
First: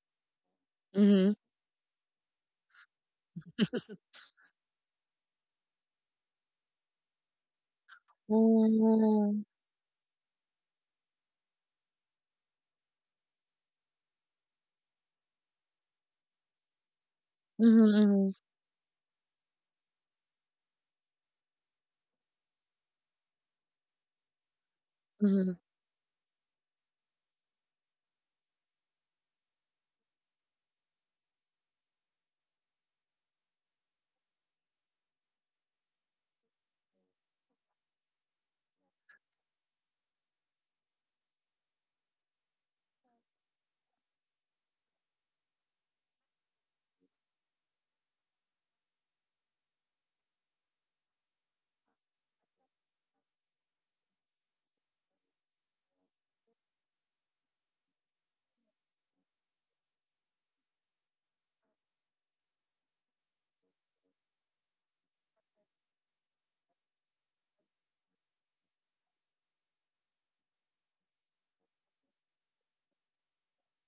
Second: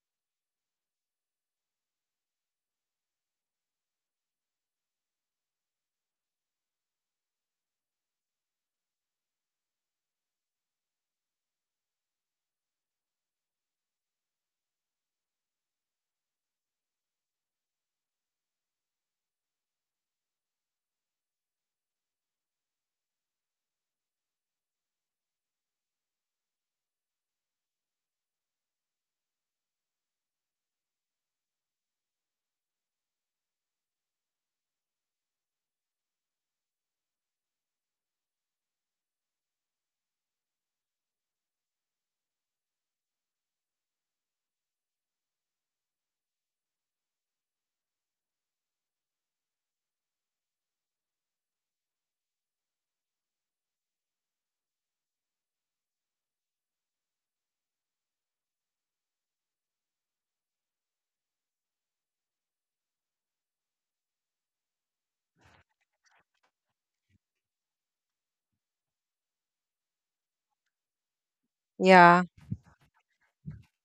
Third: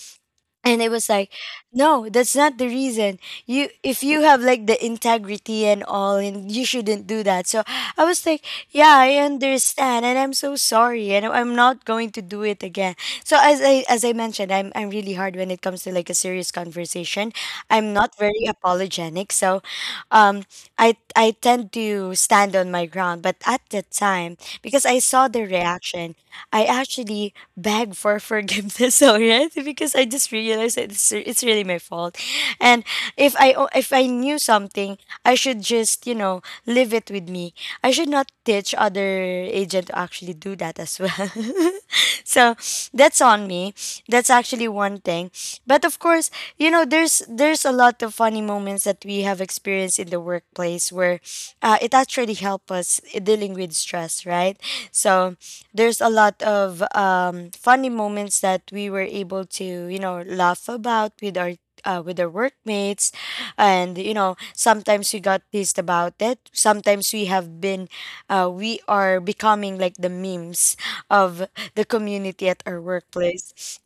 And it Mhm. was Mhm. like, Mhm. no, that's not the reason. You if you have like the integrity and all, and you shouldn't do that. So I was like, yeah, I Mhm. understand and I'm so sorry and I'm not going to do it again. So as i as I mentioned, i'm I'm really hard when it comes to like a serious conversation. I'm not Mhm. very apologetic. So um, I I tend to stand on my ground. But at that time, because I saw the Mhm. reaction, I actually begged for forgiveness already because I just realized that it's it's really my fault. And if I o- if I knew something, I should just, you know, leave it with me. I should not teach other agent to actually do that as well. So that's on me. That's actually one thing. But of course, you know, there's there's a lot of funny moments that we have experienced in the workplace where uh, it actually helped us i- dealing with stress, right? So there's a lot of um, funny moments that we were able to, you know, laugh about with our uh, with our workmates. And you know, sometimes we got pissed about it, sometimes we have been, uh, we are becoming like the memes of the Yeah. community at our workplace.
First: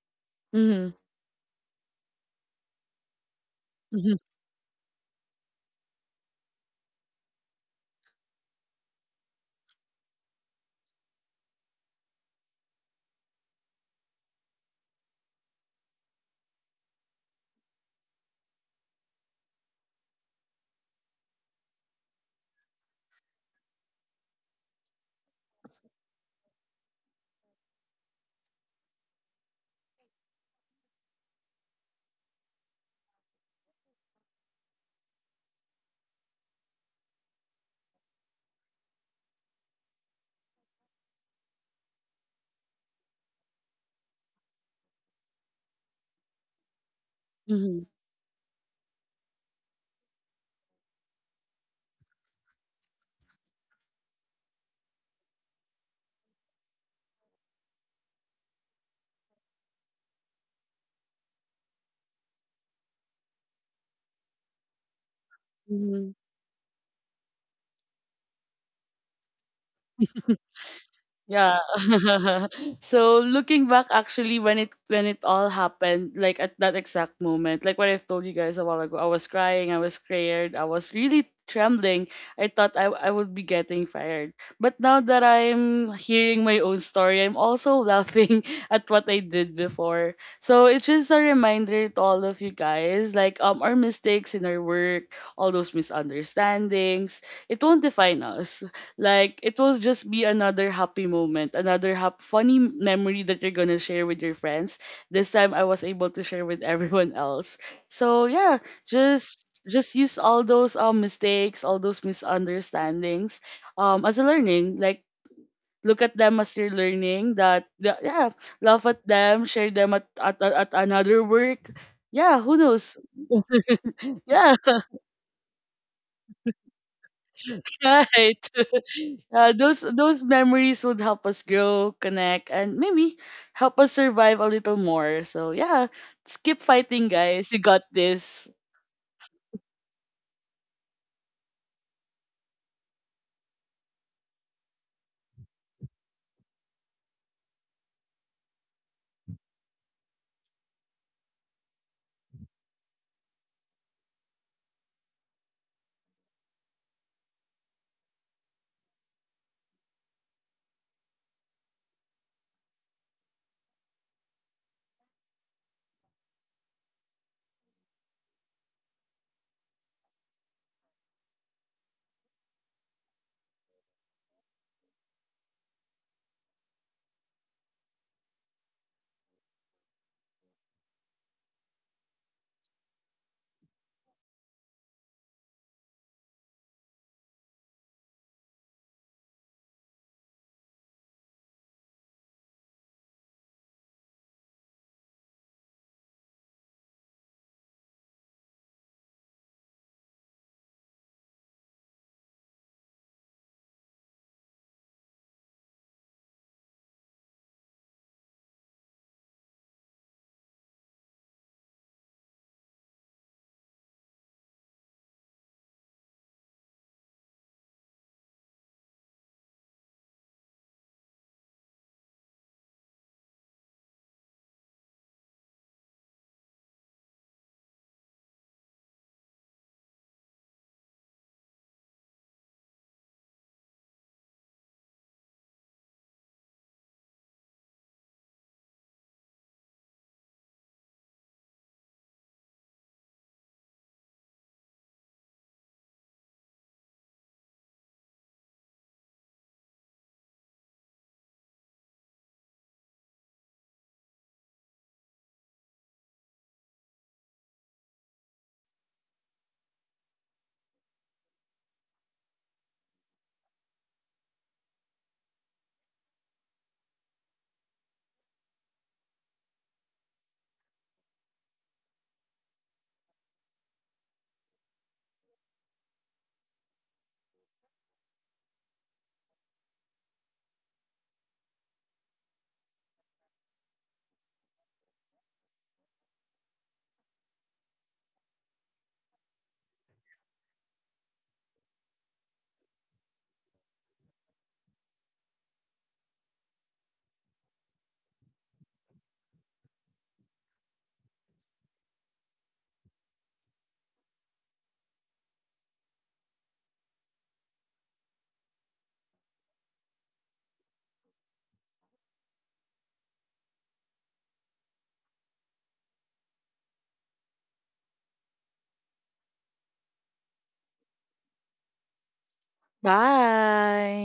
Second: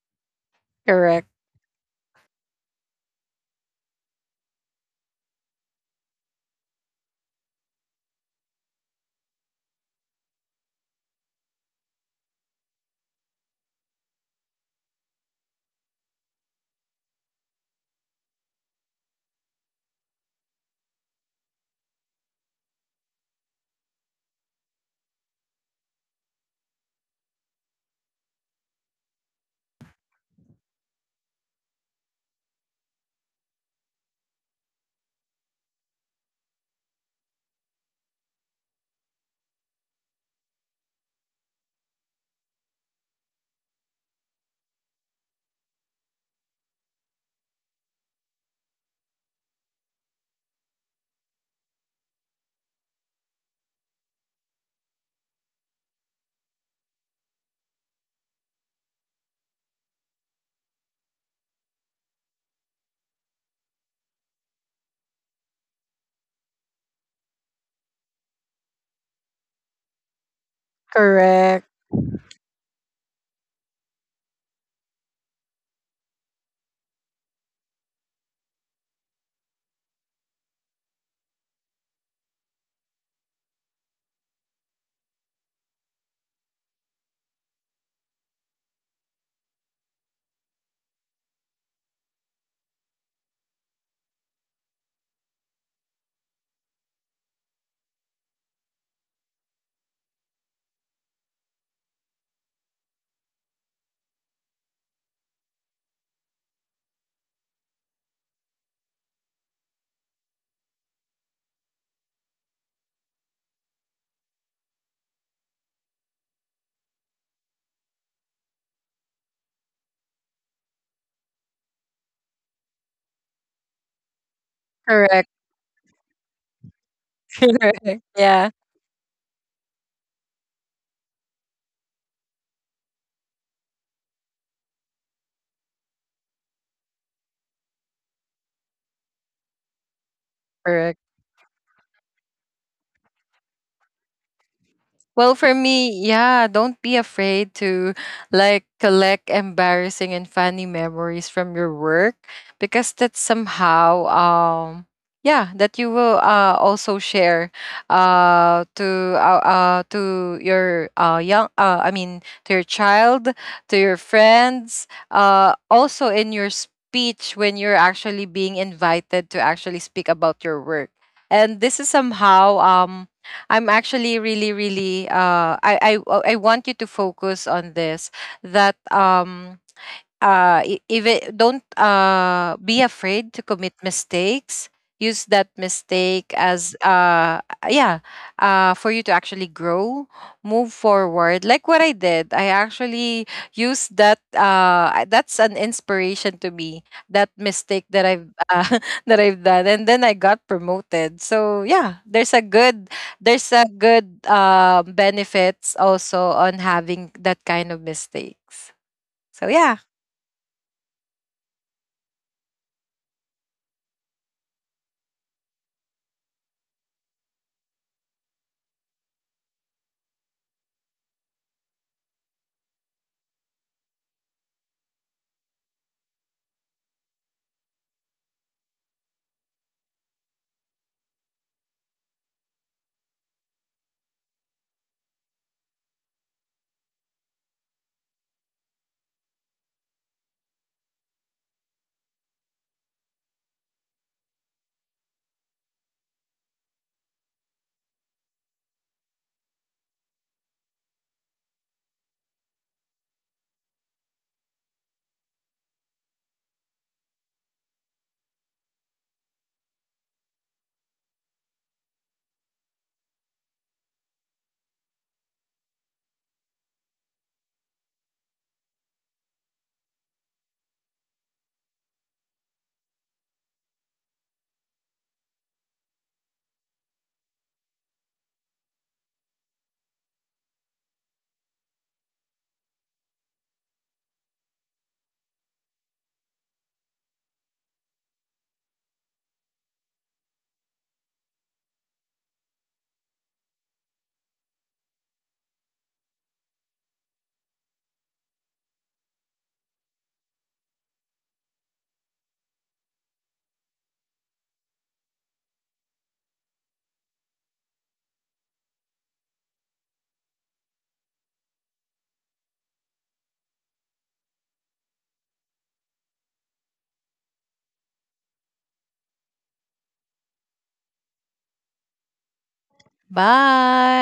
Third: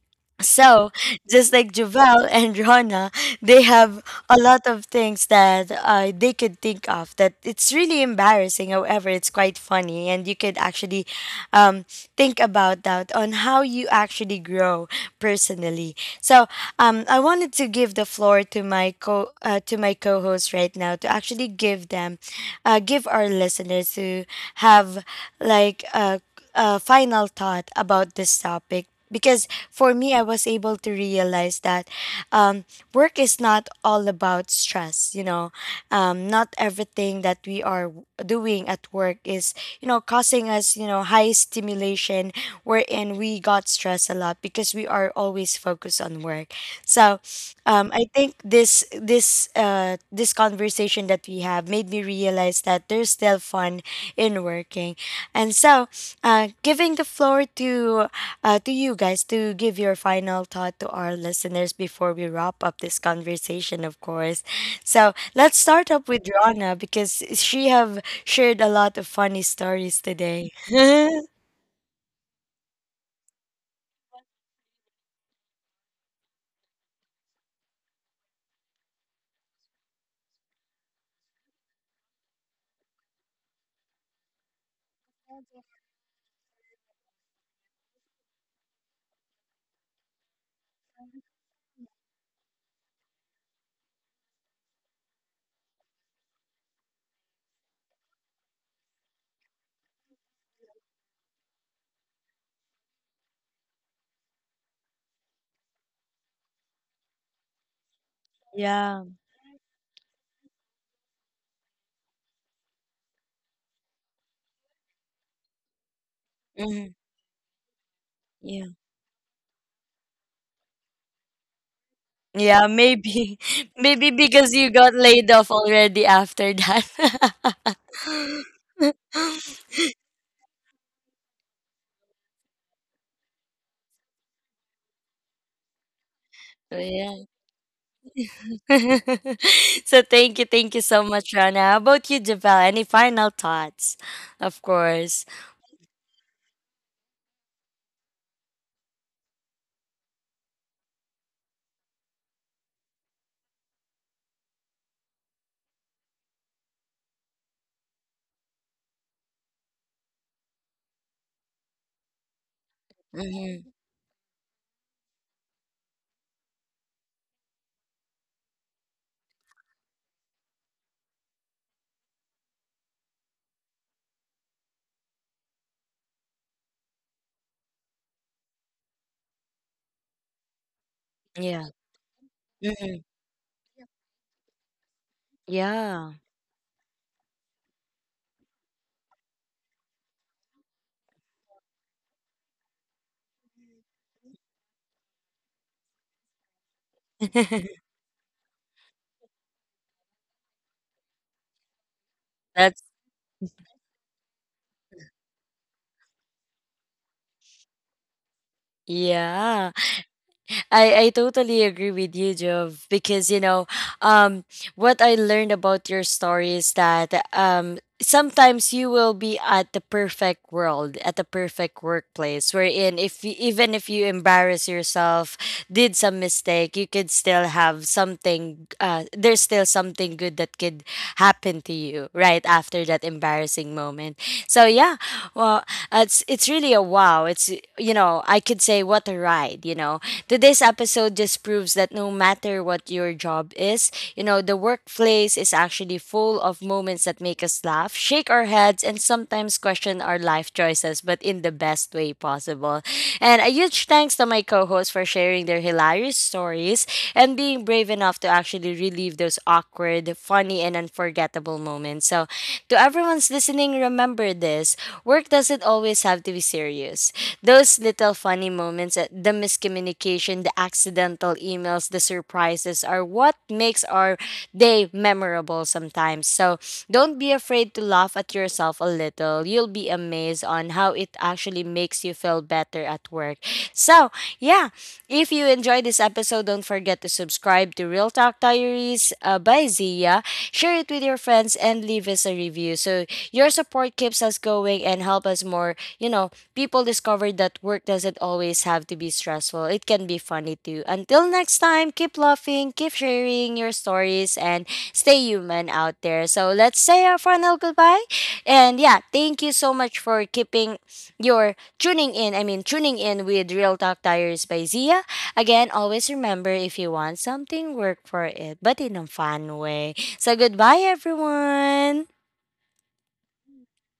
So, Mhm. Correct. just like Javel and Rona, they have Mhm. a lot of things that uh, they could think of that it's really embarrassing. However, it's quite funny, and you could actually um, think about that on how you actually grow personally. So, um, I wanted to give the floor to my co uh, to my co-host right now to actually give them, uh, give our listeners to have like a, a final thought about this topic because for me, I was able to realize that, um, work is not all about stress. You know, um, not everything that we are w- doing at work is, you know, causing us, you know, high stimulation wherein we got stressed a lot because we are always focused on work. So Mhm. um, I think this this uh, this conversation that we have made me realize that there's still fun in working, and so uh, giving the floor to uh, to you guys to give your final thought to our listeners before we wrap up this conversation, of course. So let's start up Mhm. with Rana because she have shared a lot of funny stories today. Yeah. Correct. So looking back, actually, when it when it all happened, like at that exact moment, like what I've told you guys a while ago, I was crying, I was scared, I was really trembling. I thought I I would be getting fired. But now that I'm hearing my own story, I'm also laughing at what I did before. So it's just a reminder to all of you guys, like, um our mistakes in our work, all those misunderstandings, it won't define us. Like, it will just be another happy moment, another hap- funny memory that you're gonna share with your friends. This time I was able to share with everyone else. So yeah, Yeah. just just use all those, um mistakes, all those misunderstandings, um as a learning. Like, look at them as you're Mhm. learning that the- yeah, Yeah. laugh at them, share them at at, at at another work. Yeah, who Yeah, knows? maybe, maybe Yeah. because you got Correct. laid off already after that. Correct. Right. Yeah. Uh, those those memories would help us grow, connect, and maybe help us survive a little more. So yeah, just keep So, fighting, yeah. guys. You got this. So thank you, thank you Correct. so much, Rana. How about you, Javel? Any final thoughts? Of course. Well, for me, yeah, don't be afraid to like collect embarrassing and funny memories from your work, because that's somehow, um, yeah, that you will uh also share uh to uh, uh to your uh young uh I mean, to your child, Mhm. to your friends, uh also in your speech when you're actually being invited to actually speak about your work. And this is somehow, um, I'm actually really, really, uh I I I want you to focus on this, that um, uh i- if it Yeah. don't, uh be Mhm. afraid to commit mistakes. Use that Yeah. mistake as, uh yeah, uh for you to actually grow, move forward. Like what I did, I actually used that, uh I- that's an inspiration to me, that mistake that I've, uh, that I've done, and then I got promoted. So yeah, there's a That's good, there's a good, um, benefits also on having that kind of mistakes. So yeah. yeah. I, I totally agree with you, Jove, because you know, um, what I learned about your story is that, um, sometimes you will be at the perfect world, at the perfect workplace, wherein if you, even if you embarrass yourself, did some mistake, you could still have something. Uh, there's still something good that could happen to you right after that embarrassing moment. So yeah, well, it's it's really a wow. It's, you know, I could say what a ride, you know. Today's episode just proves that no matter what your job is, you know, the workplace is actually full of moments that make us laugh, shake our heads, and sometimes question our life choices, but in the best way possible. And a huge thanks to my co hosts for sharing their hilarious stories and being brave enough to actually relive those awkward, funny, and unforgettable moments. So, to everyone's listening, remember this, work doesn't always have to be serious. Those little funny moments, uh, the miscommunication, the accidental emails, the surprises are what makes our day memorable sometimes. So don't be afraid to laugh at yourself a little. You'll be amazed on how it actually makes you feel better at work. So, yeah, if you enjoyed this episode, don't forget to subscribe to Real Talk Diaries uh, by Zia. Share it with your friends and leave us a review. So your support keeps us going and help us more, you know, people discovered that work doesn't always have to be stressful. It can be funny too. Until next time, keep laughing, keep sharing your stories, and stay human out there. So let's say our final goodbye. And yeah, thank you so much for keeping your tuning in. I mean, tuning in with Real Talk Tires by Zia. Again, always remember if you want something, work for it, but in a fun way. So goodbye, everyone. Bye. Bye.